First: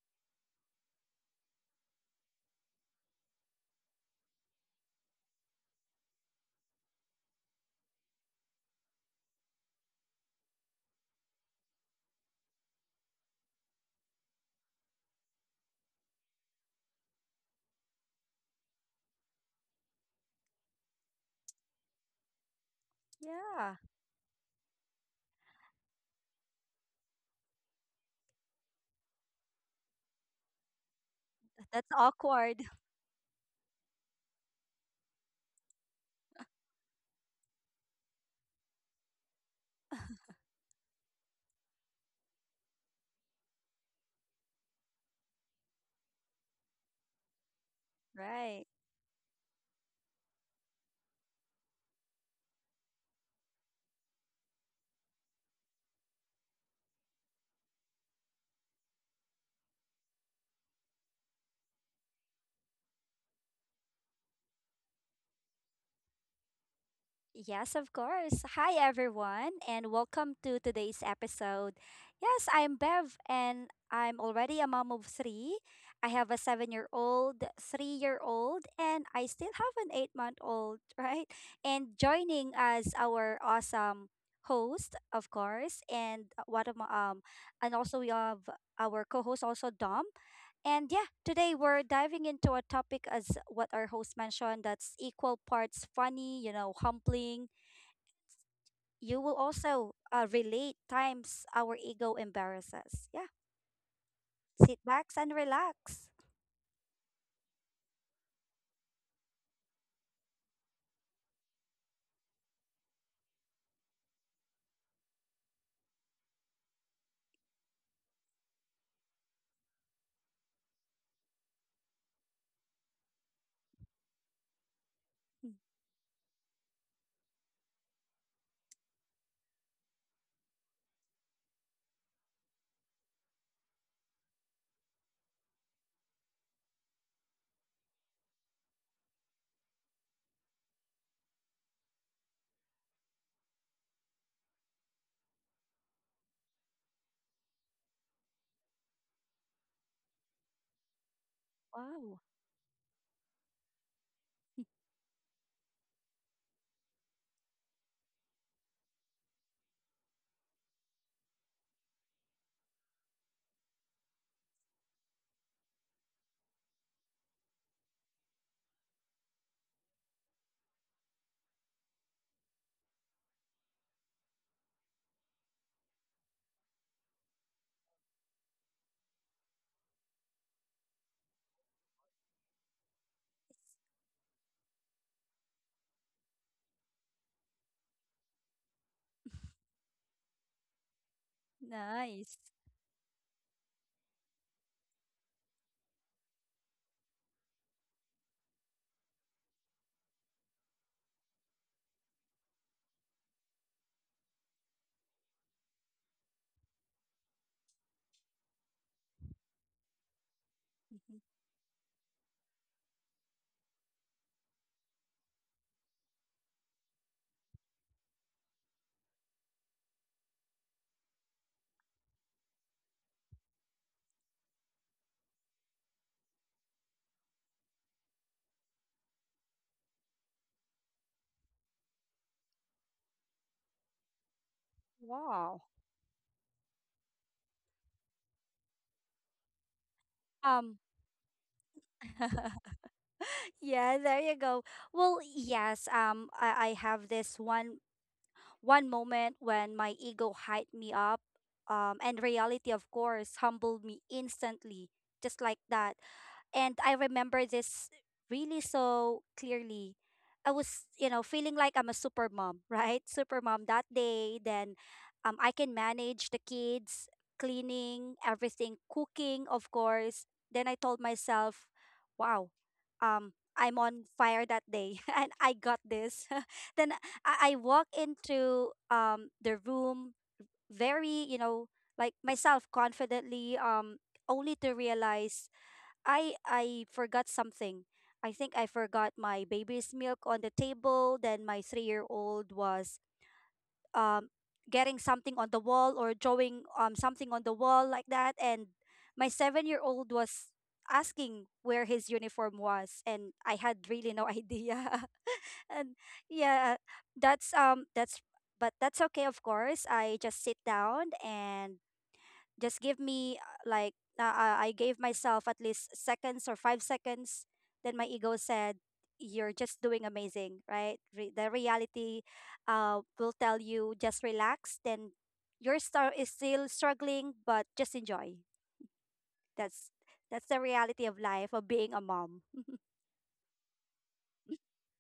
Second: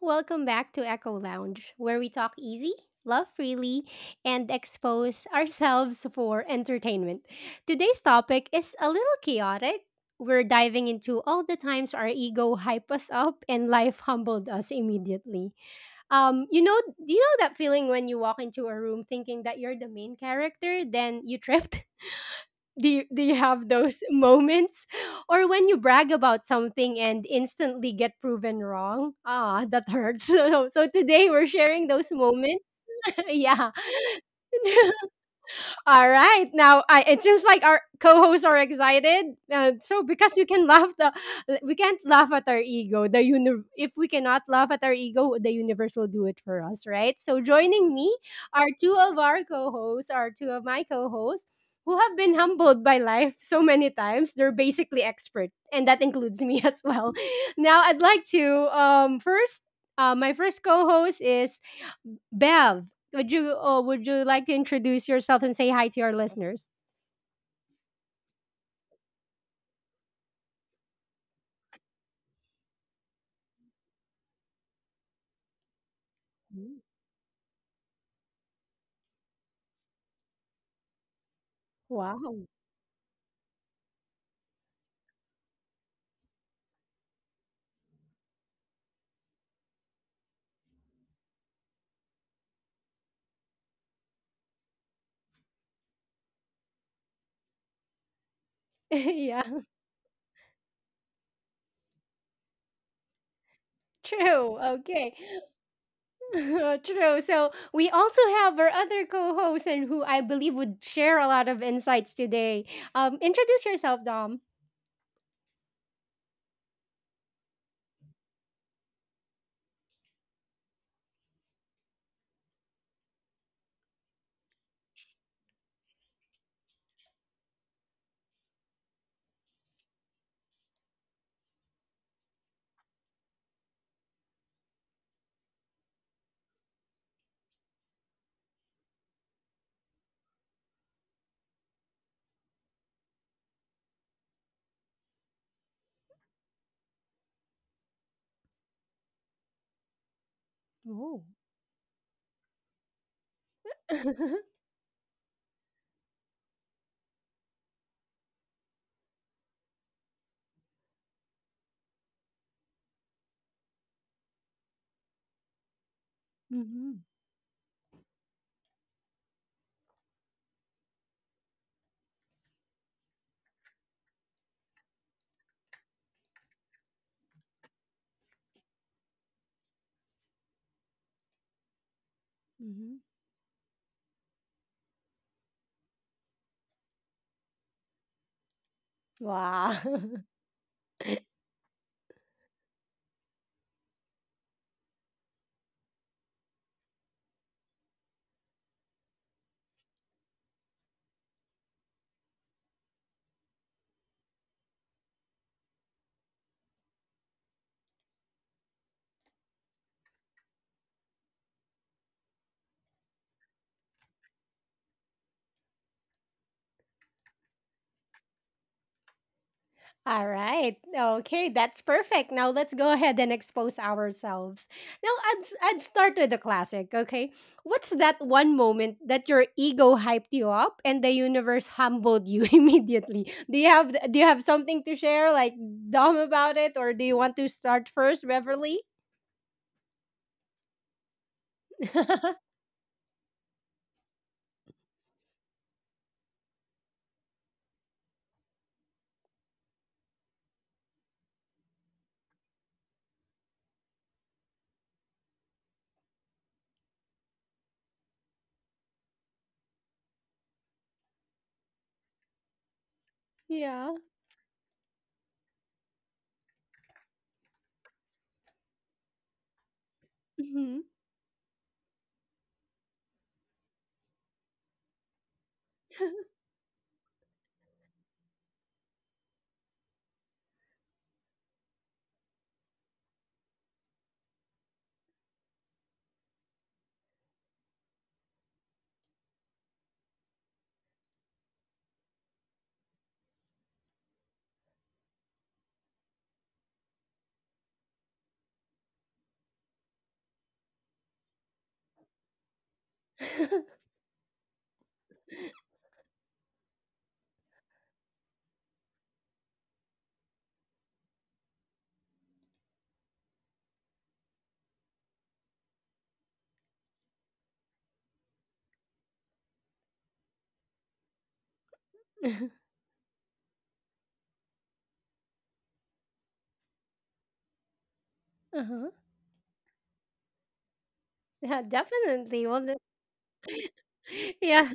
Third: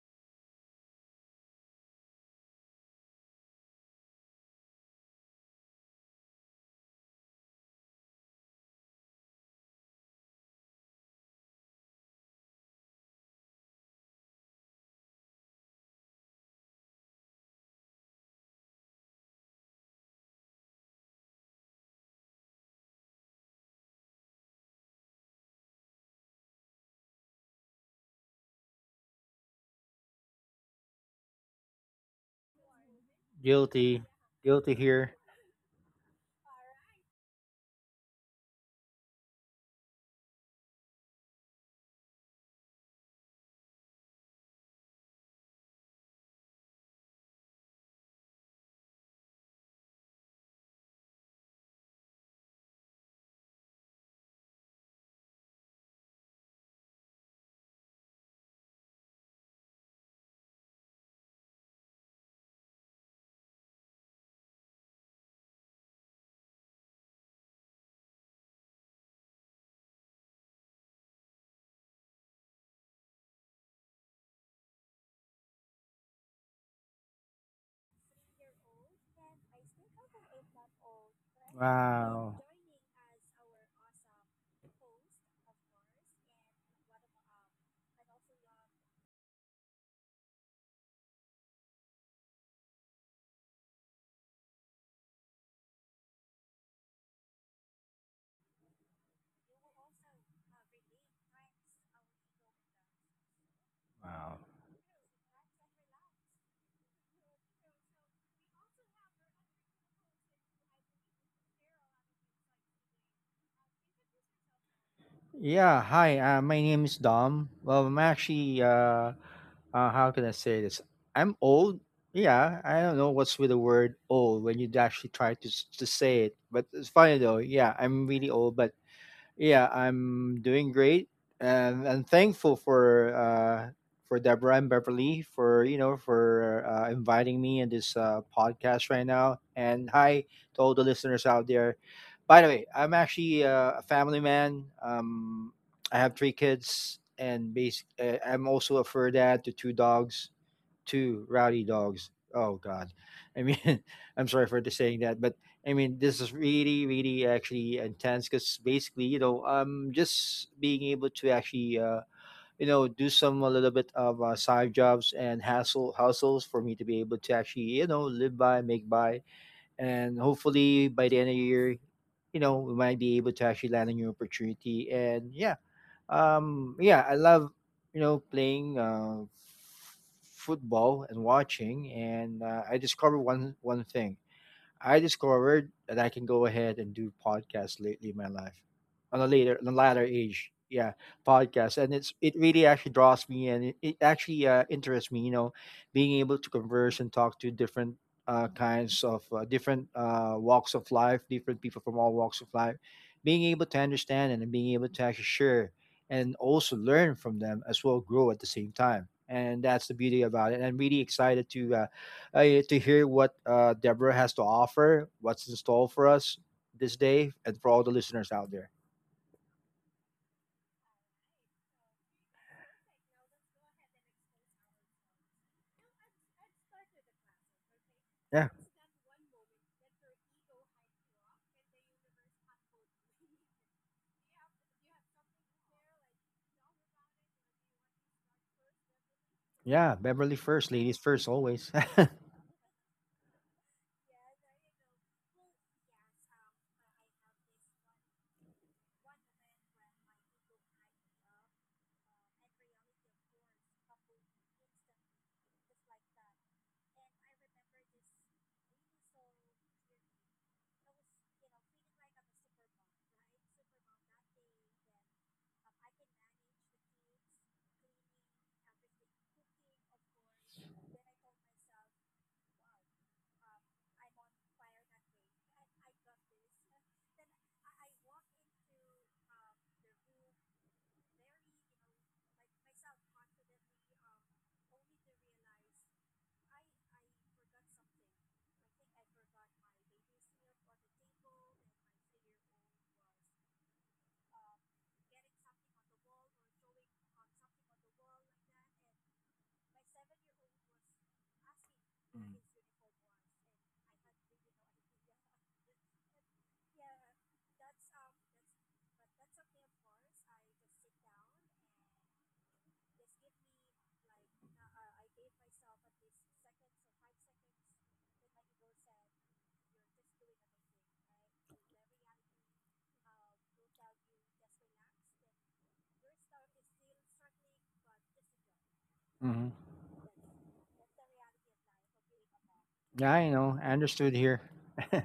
welcome back to Echo Lounge, where we talk easy, love freely, and expose ourselves for entertainment. Today's topic is a little chaotic. We're diving into all the times our ego hyped us up and life humbled us immediately. Do you know that feeling when you walk into a room thinking that you're the main character, then you trip? Do you Yeah, have those moments, or when you brag about something and instantly get proven wrong? That hurts. So today we're that's sharing those awkward, moments. Yeah. Guilty. Guilty. All right. Now, it seems like our co-hosts are excited. So, because we can laugh, the we can't laugh at our ego. If we cannot laugh at our ego, the universe will do it for us, right? So, joining me right? Are two of my co-hosts who have been humbled by life so many times. They're basically expert, and that includes me as well. Now, I'd like to first. My first co-host is Bev. Would you would you like to introduce yourself and say hi to our listeners? Yes, of course. Hi, everyone, and welcome to today's episode. Yes, I'm Bev, and I'm already a mom of three. I have a seven year Mm. old, 3-year-old, and I still have an 8-month-old, right? And Uh, joining Wow. as our awesome host, of course, and what am and also we have our co-host also Dom. And yeah, today we're diving into a topic as what our host mentioned that's equal parts funny, humbling. You will Yeah, also relate times our ego embarrasses. Yeah, true. sit back and Okay. relax. True. So we also have our other co-host, and who I believe would share a lot of insights today. Introduce yourself, Dom. yeah, hi. My name is Dom. Well, I'm actually, how can I say this? I'm old. Yeah, I don't know what's with the word old when you actually try to, Mm. To say it. But it's funny though. Yeah, I'm really old, but yeah, I'm doing great, and I'm thankful for Deborah and Beverly for for inviting me in this podcast right now. And hi to all the listeners out there. By the way, I'm actually a family man. I have 3 kids, and basic. I'm also a fur dad to two dogs, two Oh. rowdy dogs. Wow, Oh God, I mean, I'm sorry for just saying that, but I mean, this is really, really actually intense because basically, just being able to actually, do some a little bit of side jobs and hassle hustles for me to be able Mm-hmm. to actually, live by, make by, and hopefully by the end of the year, we might be able to actually land a new opportunity, and yeah, I love playing football and watching, and I discovered Mm-hmm. one thing. I discovered that I can go ahead and do podcasts lately in my life, on a latter Wow. age. Yeah, podcasts, and it nice. really actually draws me and it actually interests me. You know, being able to converse and talk to different kinds of different walks of life, different people from all walks of life, being able to understand and being able to actually share and also learn from them as well, grow at the same time. And that's the beauty about it. And I'm really Mhm. excited to hear what Deborah has to offer, what's in store for us this day, and for all the listeners out there. All right. Okay, that's perfect. Now let's go ahead and expose ourselves. Now, I'd start with the classic, okay? What's Yeah, that one moment that your ego hyped you up and the universe humbled you immediately? Do you have something to share, Wow. like, dumb about it? Or do you want to start first, Beverly? yeah, Beverly first, Um, ladies first, always. yeah, there you go. Well, yes, I have this one moment when my ego hyped me up, and reality, of course, humbled me instantly, just like that, and I remember this really so clearly. I was, feeling like I'm a super mom, right? Super mom that Yeah. day. Then I can manage the kids, cleaning, everything, cooking, of course. Then I told Mhm. myself, wow, I'm on fire that day, and I got this. Then I walk into the room very, like myself confidently, only to realize I forgot something. I think I forgot my baby's milk on the table. Then my three-year-old was um getting something on the wall or drawing something on the wall like that. And my seven-year-old was asking where his uniform was, and I had really no idea. And yeah, that's um that's that's okay. Of course, I just sit down and just give me like I gave myself at least seconds or 5 seconds. Then my ego said, "You're just doing amazing, right?" The reality will tell you just relax. Then your star is still struggling, but just enjoy. Uh-huh. Hmm, That's that's the reality of life of Yeah, being a mom. definitely. Well, you know, understood here. yeah.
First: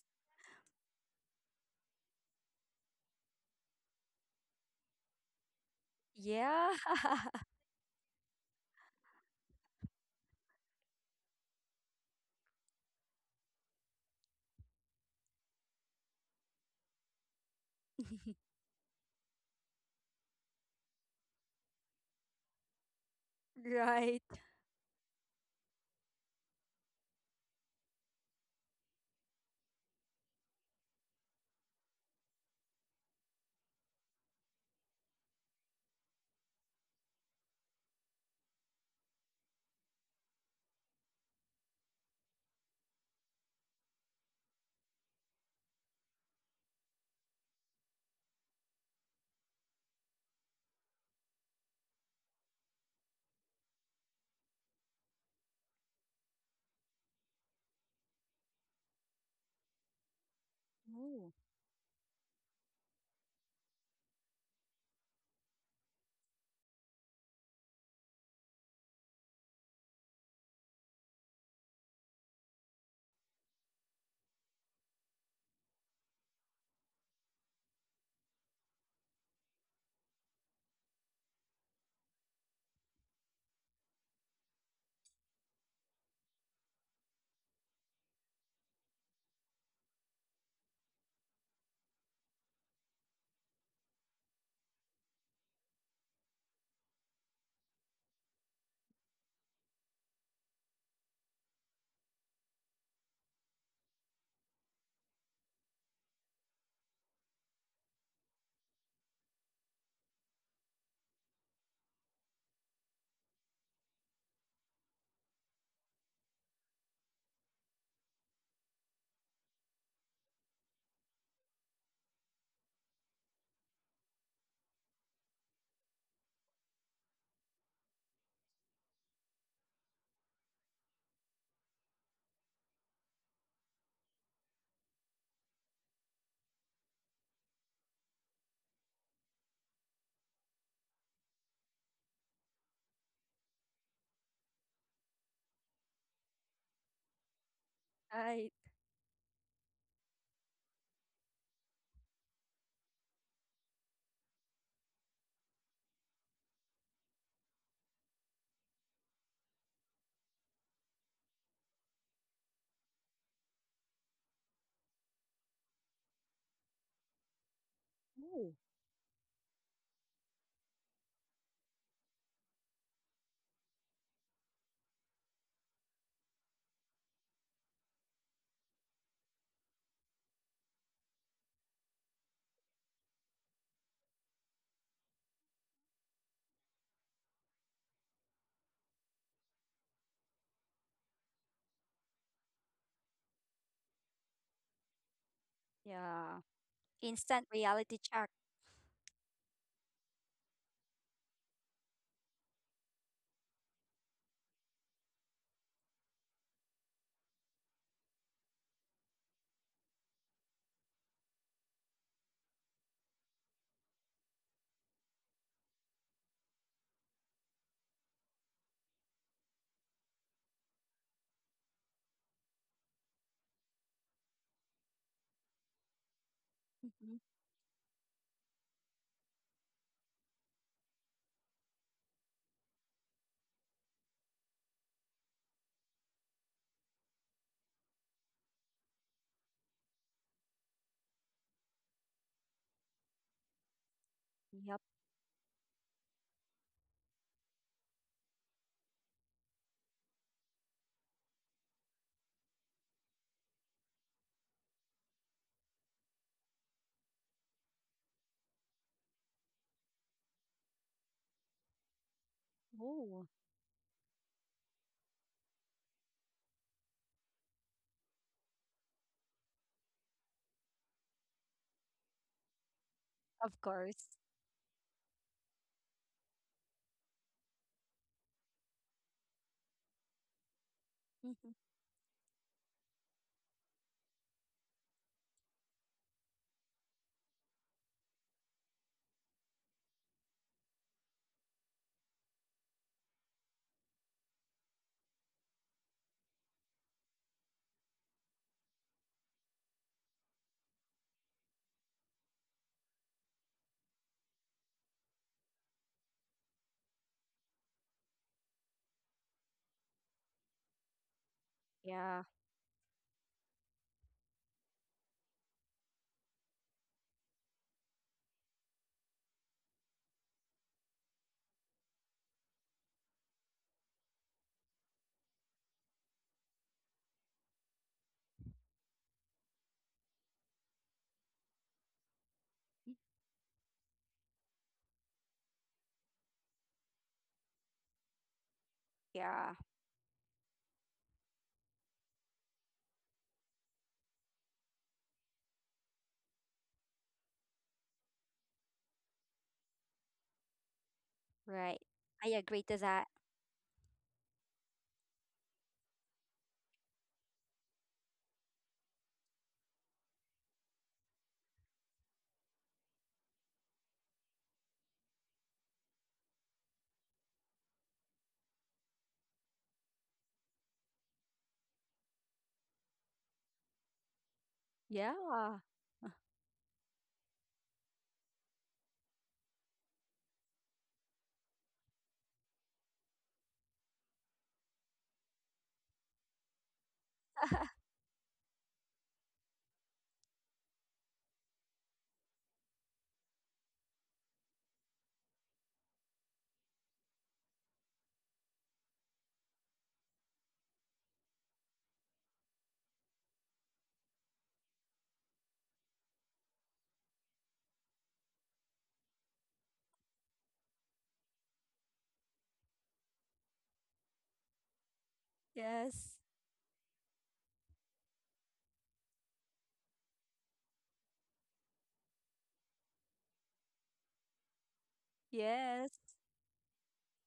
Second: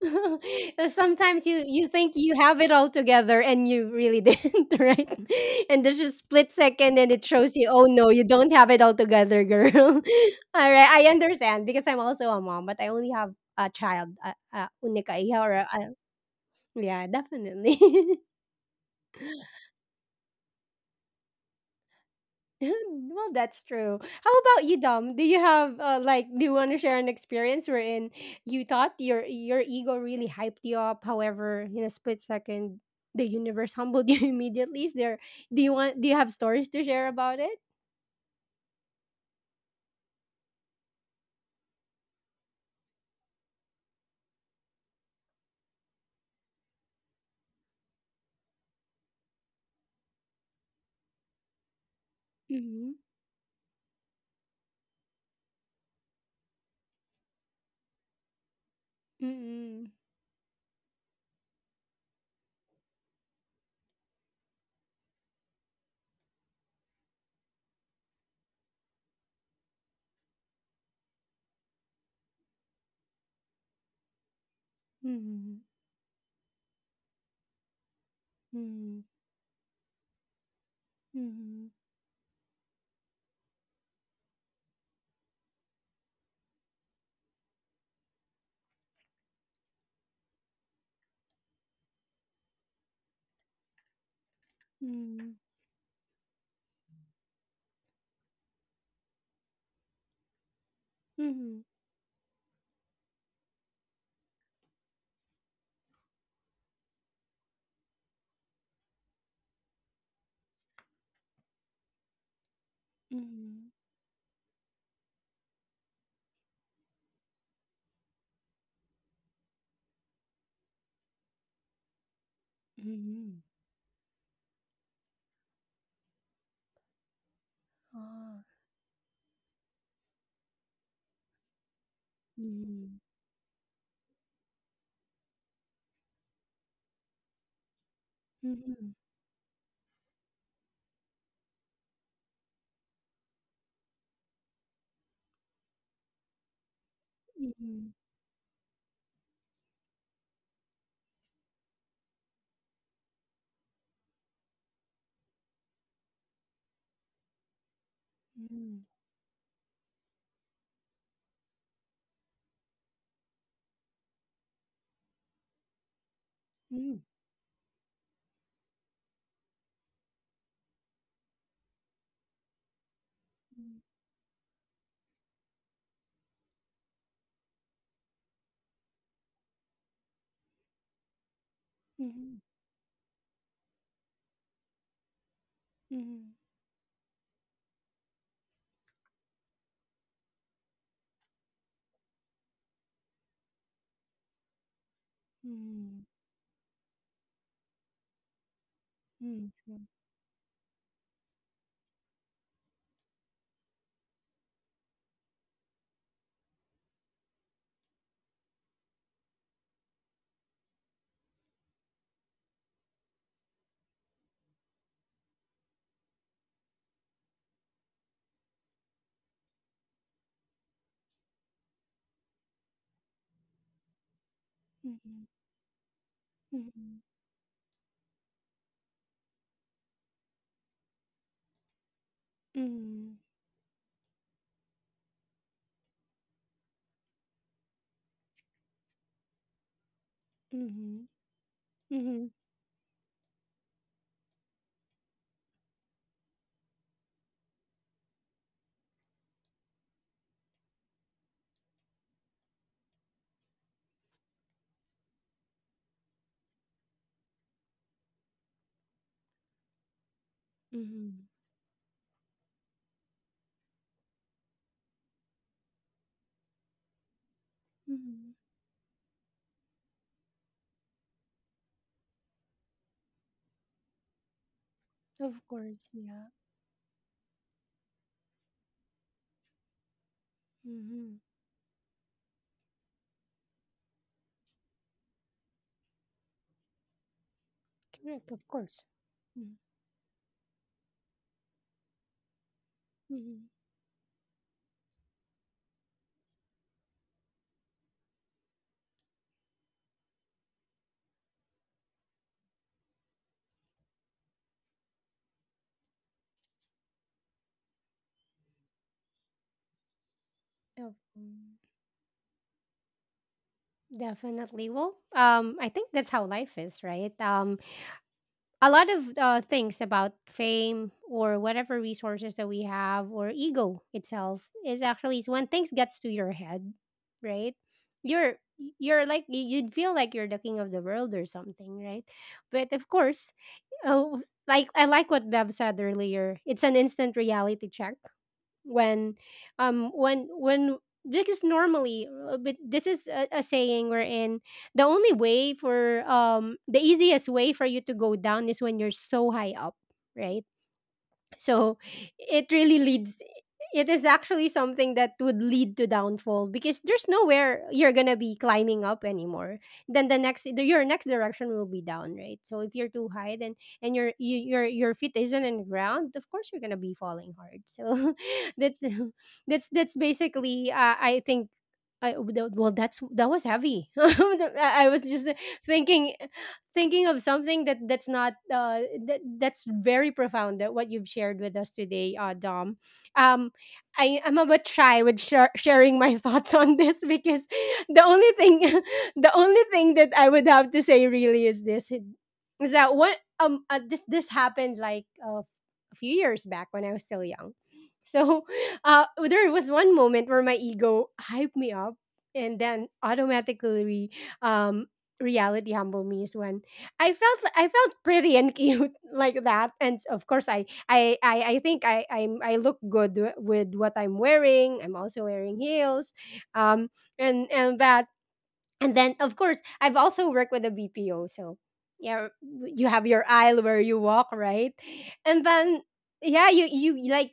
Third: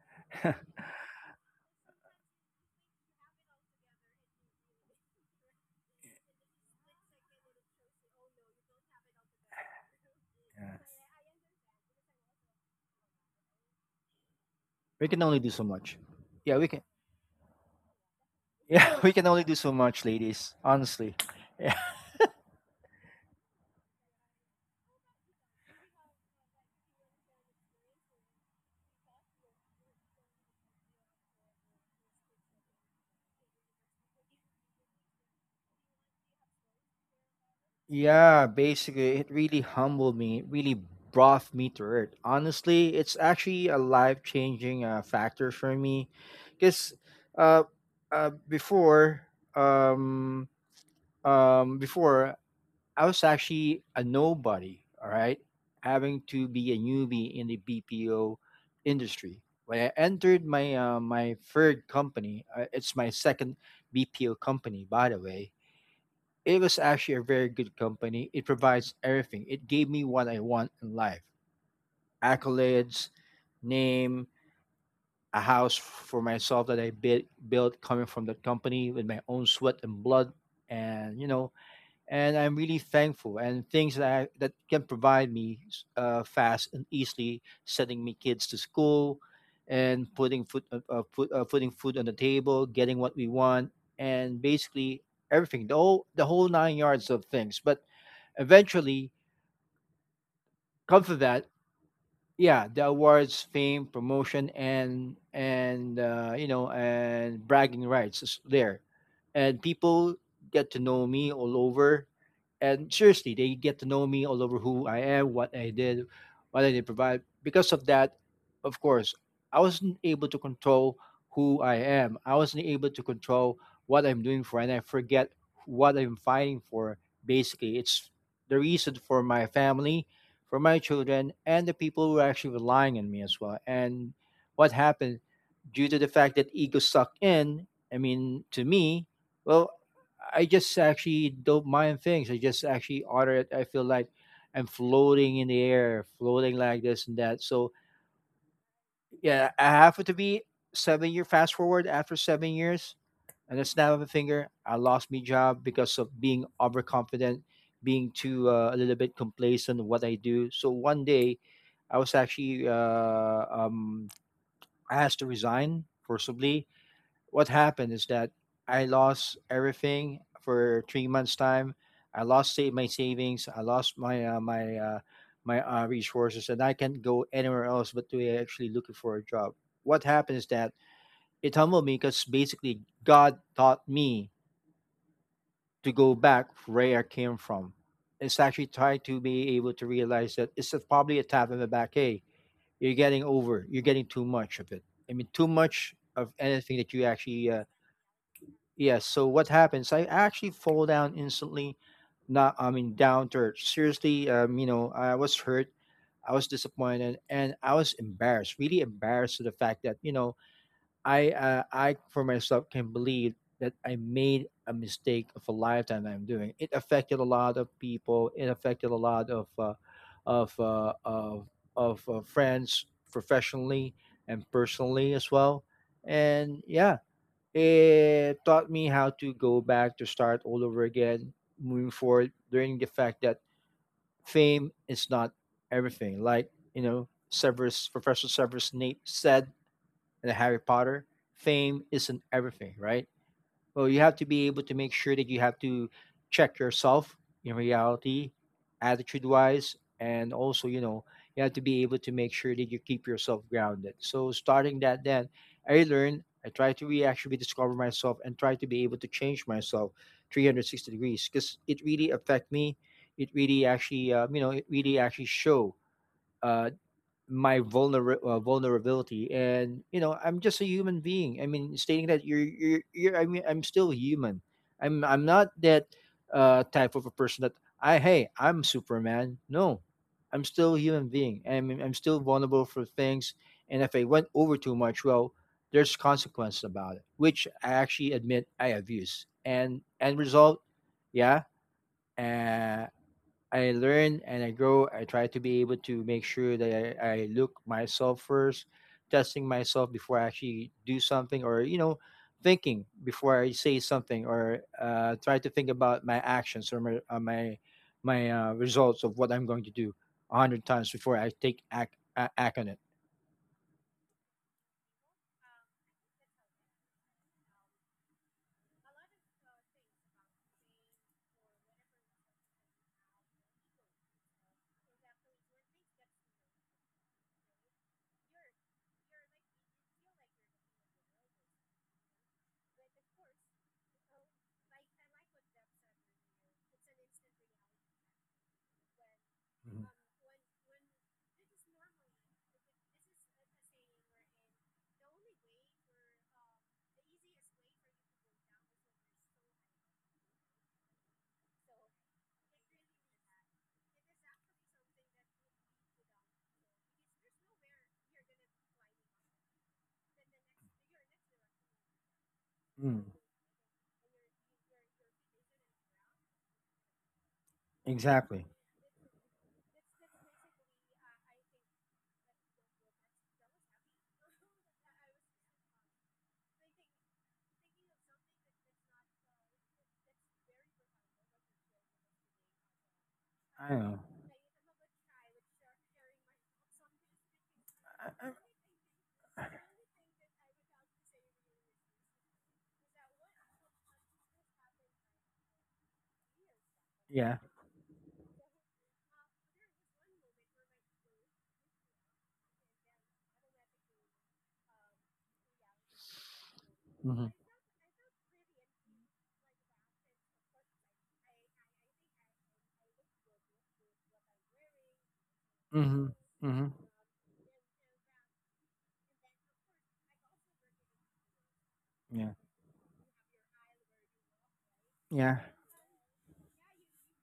Sometimes you think you have it all together and you really didn't, right? And there's just split Yeah. second and it shows you, oh no, you don't have it all together, girl. All right, I understand because I'm also a mom, but I only have a child, a We única can only hija, do or so much. Yeah, we can. yeah, definitely. Yeah, we can only do so much, ladies. Honestly, Well, that's true. Right. How about you, Dom? Do you have Like, do you want to share an experience wherein you thought your ego really hyped you up? However, in a split second, the universe humbled you immediately. Is there Do you have stories to share about it? yeah, basically, it really humbled me. It really brought me to earth. Honestly, it's actually a life changing factor for me, because uh, uh, before, um, before Mm-hmm. I was actually a nobody. All right, having to be a newbie in the BPO industry. When Mm-hmm. I entered Oh. my third company, it's my second BPO company, by the way, it was actually a very good company. It provides everything. It gave me what I want in life, accolades, name, a house for myself that built coming from that Mm-hmm. company Mm-hmm. with my own sweat and blood. And, you know, and I'm really thankful and things that, that can provide me fast and easily, sending me kids to school and putting putting food on the table, getting what we want, and basically everything, the whole nine yards of things, but eventually come to Mm-hmm. that. Mm-hmm. Yeah, the awards, fame, promotion, and you know, and bragging rights is there, and people get to know me all over, and Mm-hmm. seriously, they Mm-hmm. get to know me all over, who I am, what I did, what I did provide because of that. Of course, I wasn't able to control who I am, I wasn't able to Mm-hmm. control what I'm doing for, and I forget what I'm fighting for. Basically, it's Ah. the reason for my family, for my children, and the people who are actually Mm-hmm. relying on me as well. And what happened, due to the fact that ego sucked in, I mean, to Mm-hmm. me, well, I just actually don't mind things. I just actually order it. I feel like I'm floating in the air, floating like this and that. So, Mm-hmm. Right. yeah, I happen to be 7 year fast forward, after 7 years and a snap of a finger, I lost my job because of being overconfident, being too a little bit complacent in what I do. So one day, I was actually asked to resign forcibly. Mm-hmm. Mm-hmm. What happened is that Oh. I lost everything for 3 months' time. I lost my savings. I lost my my my resources, and I can't go anywhere else but to actually looking for a job. What happened is that it humbled me because Mm-hmm. basically God taught me to go back where I came from. It's actually trying to be able to realize that it's probably a tap in the back. Hey, you're getting over. You're getting too much of it. I mean, too much Mm-hmm. of Yeah. anything that you Instant actually. Reality check. Yeah. So Mm, what true. happens? I actually fall down instantly. Not. I mean, down to earth. Seriously. You know, I was hurt. I was disappointed, and I was embarrassed. Really embarrassed to the fact that you know I for myself can believe that I made a mistake of a lifetime that I'm doing. It affected a lot of people. It affected a lot of of uh, of of friends, professionally and personally Mhm, as well. And mhm, yeah, Mhm. it taught me how to go back to start all over again, moving forward. Learning the mhm, fact that fame is not everything. Like you know, Severus Professor Severus Snape said and the Harry mhm, Potter, fame isn't mhm, everything, right? Well, you have to be able to Yep. make sure that you have to check yourself in reality, attitude wise, and also, you know, you have to be able to make sure that you keep yourself grounded. So, starting that, then I learned, I try to re actually discover myself and try to be able to change myself 360 mhm, degrees because it really affect me. Oh, It really actually, you know, it really actually show uh, my mhm. Vulnerability, and you know, I'm just a human being, I mean stating that you're I mean of I'm still course. human. I'm Of not course, that yeah. Type of a person that I'm superman. No, I'm still a human Mm-hmm. being, I mean I'm still vulnerable for things, and if I went over too much, well, there's consequences about it, which I actually Correct, of admit I course. abuse, and end result, yeah. Uh, Mm-hmm. I learn and I grow. I try to be able to make sure that I look myself first, testing myself before I actually do something, or you know, thinking before I say something, or try to think about my actions or my my my results of what I'm going to do 100 times before I take Yeah, act on it. Definitely. Well, I think that's how life is, right? A lot of things about fame or whatever resources that we have, or ego itself, is actually is when things gets to your head, right? You're you're like y- you'd feel like you're the king of the world or something, right? But of course. Oh, like, I like what Bev said earlier, it's an instant reality check. When, yeah, when, because normally, but this is a saying we're in. The only way for um the easiest way for you to go down is when you're so high up, right? So right. I it agree really to that. leads it is actually something that would lead to downfall because there's nowhere you're gonna be climbing up anymore. Then the next your next direction will be down, right? So if you're too Mm, high, then and your you, your feet isn't in the ground, of course you're gonna be falling hard. So exactly. that's that's basically, I think, well, that was heavy. I was just Yeah, thinking thinking of something that that's not that's very profound, that what you've shared with us today, Dom. um I know. I'm a bit shy with sharing my thoughts on this, because the only thing the only thing that I would have to say, really, is this: is that what this happened like, a few years back when I was still Yeah. young. So there was one moment where my ego hyped me up, and then automatically, um reality humbled me, is when I Mm-hmm. felt I felt pretty and cute, like that. And of course, I I think, I look good with what I'm wearing. I'm also wearing Mm-hmm. heels, yes, Mm-hmm. um, and that. And then of course I've also worked with a BPO, so yeah, Yeah. you have your aisle where you walk, right? And Yeah. then, yes. yeah,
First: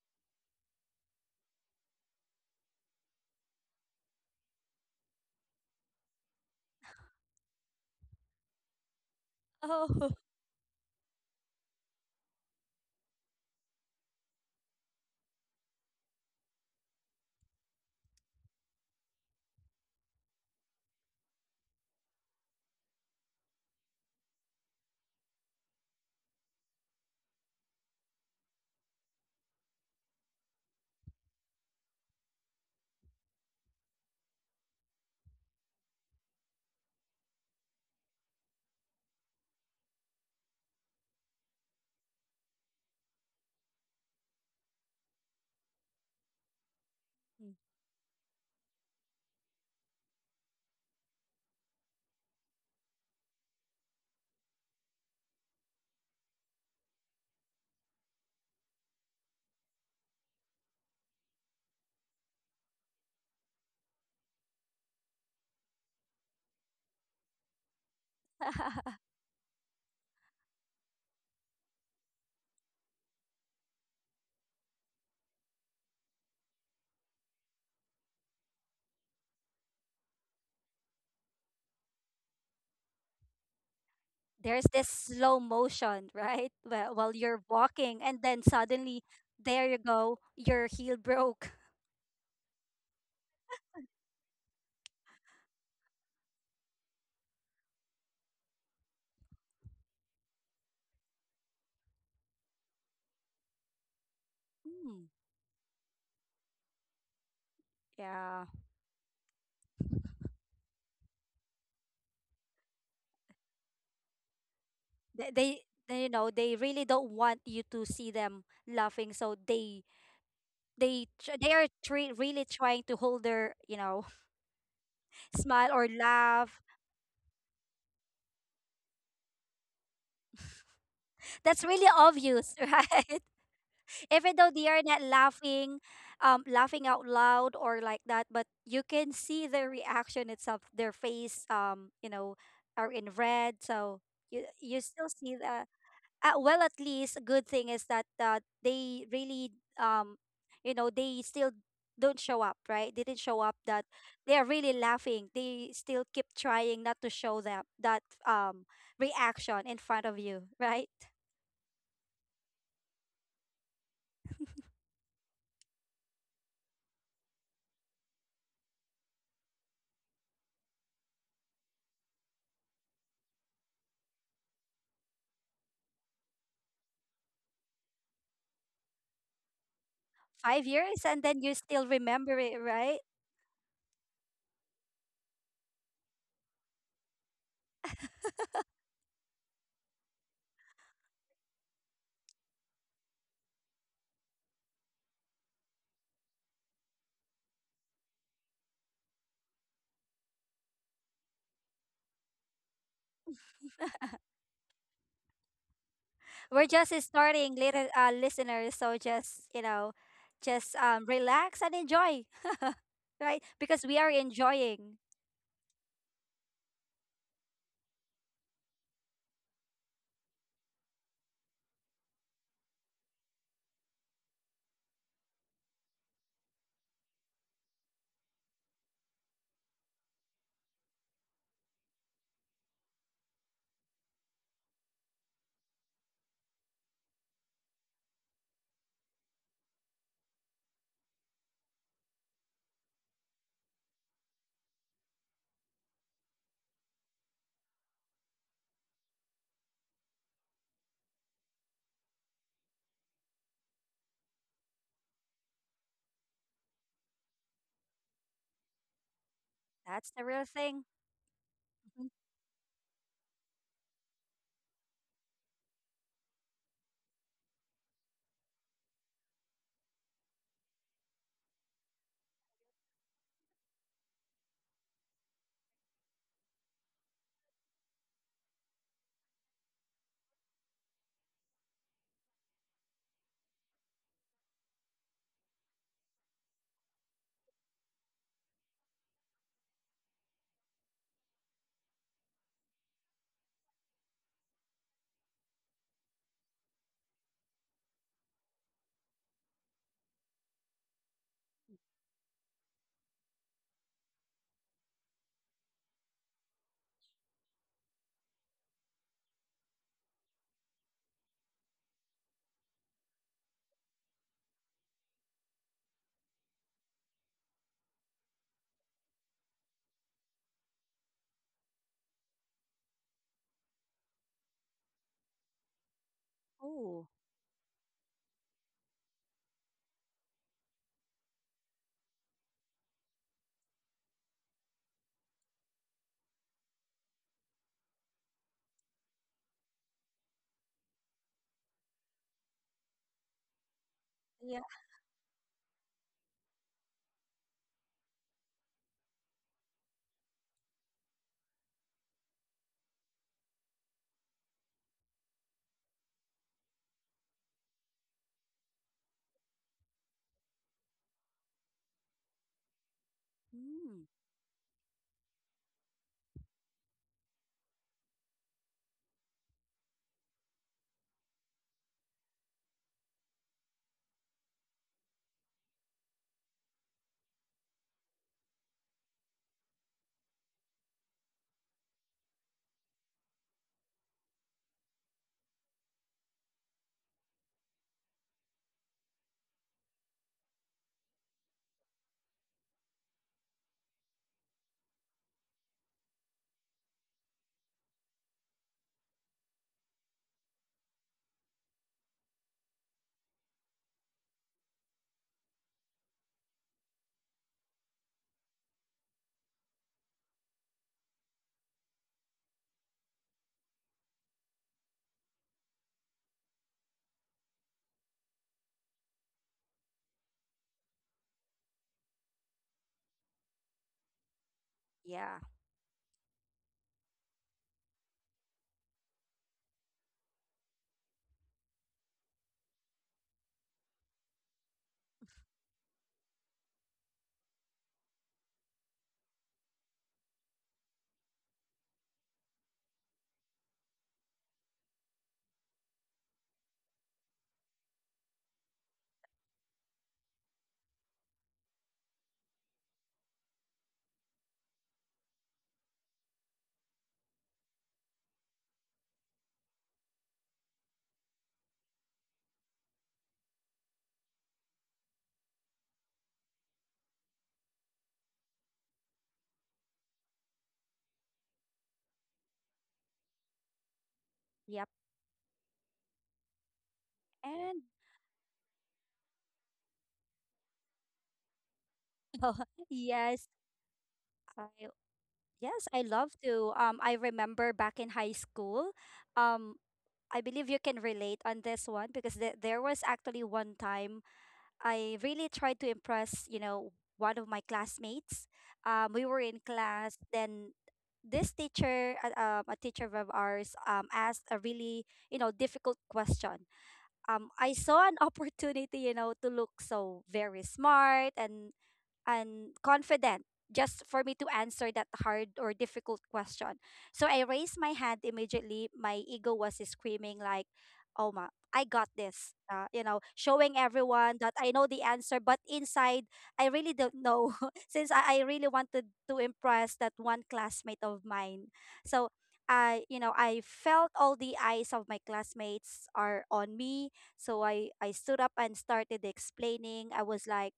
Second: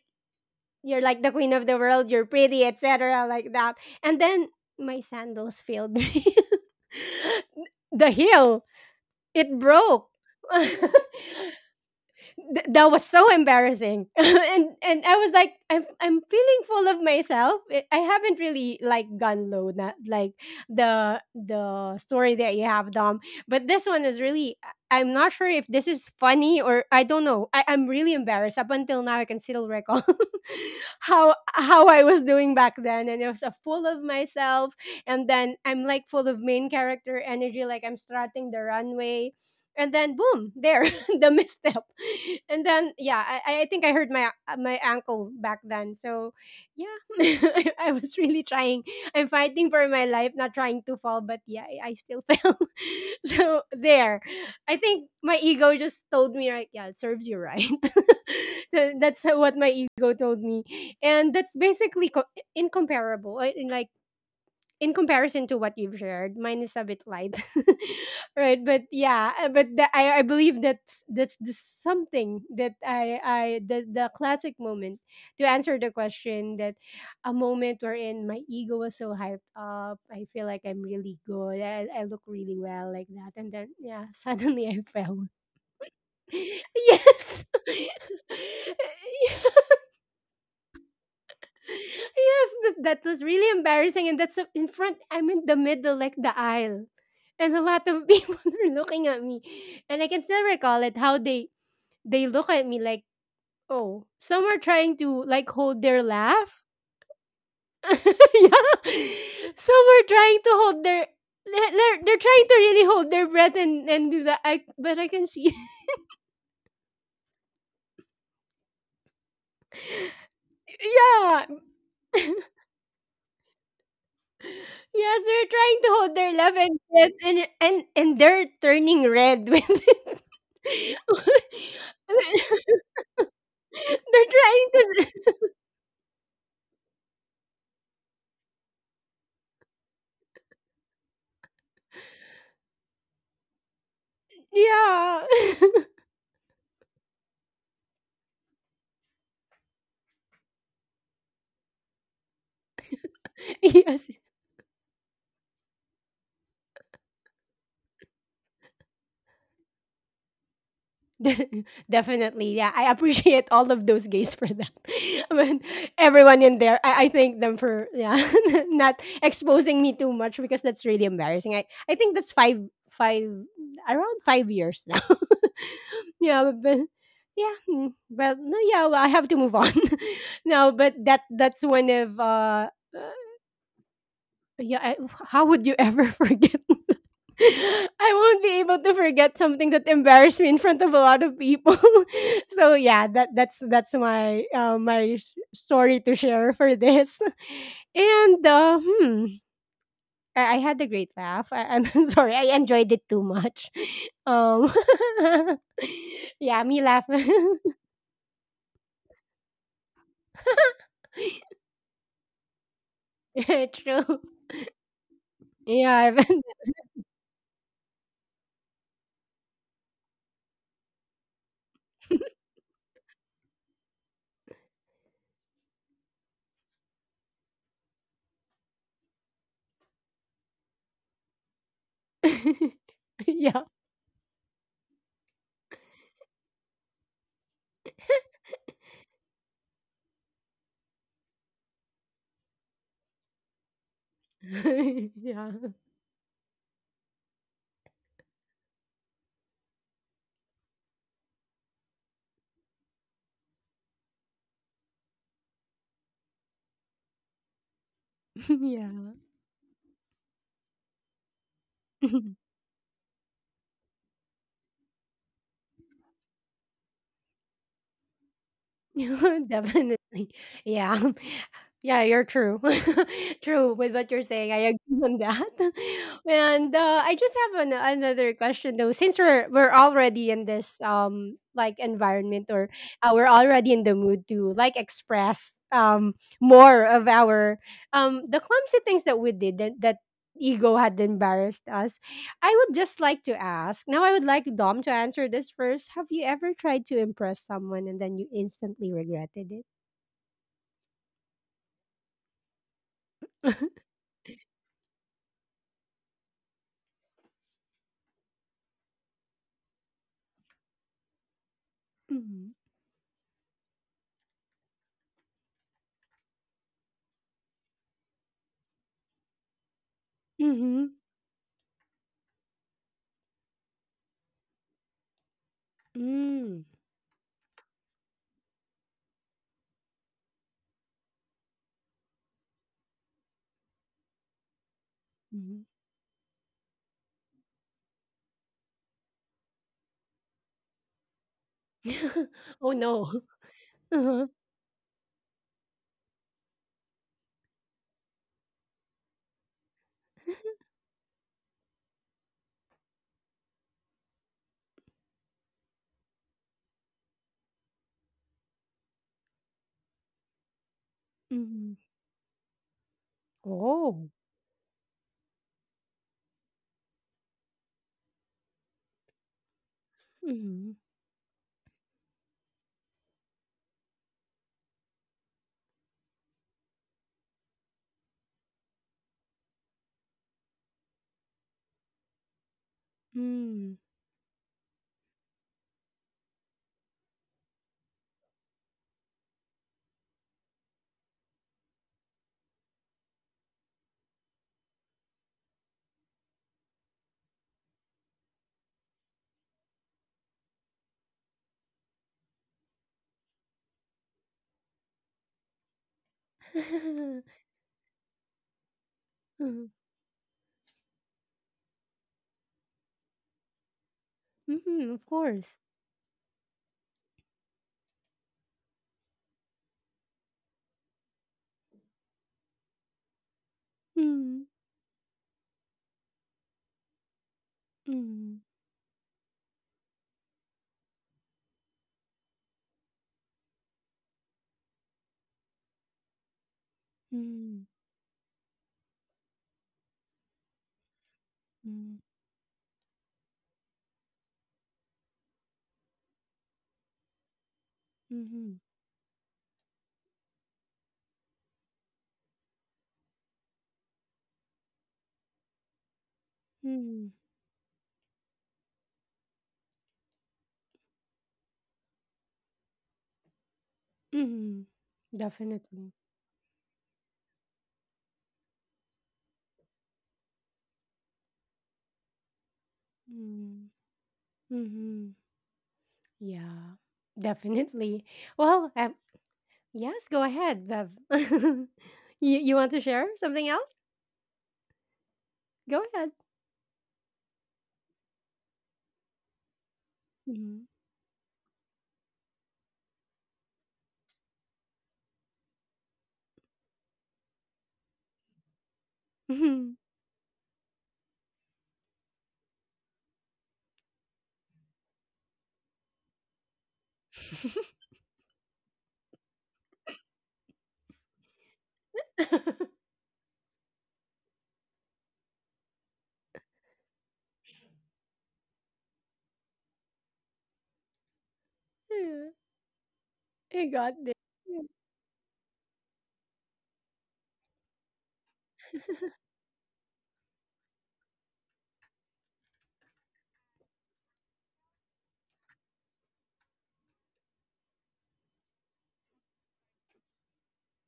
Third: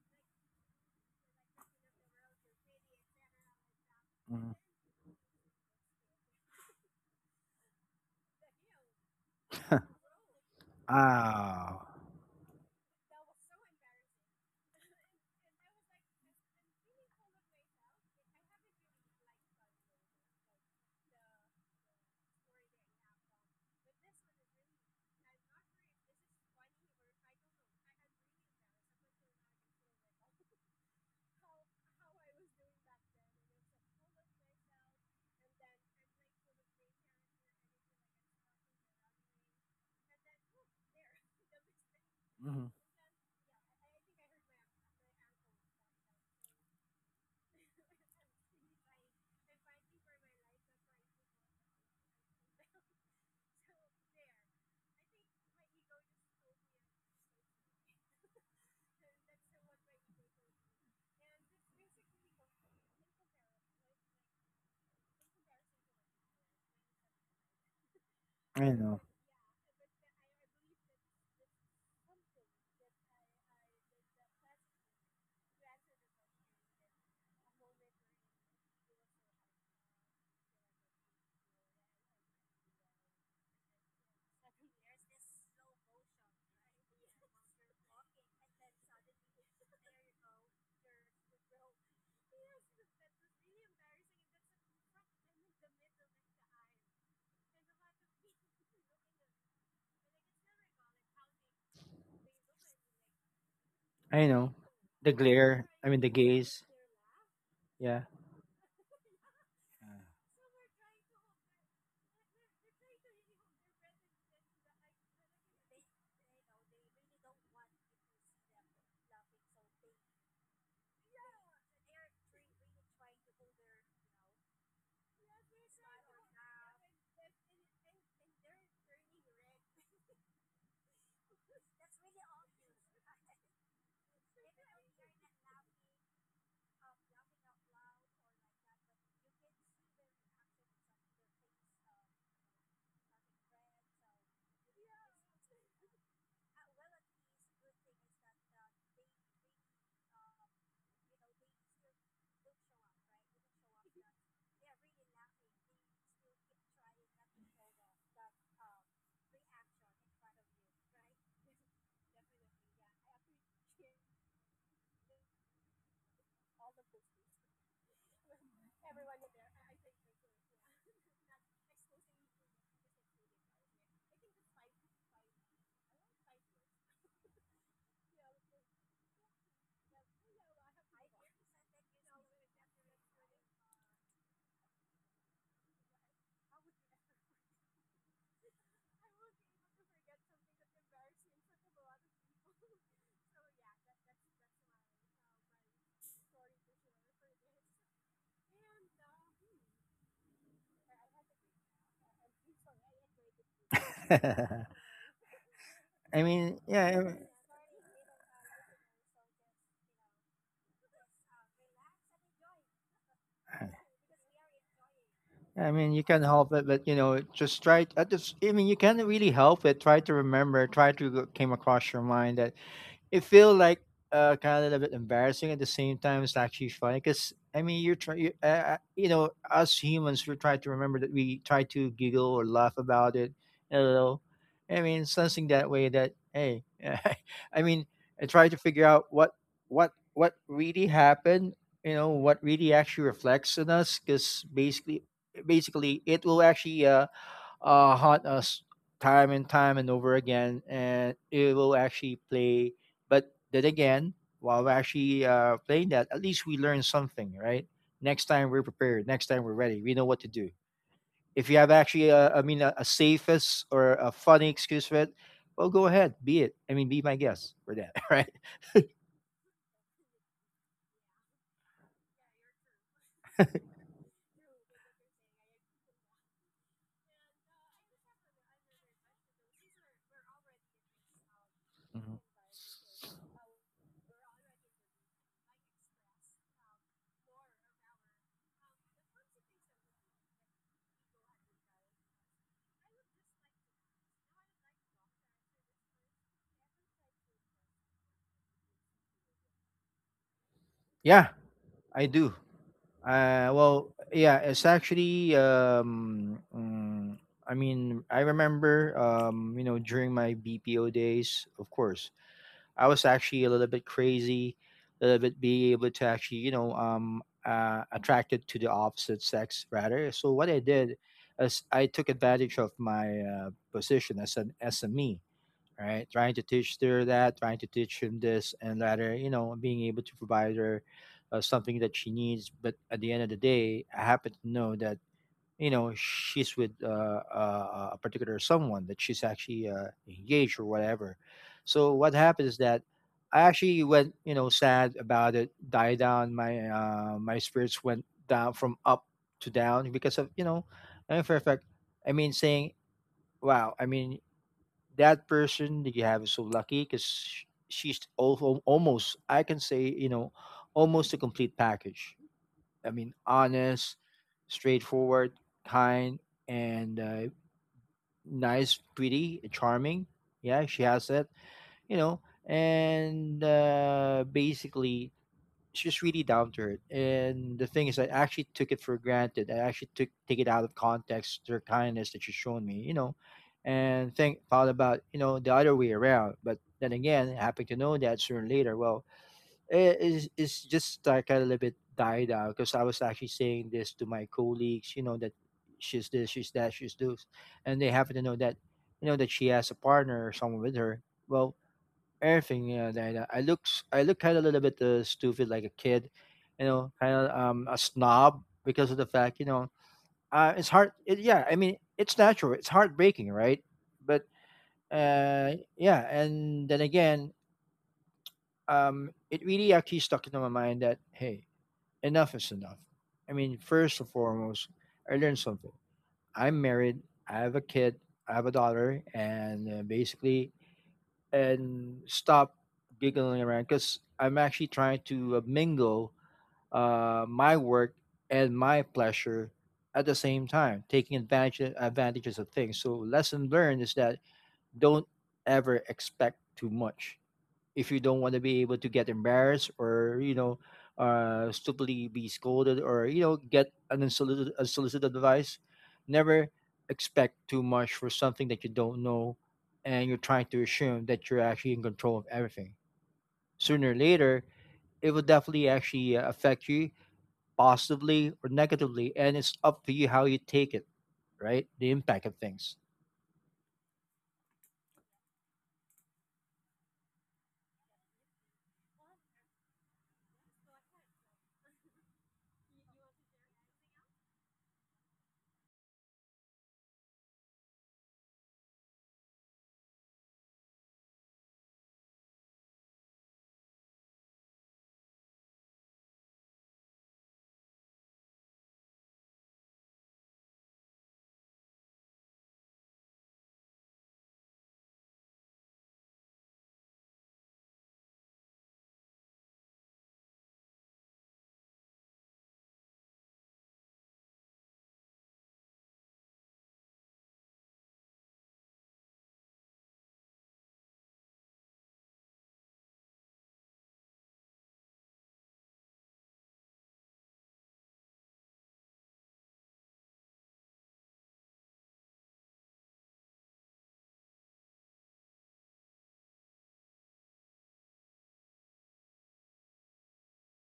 you're like the queen of the world. You're pretty, etc. Like that. And then Mm-hmm. my sandals failed me. The heel, it broke. Oh, Ah. That was so embarrassing, and I was like, I'm feeling full of myself. I haven't really, like, gone low, not like the story that you have, Dom. But this one is really— I'm not sure if this is funny, or I don't know. I'm really embarrassed. Up until now, I can still recall how I was doing back then, and it was a full of myself. And then I'm like full of main character energy, like I'm strutting the runway. And then, boom, there— the misstep. And Mm-hmm. then, yeah, I think I hurt my ankle back then. So yeah, Mm. I was really trying. I'm fighting for my life, not trying to fall, but yeah, I still fell. So there, I think my ego just told me, right? Yeah, it serves you right. That's what my ego told me. And that's basically incomparable. Like, in comparison to what you've shared, mine is a bit light, right? But yeah, but I believe that's the something that I the classic moment, to answer the question, that a moment wherein my ego was so hyped up, I feel like I'm really good, I look really well, like that, and then, yeah, suddenly I There's this fell. slow motion, right? while Yes. you're walking, and then suddenly, there you go, your heel broke. Yes, that was really embarrassing. And that's, in front, I'm in the middle, like the aisle. And a lot of people are looking at me. And I can still recall it, how they look at me like, oh, some I are know. trying to, Mm, like, hold their laugh. Yeah. yeah, Yeah. Some are trying to hold their they're trying to really hold their breath, and do that. I but I can they, see. they, they, they really don't want you to see them laughing, so they, they, Yeah. tr- they are tre- really trying to hold their Yes, they're trying smile to or hold their left laugh. and red, and they're turning red with it. That's really obvious, right? They're Even though trying they are not to. laughing out loud or like that, but you can see their reaction itself, their face, are in red, so you still Yeah. see that. Well, at least a good thing is that they really um they still don't show up, right? They didn't show up that Yes, they are really laughing. They still keep trying not to show them that reaction in front of you, right? Des- definitely, yeah. I appreciate all of those gays for that. I mean, everyone in there, I thank them for, yeah, not exposing me too much because that's really embarrassing. I think that's five five around 5 years now. Yeah, but yeah, well, no, yeah, well, I have to five move on. years and then you No, still but that remember it, that's one right? of— yeah, how would you ever forget that? I won't be able to forget something that embarrassed me in front of a lot of people. So yeah, that's my story to share for this. And hmm, I had a great laugh. I'm sorry, I enjoyed it too much. Um, I mean, yeah, We're me yeah, just laugh. starting, little listeners. So just relax and enjoy, right? Because we are True. enjoying. I mean, you Yeah, can't I've help it, but you know, just try. At this, I mean, you can't really help it. Try to remember. Try to came across your mind that it feel like kind of a little bit embarrassing at the same time. It's actually funny because I mean you know, us humans, we try to remember that, we try to giggle or laugh about it yeah, a little. I mean something that way that hey, I mean I try to figure out what really happened, you know, what really actually reflects on us, because yeah, basically it will actually haunt us time and time and over again, and it will actually play. But then again, while we're actually playing that, at least we learn something, right? Next time we're prepared. yeah. Next time we're ready. We know That's what the to real do. thing. If you have actually, Mhm. I mean, a safest or a funny excuse for it, well, go ahead, be it. I mean, be my guest for that, right? Definitely. Yeah. Yeah, you're true. True with what you're saying. I agree on that. And I just have another question though. Since we're already in this, like, Mhm. environment, or we're already in the mood to, like, express, more of our, the clumsy things that we did, that ego had embarrassed us. I would just like to ask. Now I would like Dom to answer this first. Have you ever tried to impress someone and then you instantly regretted it? Yeah, I do. Well, yeah, it's actually I mean, I remember you know, during my BPO days, of course, Mm-hmm. I was actually a little bit crazy, a little bit be able to actually, attracted to the opposite sex rather. So what I Mhm. did is I took advantage of my position as an SME, right? Trying to Mm. teach her Ooh, that, trying to teach him this and that, or, you know, being able to provide her something that she needs. But at the end of the day, I happen to know that, Mm-hmm. you know, she's with a particular someone that she's actually engaged or whatever. So what happened is Oh that no. I actually went, Uh-huh. you know, yeah, sad about it, died down. My spirits went down from up to down because of, in fact, saying, wow, that person that you have is so lucky because she's almost I can say almost a complete Mm-hmm. package. I mean, honest, mm, Oh. straightforward, kind, and nice, pretty, and charming. Yeah, Mm-hmm. she has that, you know and basically she's really down to earth. And the thing is, I actually took it for granted. I actually took take it out of context, her kindness that she's shown me, you know, Mm. and think thought about, you know, the other way around. But then again, happy to know that sooner or later, well, it is it's just like a little bit died out because I was actually saying this to my colleagues, you know, that she's this, she's that, she's this, and they happen to know that you know that she has a partner or someone with her. Well, everything, yeah, that I look kind of a little bit stupid like a kid, you know, kind of a snob because of the fact, you Mm-hmm. know, it's hard yeah, I mean, it's natural, it's heartbreaking, right? But Mm-hmm. Of course. Yeah, and then again, it really actually stuck into my mind that hey, enough is enough. I mean, first and Mm-hmm. foremost, I yeah, learned something. I'm married, I have a kid, Mm-hmm. I have a daughter, and basically, and stop giggling around because I'm actually trying to mingle Mm-hmm. my work and my pleasure at the same time, taking advantages of things. So lesson learned is that don't ever expect too much if you don't want to Mm-hmm. be able to get embarrassed, or you know, stupidly be scolded, or you know, get an unsolicited advice. Never Mm-hmm. expect too much for something that you don't know and you're trying to assume that you're actually in control of everything. Sooner or later, Mm-hmm. it will definitely Definitely. actually affect you positively or negatively, and it's up to you how you take it, right? The impact of things. yep. Mm-hmm. Yeah. And Definitely. Well, yes, go ahead, Bev. you you oh, want to share something yes, else? I Go yes, I ahead. love to. I remember back in high school. Um, I Mhm. believe you can relate on this one because there was actually one time I really tried to impress, one of my classmates. We were in class, then this a teacher of ours, asked a really, difficult question. I saw an opportunity, to look so very smart and confident just for me to answer that hard or difficult question. So I raised my hand immediately. My ego was screaming like, "Oh my, I got Yeah, this." I Showing got this. everyone that I know the answer, but inside I really don't know since I really wanted to impress that one classmate of mine. So I felt all the eyes of my classmates are on me. So I stood up and started explaining. I was like,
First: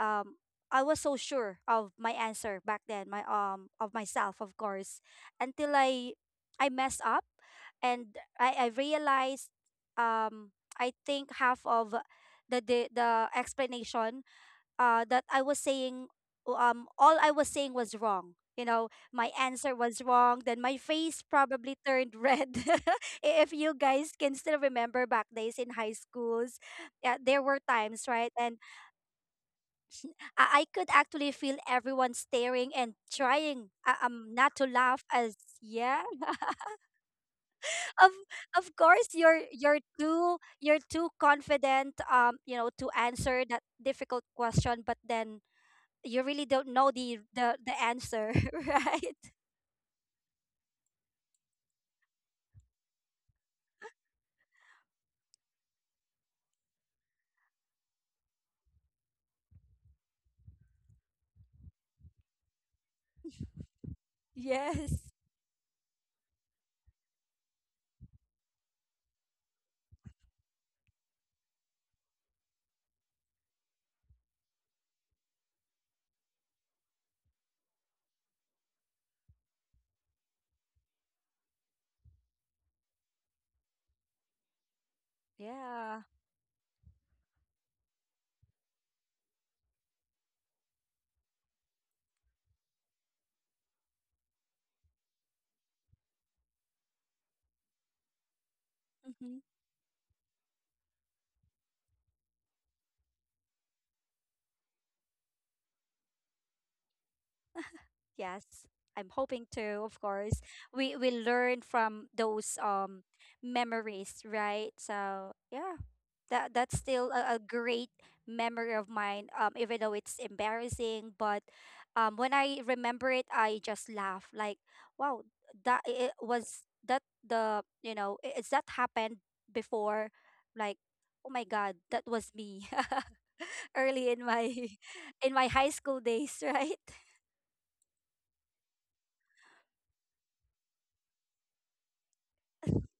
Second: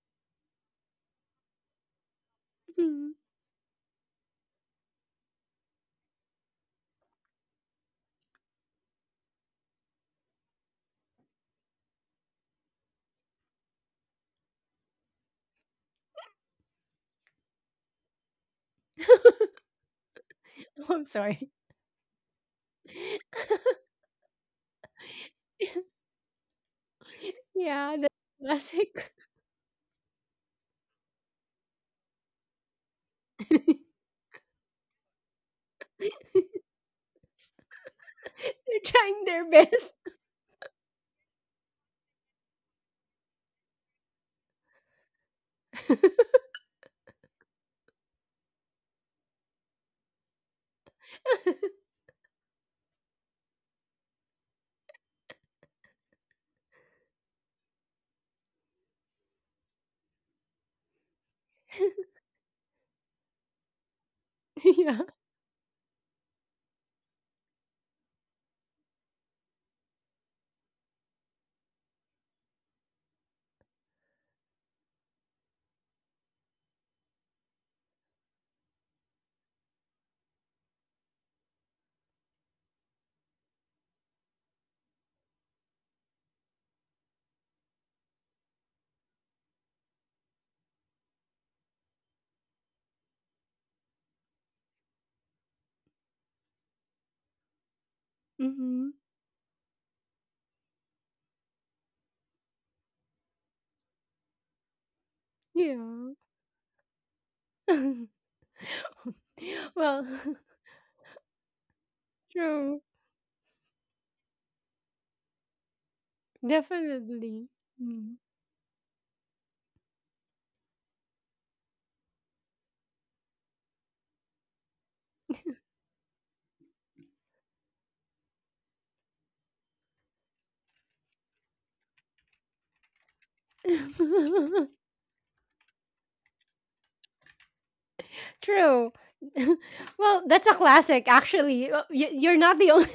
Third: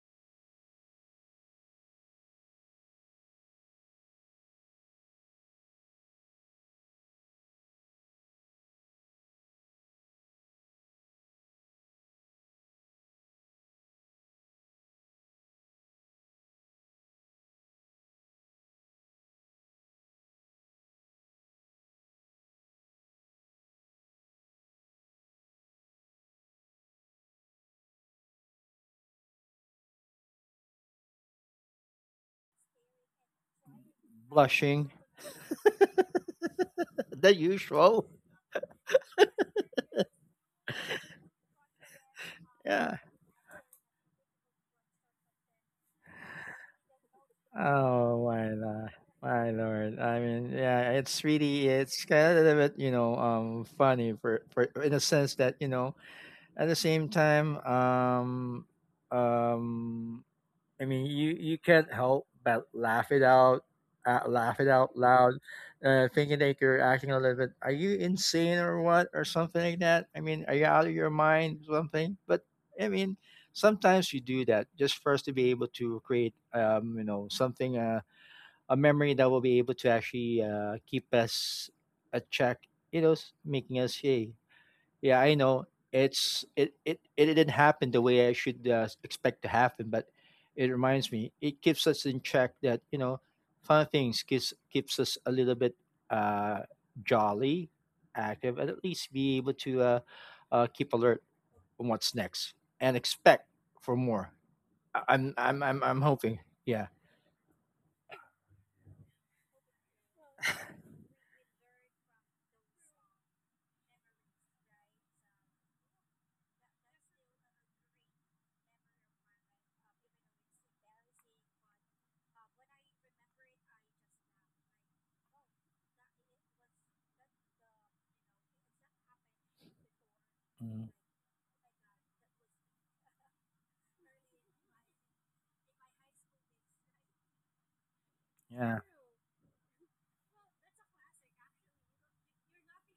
um I was so sure of my answer back Yeah. then, Mhm. my of myself, of course, until I messed up and I realized um I think half of the explanation that I was saying all I was saying was wrong. My answer was wrong. Then my Oh, I'm face sorry. probably turned red. If you guys can still remember back days in high schools, yeah, there were Yeah, times, the right? And classic. I could actually feel everyone staring and trying not to laugh as yeah They're The usual. of of course trying their you're you're best. too you're too confident to Yeah. answer that difficult question, but then you really don't know the Oh answer, my, right. my Lord. I mean, yeah, it's really it's kind of a little bit, you know, funny for in a sense that, you know, at the same time, um I mean, you can't help but laugh it out Yeah. Yes, loud, thinking that you're acting a little bit, are you insane or what or something like that? I mean, are you out of your mind or something? But I mean, sometimes you do that just for us to be able to create you know, something, a memory that will be able to actually keep us a check, you know, making us hey, yeah, I know yeah. it's it it it didn't happen the way I should expect to happen, but it reminds me, it keeps us in check that you know, fun things keeps us a little bit uh, jolly, active, and at Hmm. least Mm-hmm. be able to keep alert on what's next and expect for more. I'm Yeah. hoping, yeah. Yes, I'm hoping to, of Well, course. We learn from those true. Memories, right? So yeah, that's still a Definitely. great Mm. memory of mine. Even though it's embarrassing, but when I remember it, I just laugh. Like, wow, that it was that the is that happened before? Like, Mm, oh my God, that was me early in my in my high school days, right? True. Well, that's a classic, actually. You're not the only—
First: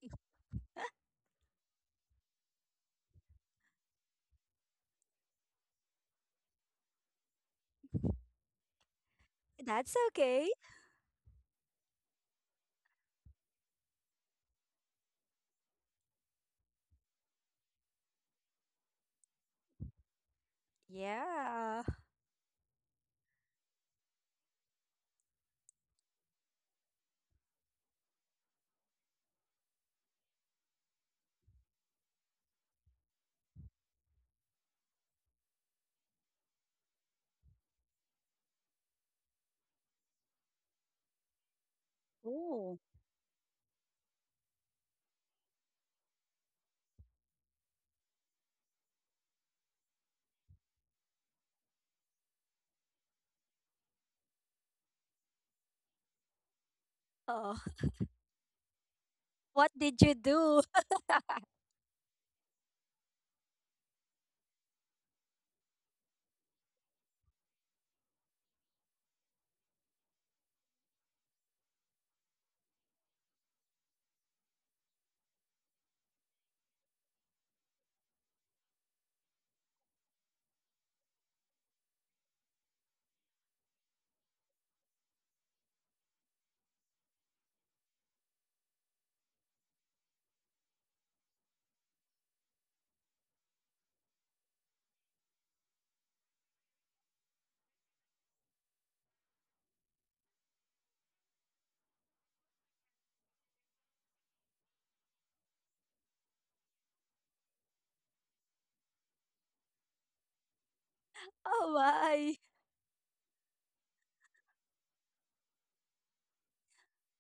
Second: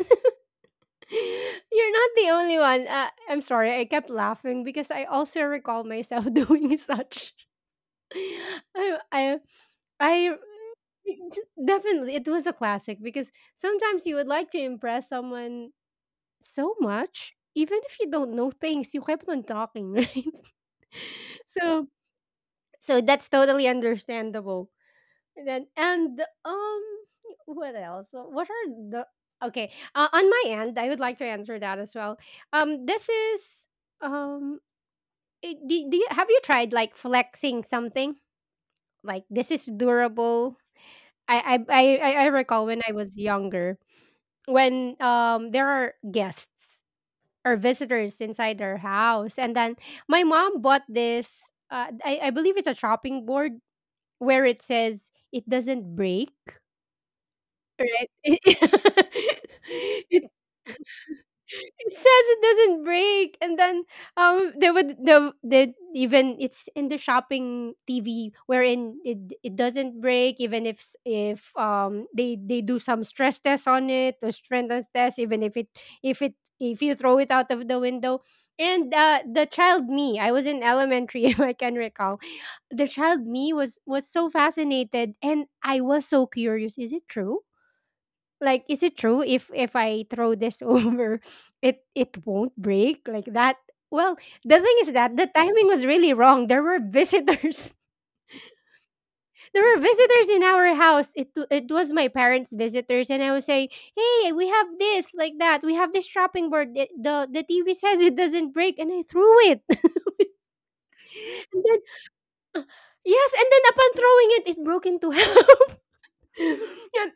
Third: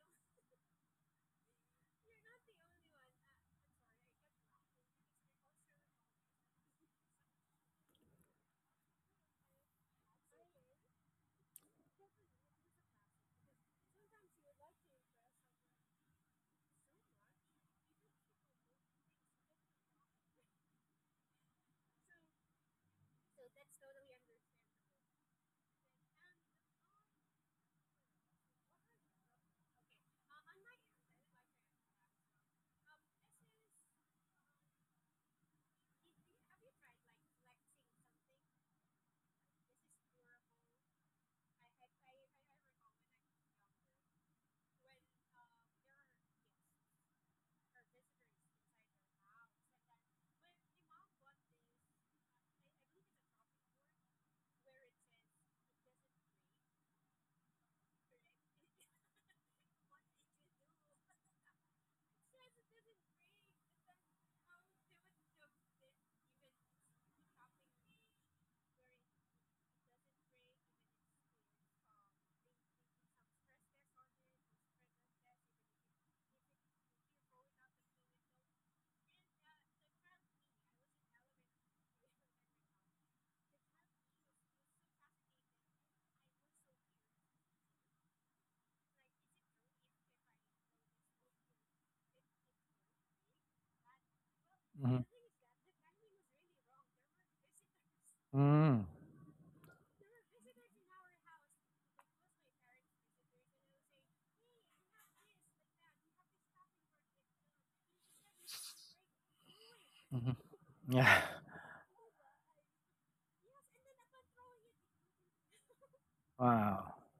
you're not the only one. I'm sorry. I kept laughing because I also recall myself doing such. I, I, That's I okay. definitely it was a classic because sometimes you would like to impress someone so much, even if you don't know things, you kept on talking, right? Yeah. So, so that's totally understandable. And then and what else what are the okay, on my end I would like to answer that as well. This is um do you have you tried like flexing something like this is durable? I recall Oh. when I was younger, when there are guests or visitors inside their house, and then my mom bought this. I believe it's a chopping board where it says it doesn't break. Oh, Right? what did you It do? it says it doesn't break, and then, they would the even it's in the shopping TV wherein it it doesn't break, even if they do some stress test on it, the strength test, even if it if you throw it out of the window. And, the child me, I was in elementary, if I can recall, the child me was so fascinated, and I was so curious. Is it true? Like, is it true if I throw this over, it won't break like that? Well, the thing yeah. is that the timing was really wrong. There were visitors. Mm-hmm. There were visitors in our house. It w- it was my parents' visitors, and I was saying, "Hey, we have this like that. We have this chopping board. The TV says it doesn't break, and I threw it." Yeah. and Oh then my. yes, and then upon throwing it, it broke into half. Wow. Yeah,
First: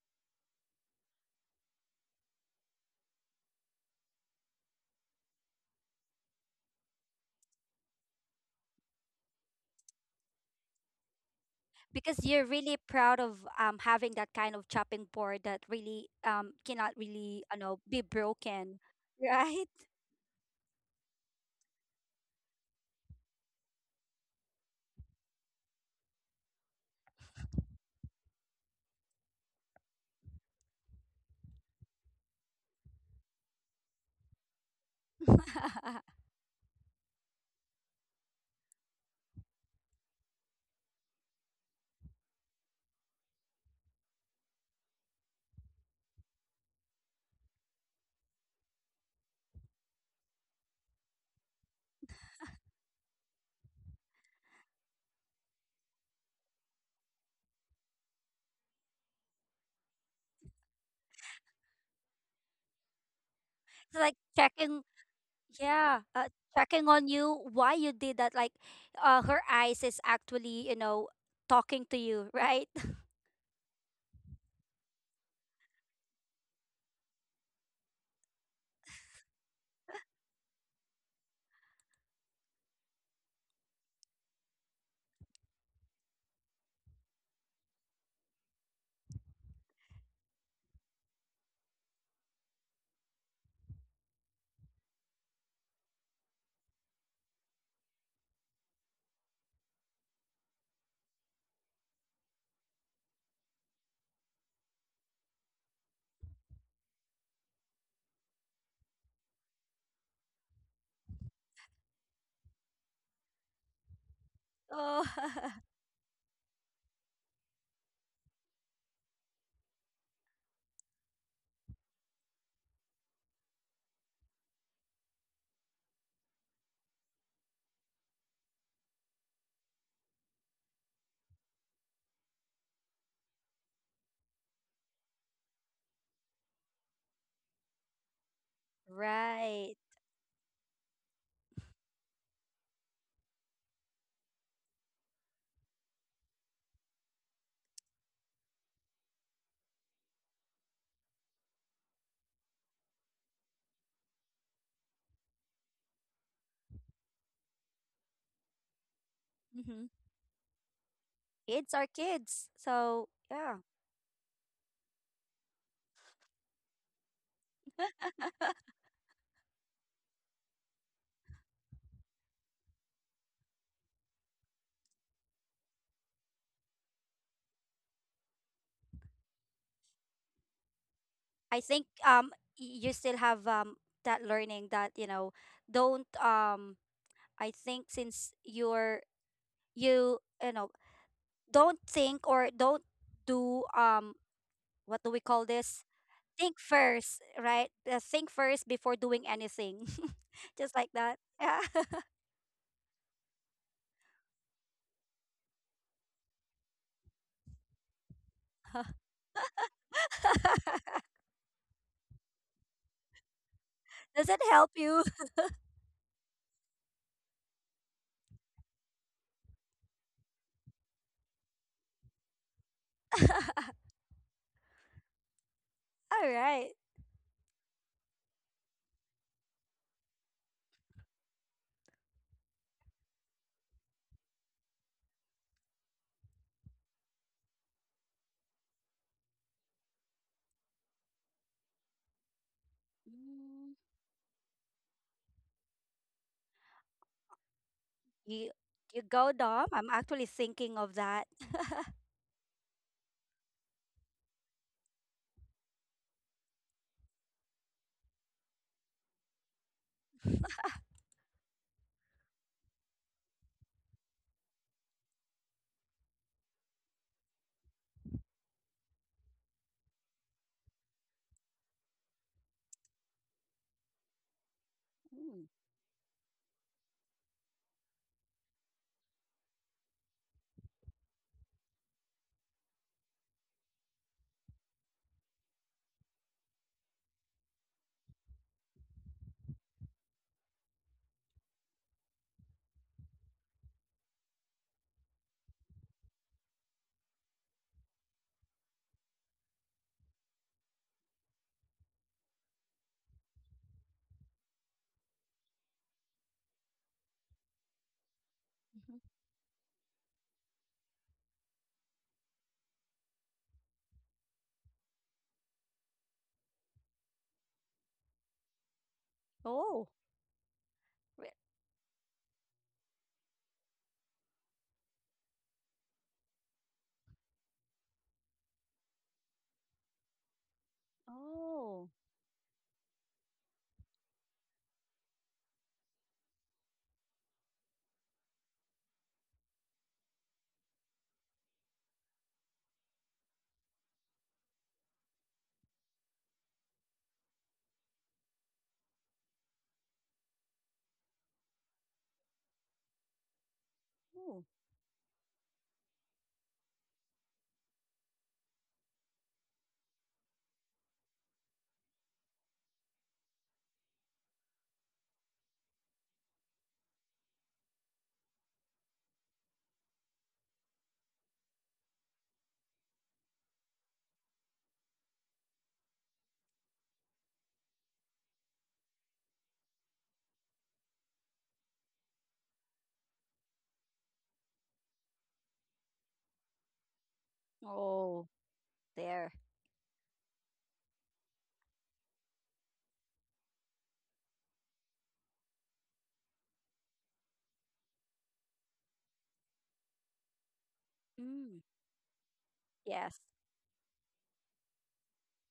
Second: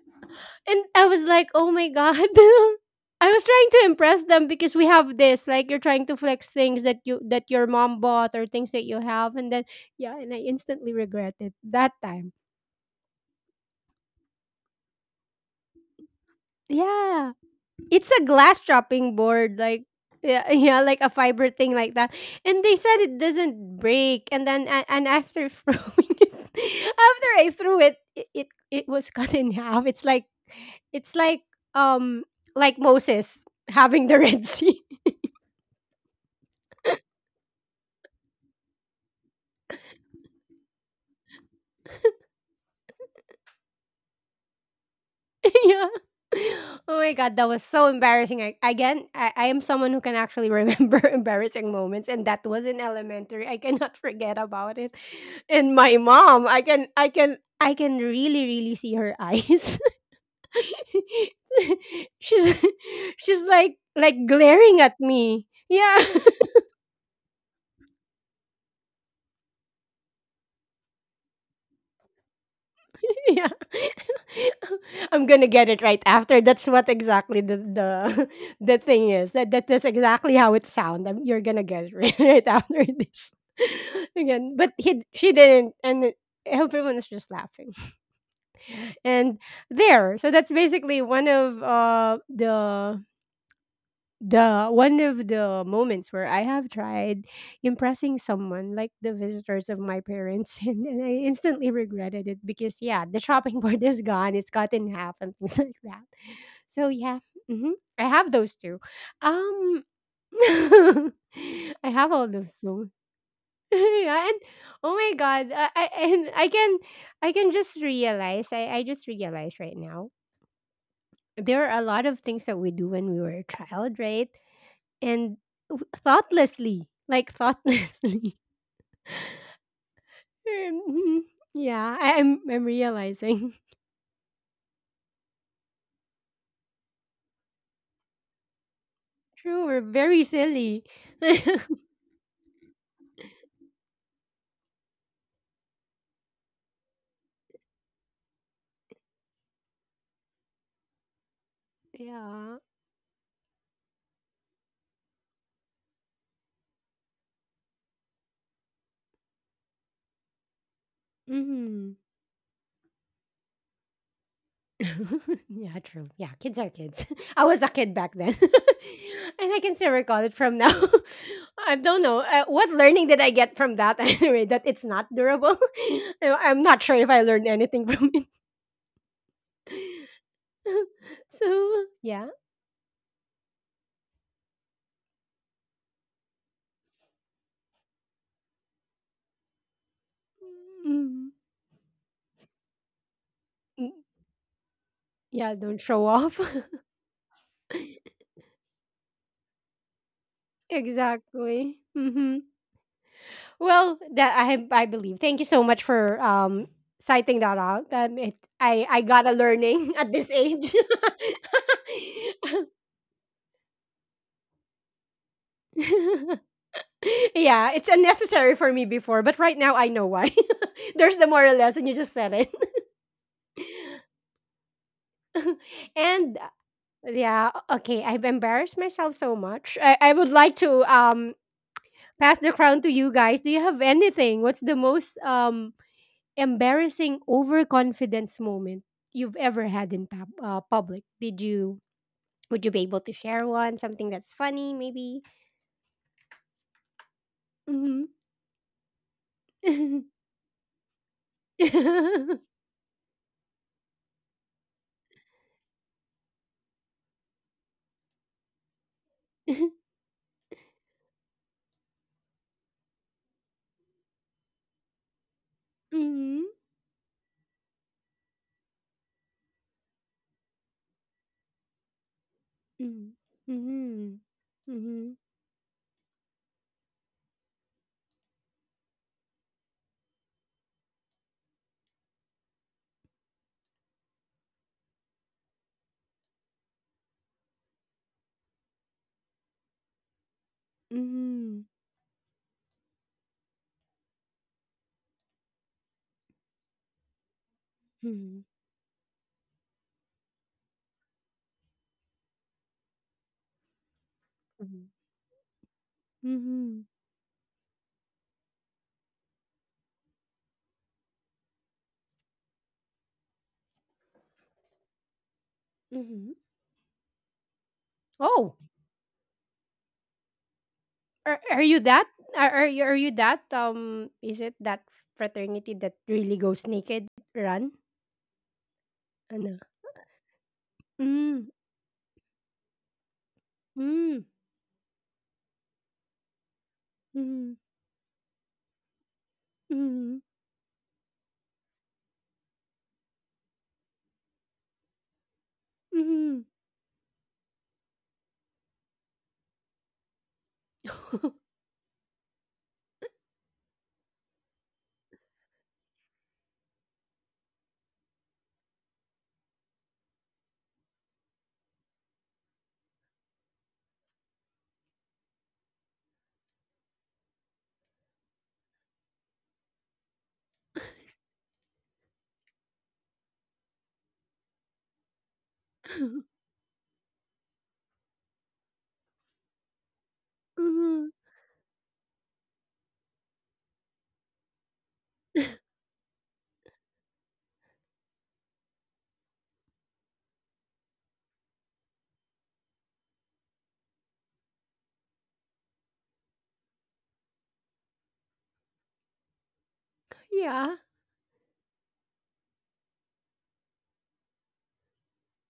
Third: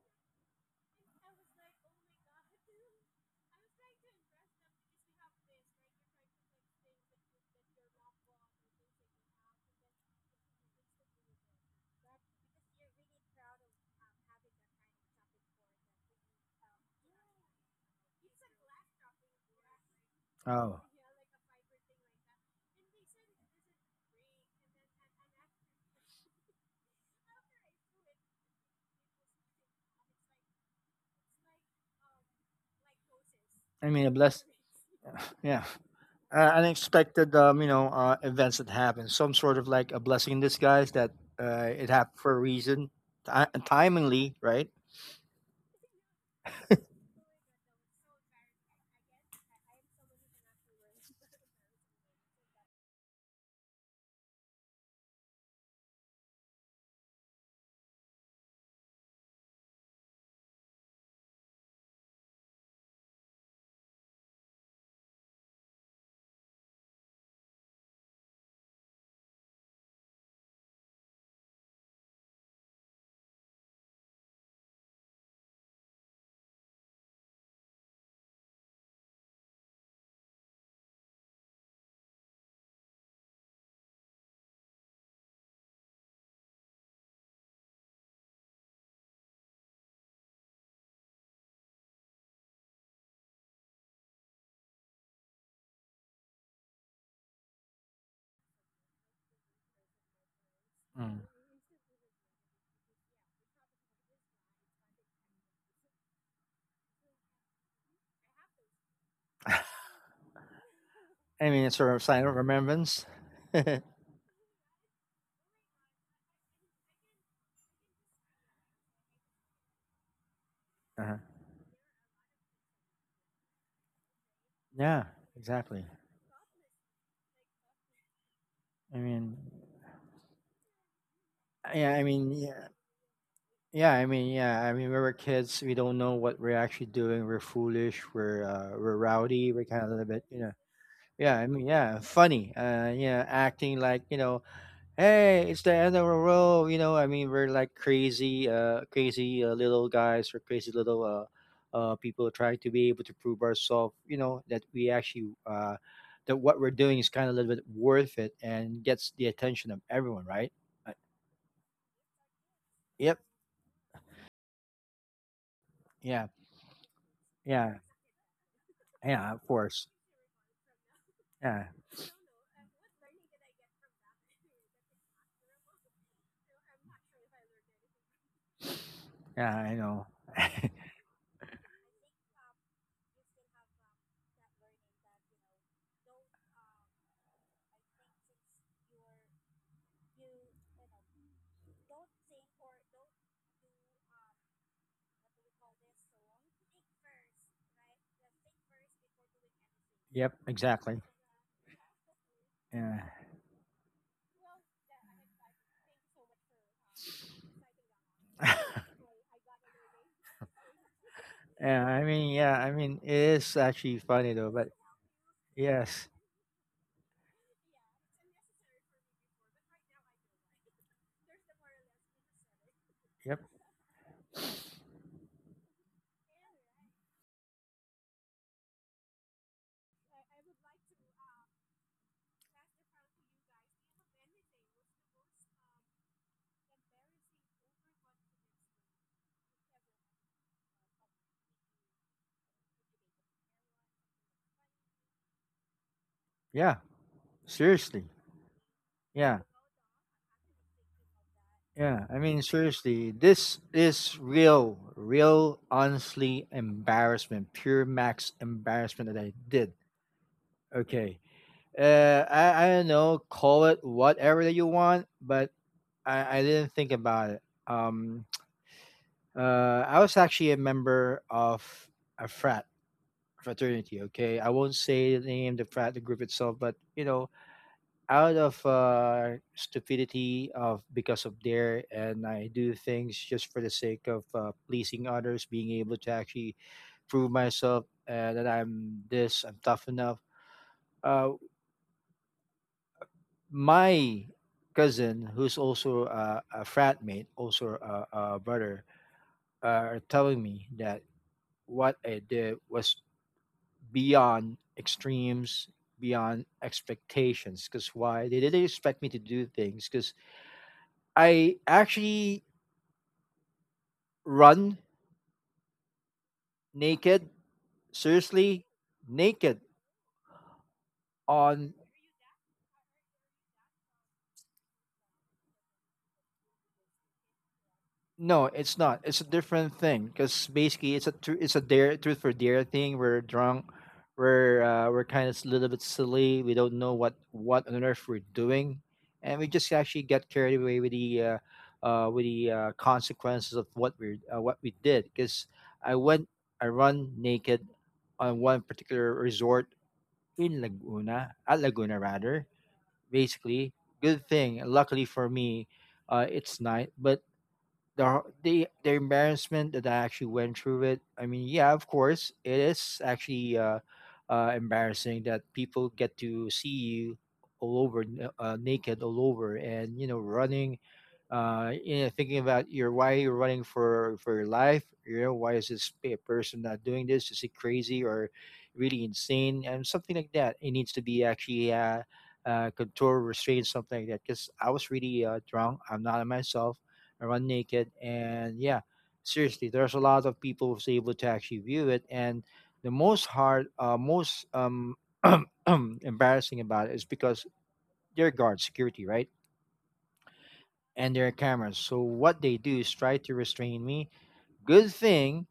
And I was like, "Oh my god." I was trying to impress them because we have this like you're trying to flex things that you that your mom bought, or things that you have, and then yeah, and I instantly regret it that Because time. you're really proud of having that kind of chopping board that really cannot Yeah. really, be It's a glass broken, chopping board, right? like yeah, Uh, yeah, like a fiber thing like that. And they said it doesn't break, and then and after throwing it, after I threw it, it was cut in half. It's um like Moses having the Red Sea. yeah. Unexpected, you know, events that happen. Some sort of like a blessing in disguise that it happened for a reason, Ti timingly, right? yeah. Oh my god, that was so embarrassing. Again, I am someone who can actually remember embarrassing moments, and that was in elementary. I cannot forget about it. And my mom, I can really, really see her eyes. she's, she's It's like like glaring checking, at me. Yeah. yeah, checking on you why you did that. Like, her eyes is actually, talking to you, right? Yeah. I'm gonna get it right after. That's what exactly the thing is. That's exactly how it sounds. You're gonna get it right, right after this. Again, but he she didn't, and it- everyone was just laughing. And there, so that's basically one of the one of the moments where I have tried impressing someone, like the visitors of my parents, and I Mm. instantly regretted it because yeah, the chopping board is gone; it's cut in half and things like that. So yeah, hmm I have those two. Um, I I mean, it's sort have of all sign of those two. remembrance. Uh-huh. Yeah, and oh Oh, my god, I and I can just realize I just realized right now there are a lot of things that we do when we were a child, right? Yeah, And exactly. thoughtlessly, like thoughtlessly. I mean, Mhm. Yeah, yeah, I mean, I'm yeah, realizing. Yeah, I mean, we were kids. We don't know what we're actually doing. We're foolish. We're rowdy. True, We're we're right. kind of a little very bit, you know. silly. Yeah, I mean, yeah, funny. Yeah, acting like, you know, hey, it's the end of the road. You know, I mean, we're like crazy, crazy little guys or crazy little people Yeah. trying to be able to prove ourselves. You know, that we actually that what we're doing is kind of a little bit worth it and gets the attention of Hmm. everyone, right? Uh, Kids are hmm kids. So, yep. yeah. yeah, true. Yeah, Yeah. kids are kids. I was a Yeah. kid back then, and I can still recall it from now. Yeah. I don't know, what learning did I get from that anyway? That it's not durable. I- I'm not sure if I learned anything from it. Yeah. I know. I So think yeah. You still have that learning that don't I think since you're you you know Mm, don't think or don't do mm, what do we call yeah, don't this, show off. think first, right? Think first before doing anything, Yep. Ex- just like that, yeah. Exactly. Hmm. Yeah. Well, that I believe. Thank you so much for citing that out. I got a learning at this age. Yeah. I mean, yeah. I mean, it is actually Does funny. it help you? That's, Yeah, it's unnecessary for me before, but right now I know why. There's the moral lesson. You just said it. yep. All And right. Yeah, okay. I've embarrassed myself so much. I would like to pass the crown to you guys. Do you have anything? What's the most embarrassing overconfidence moment you've ever had in public? Did you would you be able to share one? Mm, Something that's funny, maybe? Yeah. Mm-hmm. Seriously. you you go, Yeah. Dom. I'm Mm-hmm. actually thinking of that. Yeah, I mean, seriously, this is real, honestly embarrassment, pure max embarrassment that I did. Okay, I don't know, call it whatever that you want, but I Mm-hmm. didn't think about it. I was actually a member of a Mm-hmm. fraternity. Okay, I won't Mm-hmm. say the Mm. name, the frat, the group itself, but you know, out of stupidity of because of dare, and I do things just for the sake of pleasing others, being able to actually prove myself, that I'm this, I'm tough enough. uh, Mm-hmm. my cousin who's also a frat mate, also a Mm-hmm. brother, are telling me that what I did was beyond extremes, beyond Mm-hmm. expectations, because why they didn't Mhm. expect me to do things because I actually run Mm-hmm. naked, Oh, seriously, naked, Oh, re- are on you that? Are you are you that? Is it that fraternity that really goes naked? Run? no, it's not, it's a Ano? different thing, because basically it's a Mm. it's a oh. dare, truth for dare thing. We're drunk, Mm. We're kind of a little bit silly, we don't know Mm. what on earth we're doing, and we just actually Mm. get carried away with the consequences of what we did, because i went Mm. I run naked on one particular resort in Laguna rather. Basically, good Ooh. thing, luckily for me, it's night, but the embarrassment that I actually went through it. I mean, yeah, of course, it is actually embarrassing that people get to see you all over, naked, all over, and you know, running. You know, thinking about your why you're running for your life. You know, why is this person not doing this? Is he crazy or really insane? And something like that. It needs to Mhm. be actually. Control restraint, something like that, because I was really drunk, I'm not on myself. I run naked, Oh, and yeah, there. seriously, there's a lot of people who's able to actually view it. And the most hard, most embarrassing about it is because they're guard security, right? Yeah. And they're Mm. cameras, so what they do is try Yes. to restrain me. Good thing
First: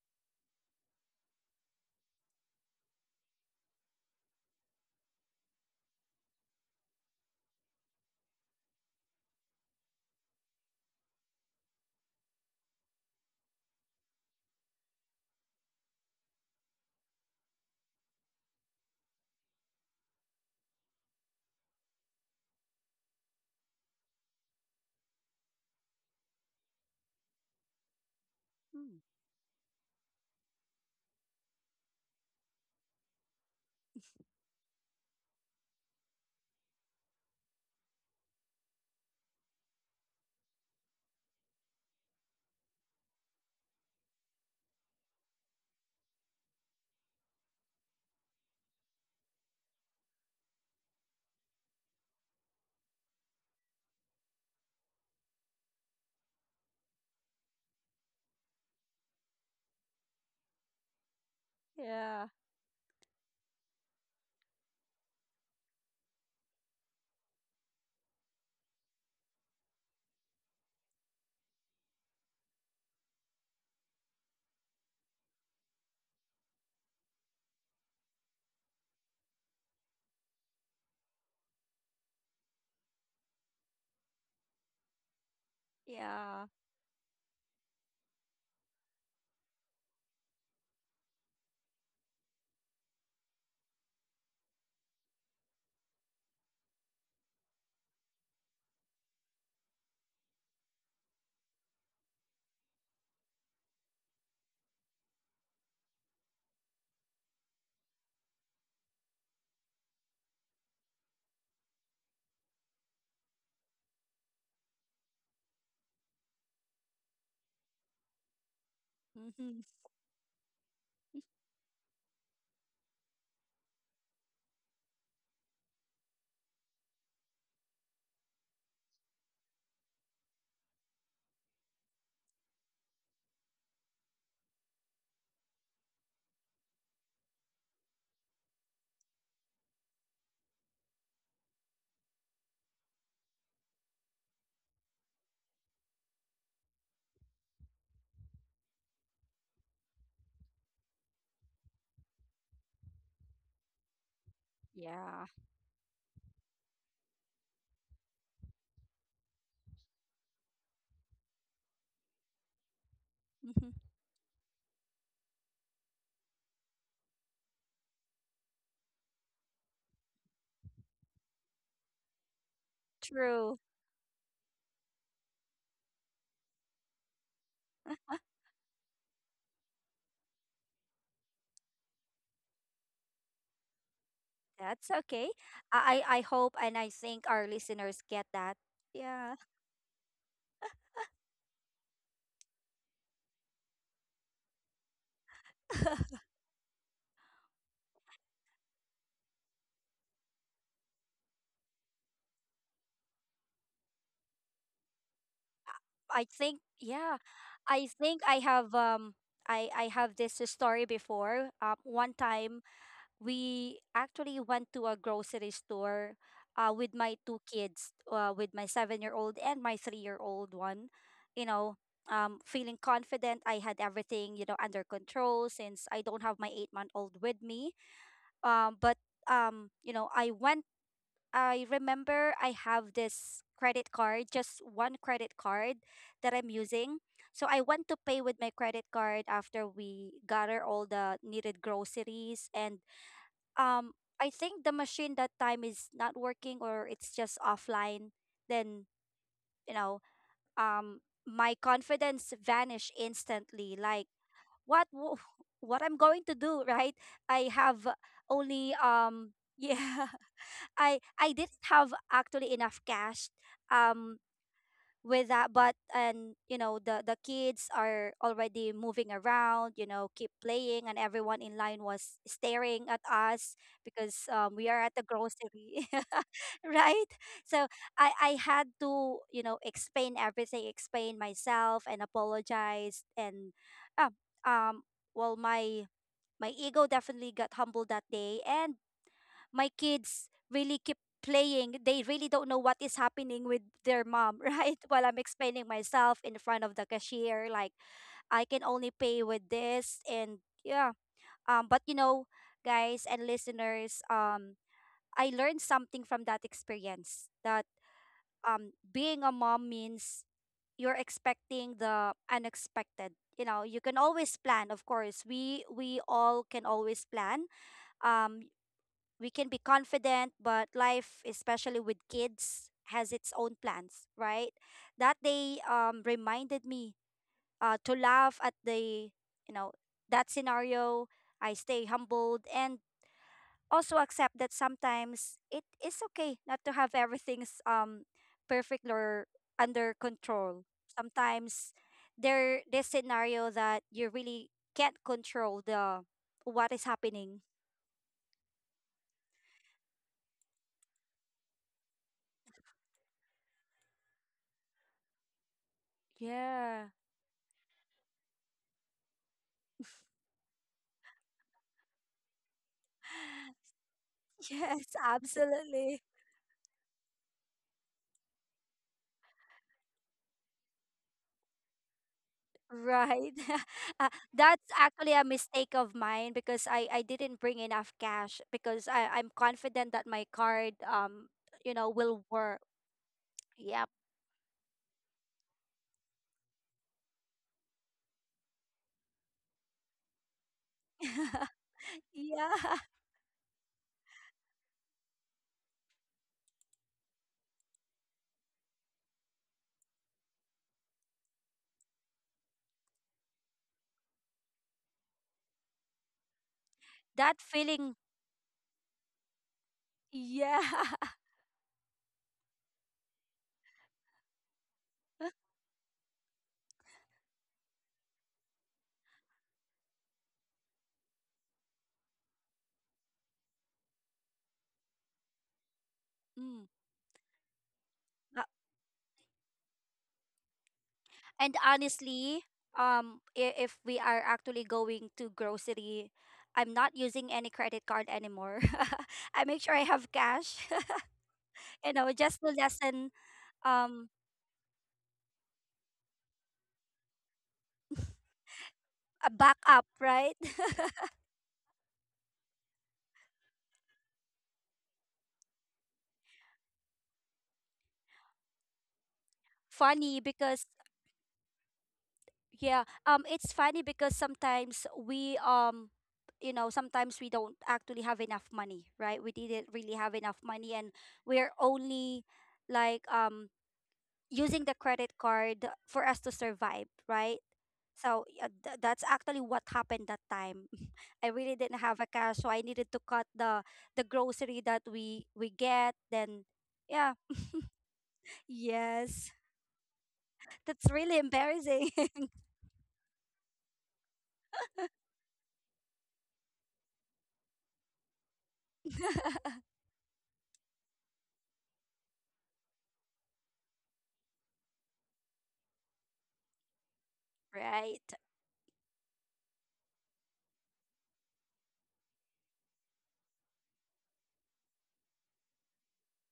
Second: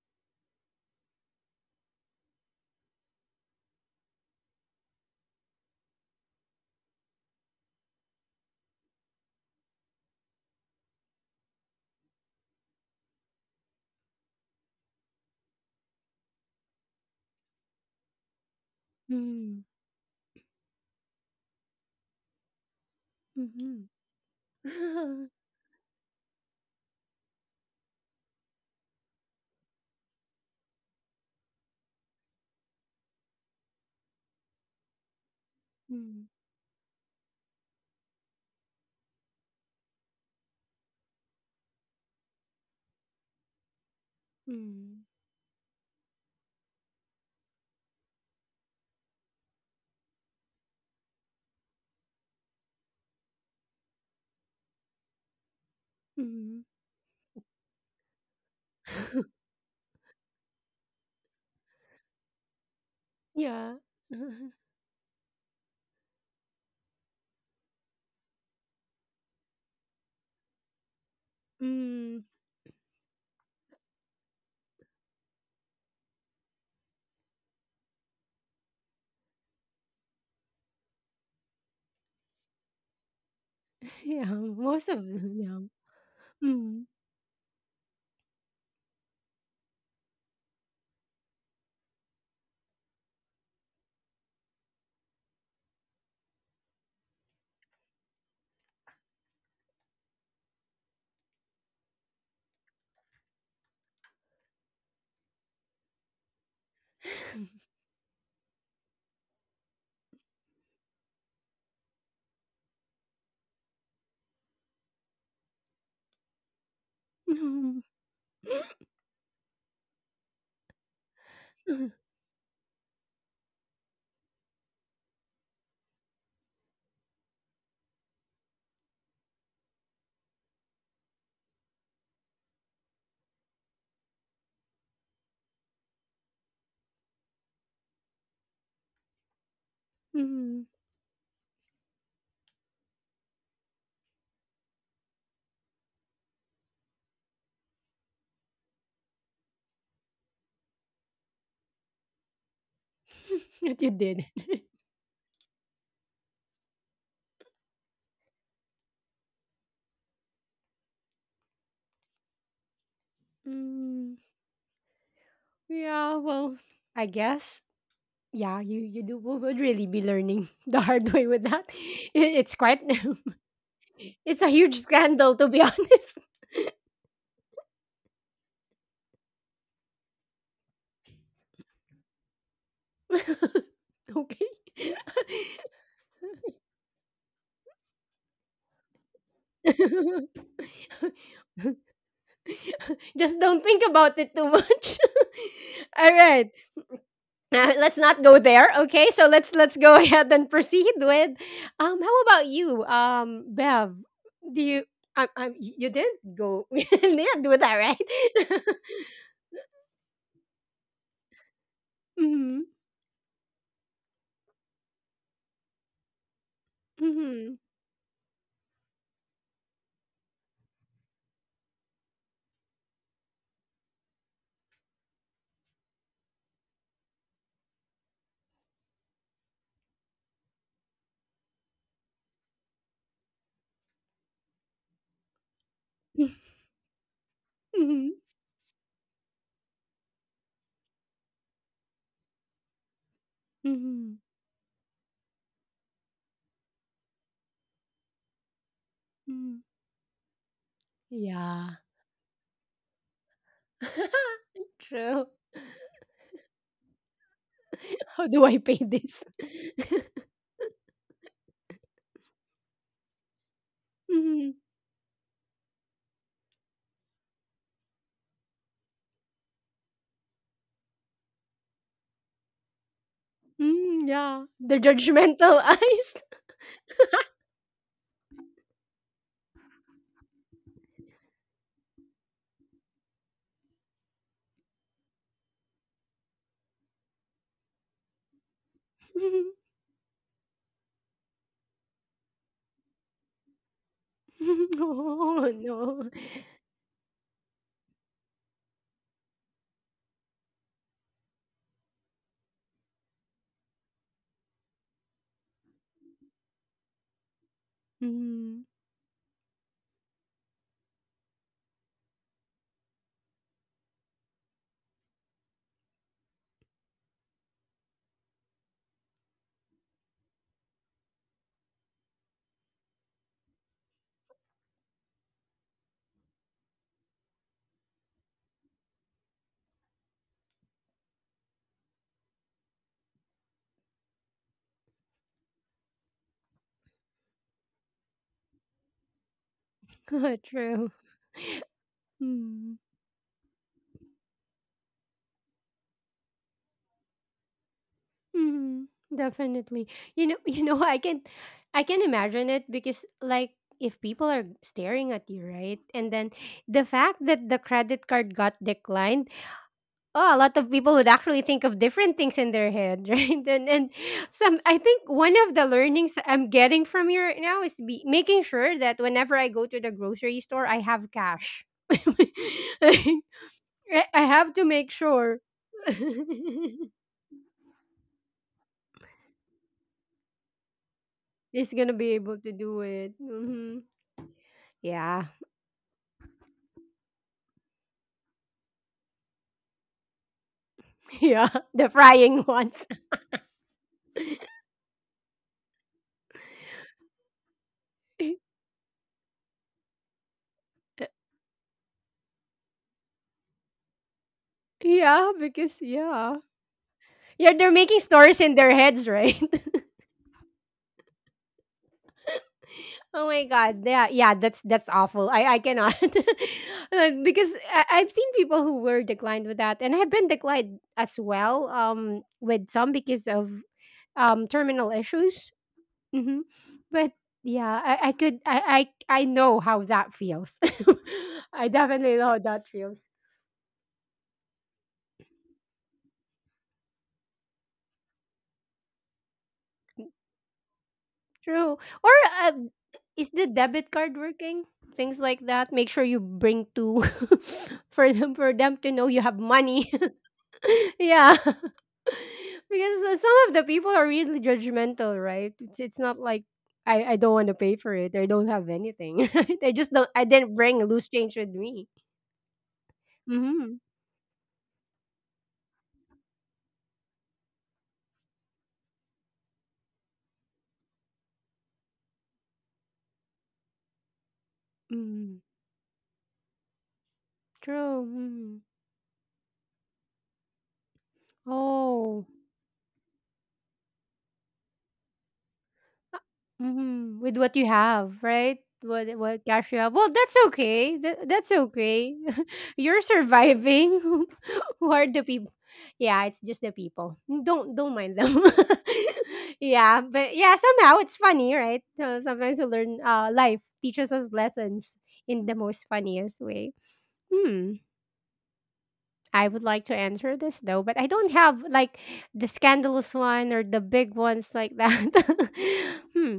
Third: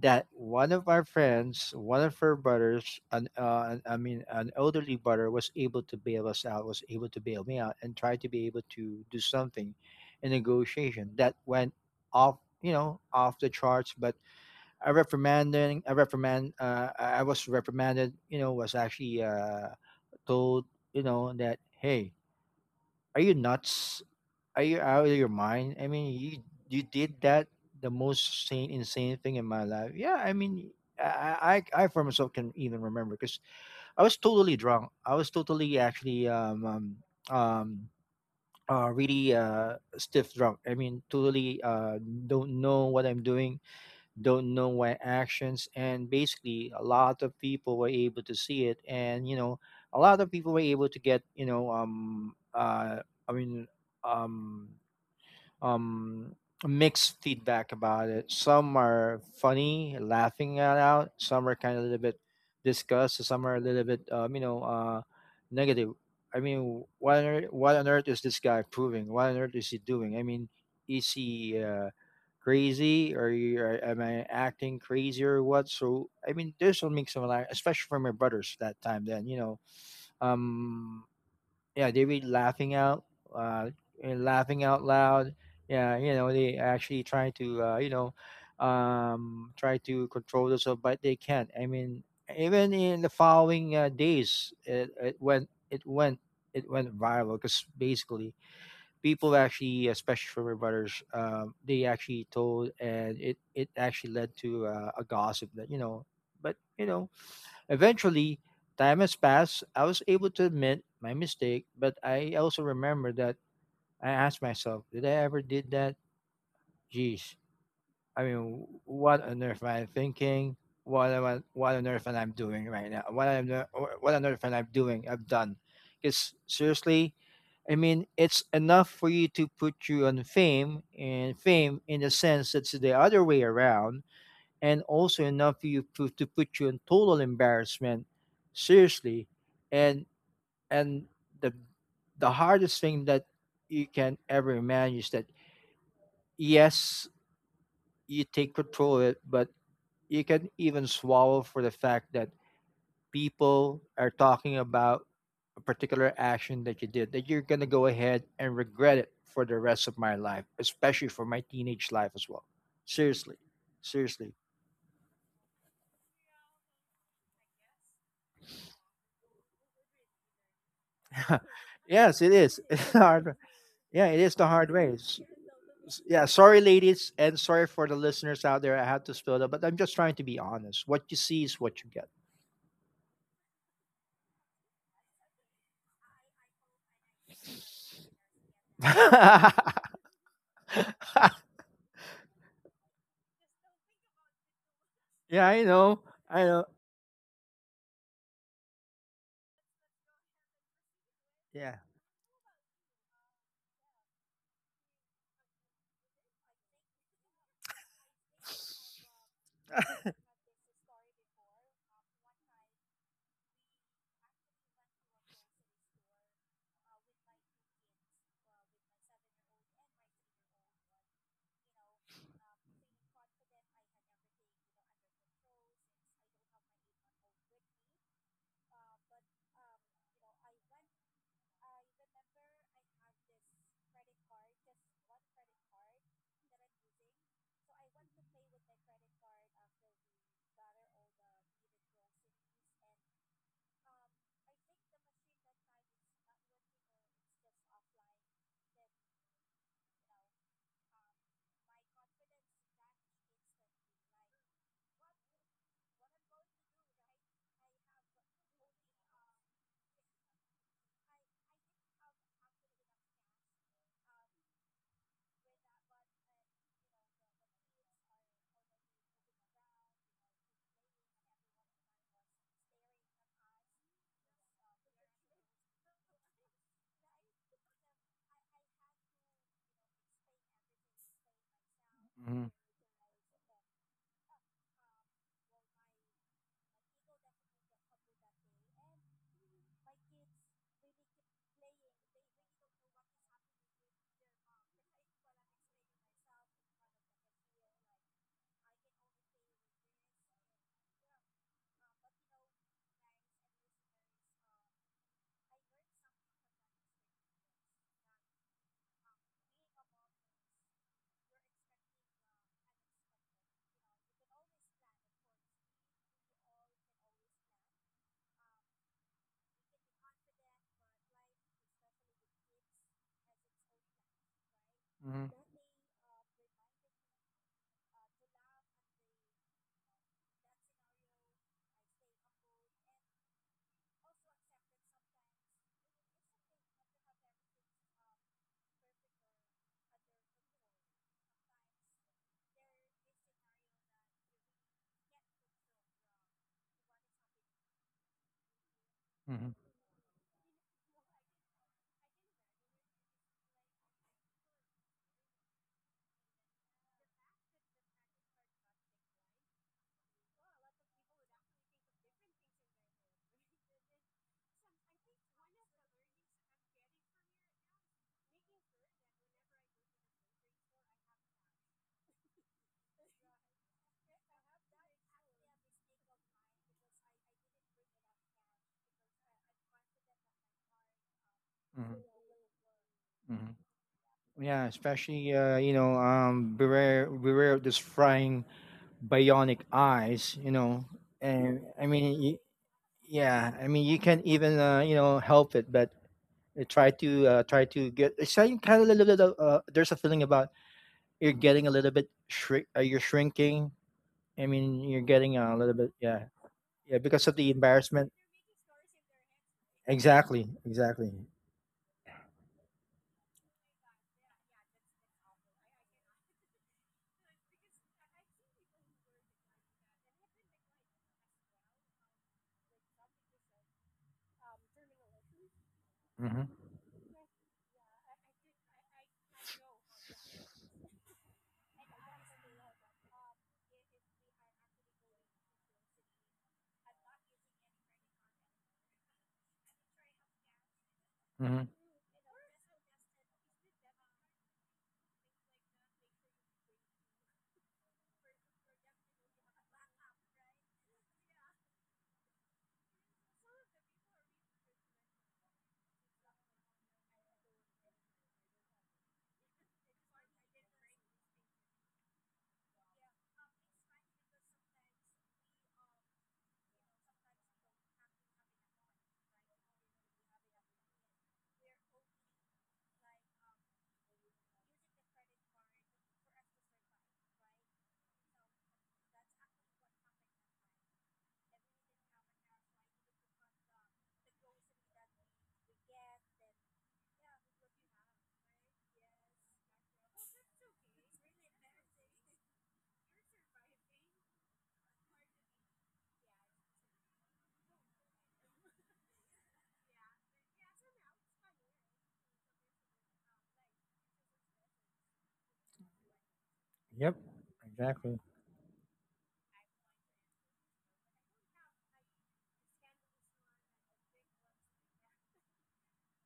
that one of our friends, one of her brothers, an I mean, an elderly brother was able to bail us out, was able to bail me out, and tried to be able to do something in negotiation that went off, you know, off the charts. But I reprimanding, I reprimand, I was reprimanded, you know, was actually Mhm. Told, you know, that hey, are you Mhm. nuts? Are you out of your mind? I mean, you did that the most sane, Mm. insane thing in my life. Yeah, I mean, I for myself can even remember because I was totally drunk. I was totally actually Mm. Um really stiff drunk. I mean, totally don't know what I'm doing, don't know my Mm. actions, and basically a lot of people were able to see it, and you know, a lot of people were able to get, you know, I mean, um um, Mhm. mixed feedback about it. Some are funny, laughing it out. Some are kind of a little bit Yeah. disgust. Some are a Yeah. little bit, you know, negative. I mean, what on earth, what on earth is this guy proving? What on earth is he doing? I mean, is he Mm. crazy, or you- or am I acting crazy or what? So, I mean, there's a mix of like, especially from my brothers that time then, you know. Um, yeah, they read laughing out, uh, and Yeah, laughing out most of them, loud. yeah. Yeah, you know, Yeah. they Mm. actually try to, you know, try to control themselves, but they can't. I mean, even in the following days, it went viral because basically people actually, especially from my brothers, they actually told, and it actually led to a gossip that you know, but you know, eventually, time has passed. I was able to admit my mistake, but I also remember that I asked myself, did I ever did that? Jeez. Mhm. I mean, what on Hmm. earth am I thinking? What am I, what on earth am I doing right now? What am I, what on earth am I doing? I've done. Because, seriously, I mean, it's enough for you to put you on fame and fame, in the sense that's the other way around, and also enough for you to put you in total embarrassment, seriously. and Mhm. and the the hardest thing that you can ever imagine is that, yes, you take control of it, but you can even swallow for the fact that Yet people you are didn't. talking about Yeah. a particular action that you did, that you're going to go ahead and regret it for the rest of my life, especially for my teenage life as well. Seriously. Hmm. Mm. Seriously. Yeah, well, I guess, yeah, you do. We would really be learning the hard way with that. I Yes, it it's is. quite It's hard. True. Yeah, it is it's a the hard huge way. scandal, to be honest. Yeah, sorry, ladies, and sorry for the listeners out there. I had to spill that, but I'm just trying to be honest. What you see is what you get. Okay. That's okay. I hope and I think our listeners get that. Yeah. Just don't think about it too much. Yeah, I All know. right. I know. Let's not go there. Okay. So let's go ahead and proceed with Yeah. How about you? Um, Bev, do you you I didn't go think you yeah. didn't do that, I right? think I have this story before. One time Mhm. we actually went to a grocery store, with my two Mhm. kids, with my 7-year-old and my 3-year-old one. You know, feeling confident. I had everything, under control since I don't have my 8-month-old with me. But, um, you know, I went, I remember I have this credit card, just one credit card that I'm using. So I went to Mhm. pay with my credit card after we gather all the needed groceries, and um Mhm. I think the machine that time is not working, or it's just offline. Then Mhm. you know, um my Yeah. confidence vanish instantly. Like what wo- True. what I'm going to do, right? I have How do I pay only this? Yeah, I didn't have actually enough cash. Um Mhm. with that, but and the kids are already moving around, keep playing, and everyone in line was staring at us Mm, because yeah. We The are at the judgmental grocery, eyes. right. So I had to, explain everything, explain myself, and Mhm, apologize, and uh, um well, my ego definitely got humbled that day. And my kids really keep playing. They really don't know what is happening with their mom, right? While I'm Oh explaining no. myself in front of the cashier, like I can only pay with this, and yeah. But guys and listeners, I learned something from that experience, that Mm-hmm. Being a mom means you're expecting the unexpected. You know, you can always plan, of course. We all can always plan. Um we can be confident, but life, especially with kids, has its own plans, right? That mhm, day reminded me to laugh at you know, that scenario. I stay humbled and also accept that sometimes it is okay not to have everything's perfect or under control. True. Sometimes there Mm. this scenario that you really can't control the what is happening. Mm. mhm, Definitely. You know, you know, I can imagine it because like if people are staring at you, right, and then the Yeah. fact that the credit card got declined, oh, a lot of people would actually think of different things in their head, right? And and some, I Yes, think one of the absolutely. learnings I'm getting from you right now is be making sure that whenever I go to the grocery store, I have cash. I Right. Uh, I have to that's make actually sure. a mistake of mine because I didn't bring enough cash because I, I'm confident that my card He's you gonna know be mhm, will able to work. do it. mhm. Mhm. Yep. Yeah, Yeah. especially you know, beware, beware of this frying bionic eyes. You know, Yeah, and the I mean, frying y ones. Yeah. yeah, I mean, you can't even, you know, help it, but try to get. It's kind of a little bit of, there's a feeling about you're getting a little bit shrink. You're shrinking. I mean, you're Yeah, getting a because little bit. yeah. Yeah, yeah, because That of Yeah, the they're making feeling. embarrassment. stories in their heads, right? Exactly. Yeah. Exactly. Oh my god. Yeah, yeah, that's awful. I cannot. Because I've seen people who were declined with that, and I have been declined as well with some because of terminal issues. Hmm. Hmm. Mm. But yeah, I could Uh, I know how that feels. and I definitely know how honestly, that feels. If we are actually going to grocery, I'm not using any credit card anymore. I make sure I have cash, Hmm. True. Or just to um, lessen is the debit um card working? Things like that. Make sure you bring two for them to know you a have money. backup, right? Yeah. Because some of the people are really judgmental, right? It's not like I don't want to pay for it. I don't have anything. Right? I just don't. I funny didn't because bring loose change with me. yeah, it's Mm-hmm. funny because sometimes we don't actually have enough money, right? We didn't really have enough money, and we're only like using the credit Mm. card for us to survive, right? True. So yeah, Mm. that's actually what happened that time. I really didn't have a Oh. cash, so I needed to cut the grocery that we get. Then yeah, Mhm, with what you have, right? Yes, What cash you have? Well, that's that's okay. really That's embarrassing. okay. You're surviving. Who are the people? Yeah, it's just the people. Don't mind them. Yeah. but yeah, somehow it's funny, right? So sometimes we learn. Life teaches us lessons in the most funniest way. Yep. Hmm. right? Exactly. I would like to answer this though, but I don't have like the scandalous one or the big ones like that. Hmm.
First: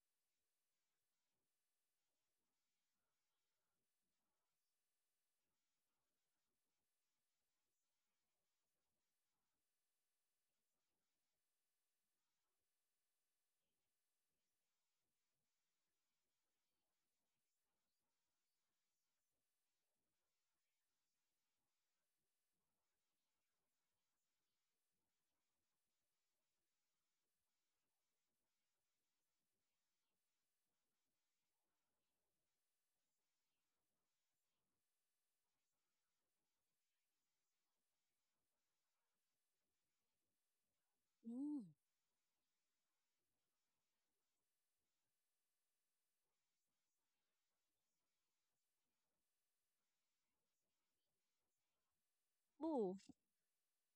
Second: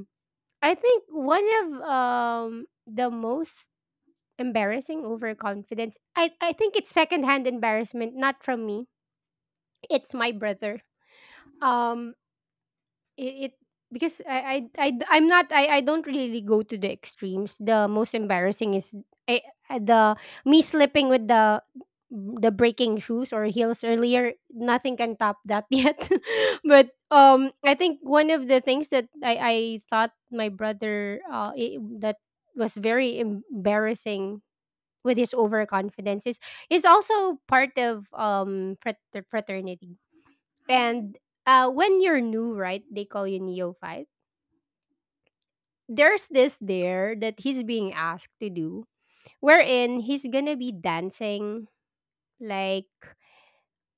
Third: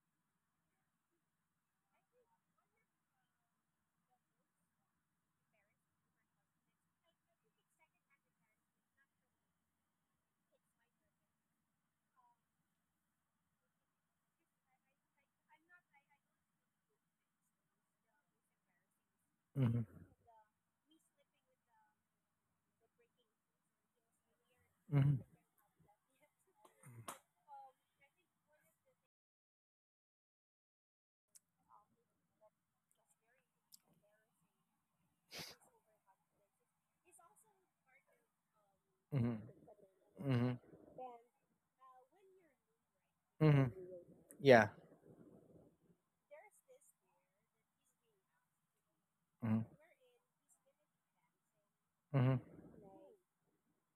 I think one of the most embarrassing overconfidence. I think it's secondhand embarrassment, not from me. It's my brother. Um, it, it because I'm not I don't really go to the extremes. The most embarrassing is I, I- Hmm. the me slipping with the breaking shoes or heels earlier. Nothing can top that yet. But I think one of the things that I thought my brother I that was very embarrassing with his overconfidence is also part of fraternity. And Mm. When you're new, right, they call you Hmm. neophyte. Yeah. There's this there that he's being asked to do, wherein he's gonna be dancing Hmm. like Ooh.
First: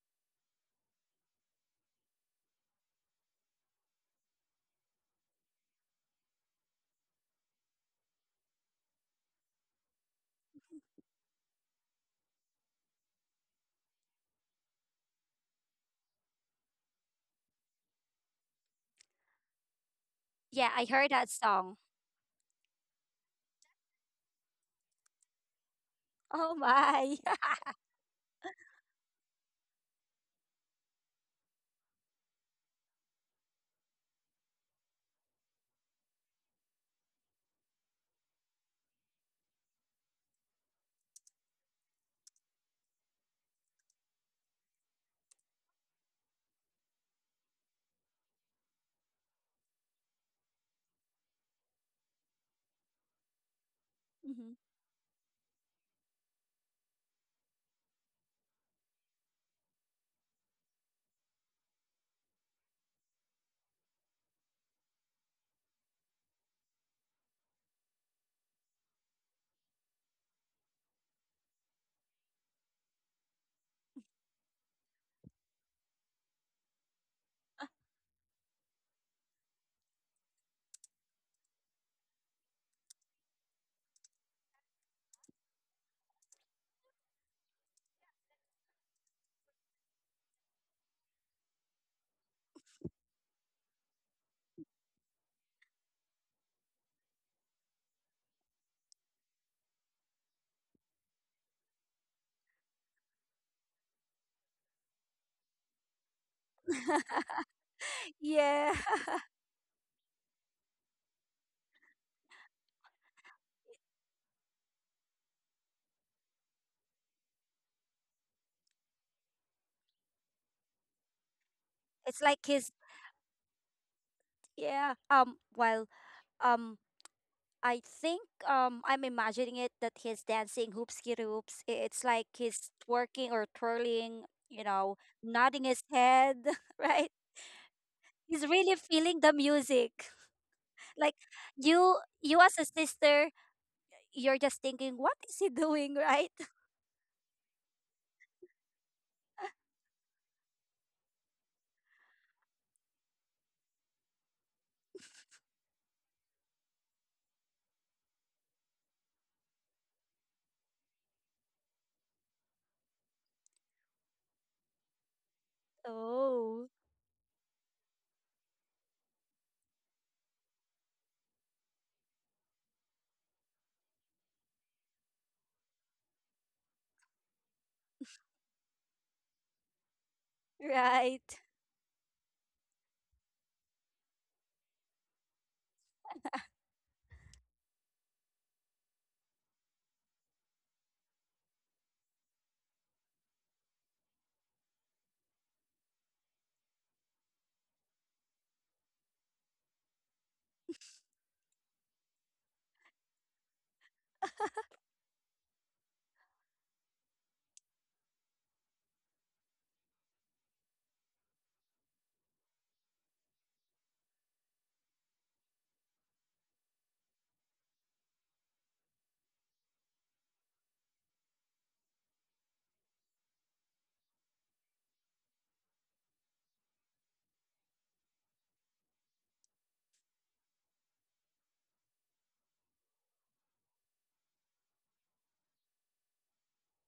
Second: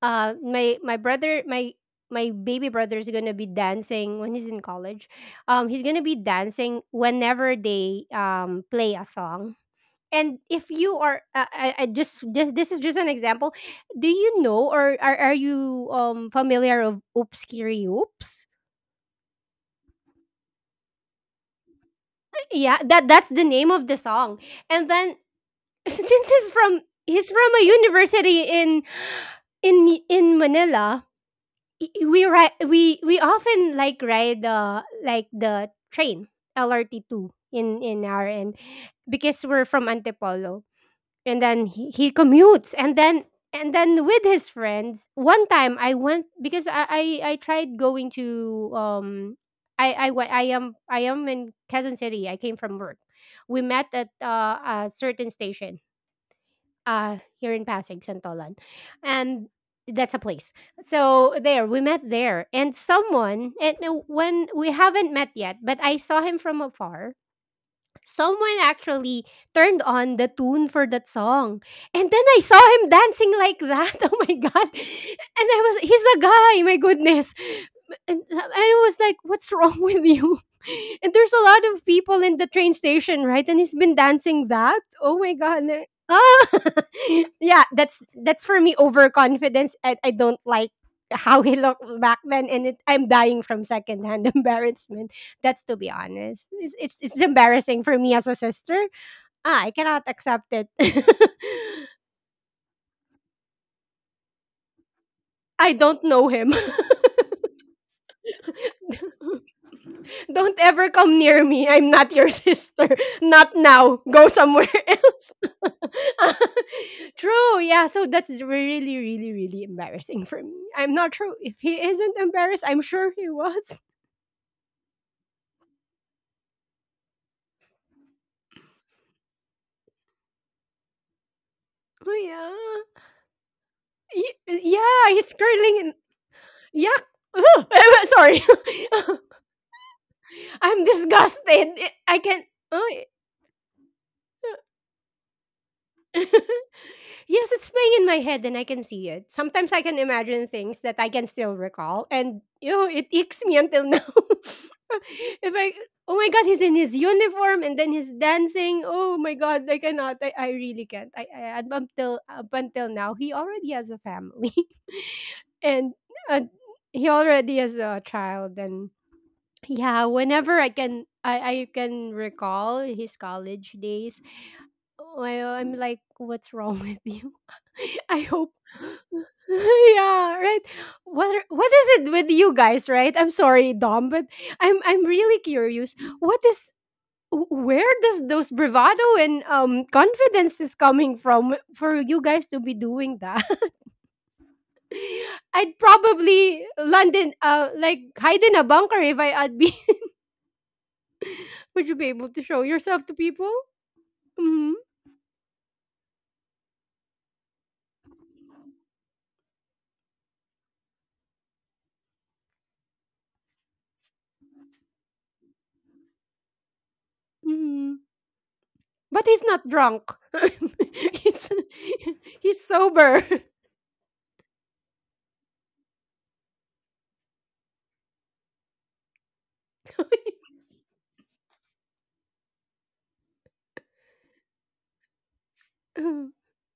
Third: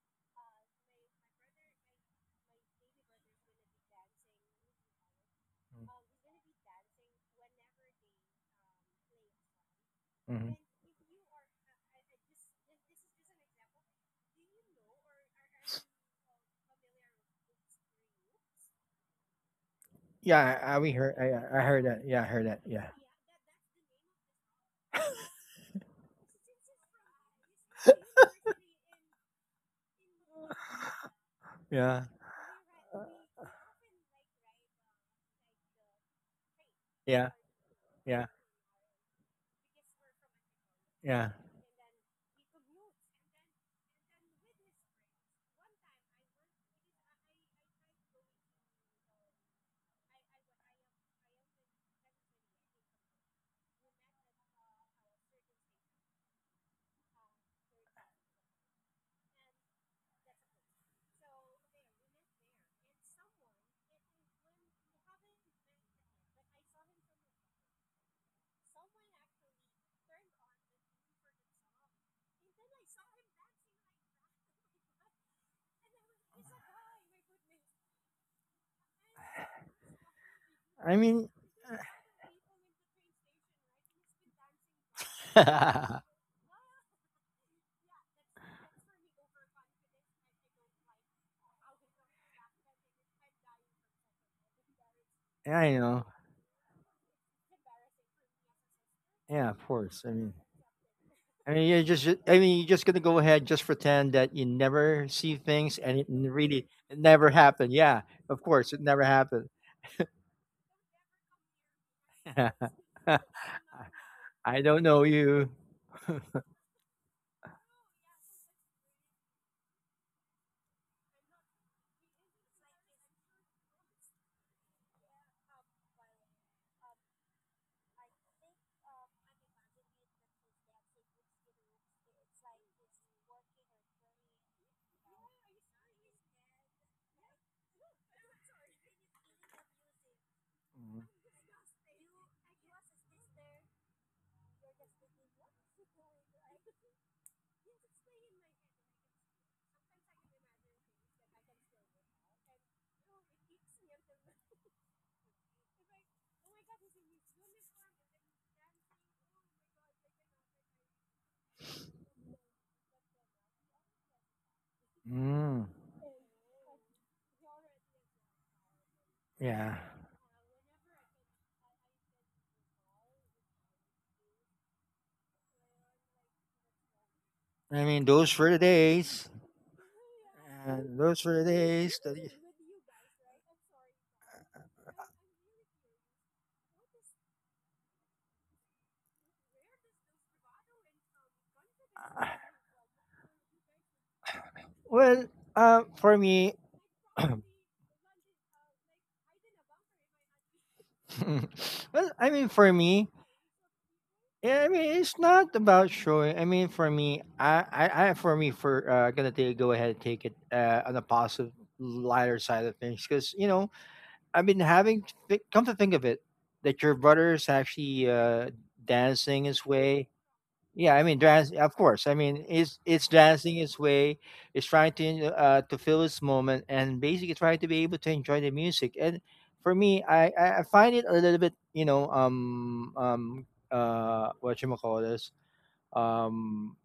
uh my my brother my my baby brother is gonna be dancing when he's in college. He's gonna be dancing whenever they play a song. And Hmm. if you are, just this is just an example. Do you know or are you familiar of Oops Kiri Oops? Yeah. Yeah, I I We heard heard. that song. That. Yeah. Yeah, that's the name of the song. And then since he's Oh from my. A university in in Manila, i- Yeah. we ride Uh, we we often like ride the train LRT two Yeah. In our Yeah. end because we're from Antipolo Yeah. and then he commutes and then with his friends one time I went because I tried going to I am in Quezon City. I came from work. We met at hmm, a certain station here in Pasig, Santolan, and that's a place. So there we met there, and someone and when we haven't met yet, but I saw him from afar, someone actually turned on the tune for that song. And then I saw him dancing like that. Oh my god. And I was he's a guy, my goodness. And I was like, what's wrong with you? I And mean, there's a lot of people in the train station, right? And he's been dancing that. Oh my god. And ah! Yeah, that's for me overconfidence. I don't like how he looked back then, and it, I'm dying from secondhand embarrassment. That's to I be know. honest. It's embarrassing for me as a sister. Yeah, Ah, of I cannot course. I mean, accept it. I mean, I mean, you just gonna you never see I things, and don't know him. really it never happened. Yeah, of yeah. course, it never happened. Don't ever come near me. I'm not your sister. Not now. Go I somewhere don't know else. you. True. Yeah. So that's really, really, really embarrassing for me. I'm not sure if he isn't It's like embarrassed. his, I'm sure he was. yeah. Well, um I think I'm imagining it that he's dancing hoopski hoops. It's Oh like he's yeah. twerking or twirling, Y- yeah. He's nodding his curling. In- head, yeah. right? He's Sorry. really feeling the music. I'm Like disgusted. you I you can. as a Oh. sister, you're just thinking, what is he doing, right? Yes, it's playing in my head and I can see it. Sometimes I can imagine things that I can still recall, and you know, it icks me until now. If I oh my god, he's in his uniform and then he's dancing. Oh my god, I cannot. I really can't. I up until now he already has a family. Mm, And uh, Oh, he already has a child. And yeah. yeah, whenever I can, I can recall his college days. Well, I'm like, what's wrong with you? I mean, I those were hope. the days. Yeah, right. And those What right. were are- the what is days it that. You, with you guys, right? I'm sorry, Dom, but I'm really curious. What is where does those bravado and confidence is coming from for you guys to be doing that? well, I'd for me, probably land in like hide in a bunker if I'd be. Would you be well, I able to mean, show for me, yourself to people? yeah, I Mhm, mean, it's not about showing. I mean, for me, I for me, for gonna take go ahead and take it, on the positive, lighter side of things, because you know, I've been having to come to think of it, that your brother is actually mhm. But dancing he's his not way. drunk. Yeah, I mean, dance, he's yeah, of course. I mean, he's it's sober. dancing its way. It's trying to feel its moment and basically trying to be able to enjoy the music. And for me, I find it a little bit, you know, what you call this, um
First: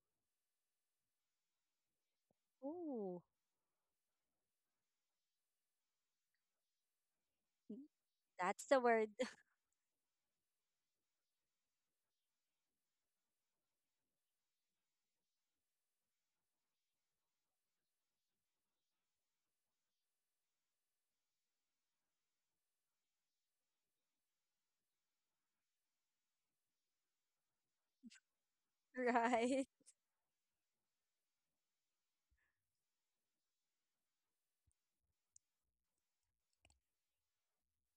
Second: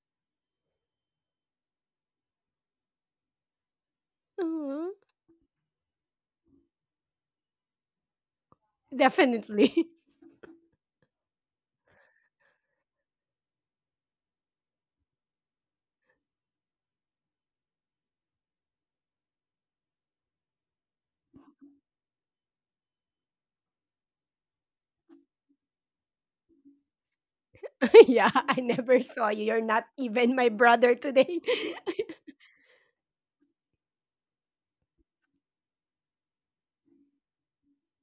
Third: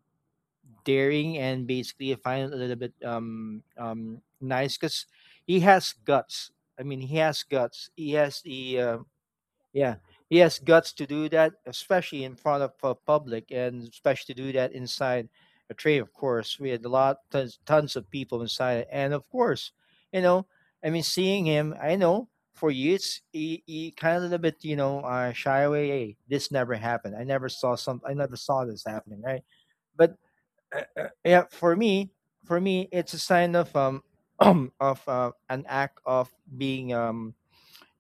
daring, and basically I find it a little bit, Ooh. Nice, Uh-huh. because he has guts. I mean, he has guts. He has That's the, the word. Definitely. yeah. He has guts to do that, especially in front of, and especially do that inside a train. Of course, we had a lot, tons, tons of people inside, and of course, you know, I mean, seeing him, I know for you it's he kind of a little bit, you know, shy away. Hey, this never happened. I never saw some. I Yeah, never I saw this never happening, saw right? you. You're Right. not But even my brother today. yeah, for me, for me, it's a sign of, of an act of being um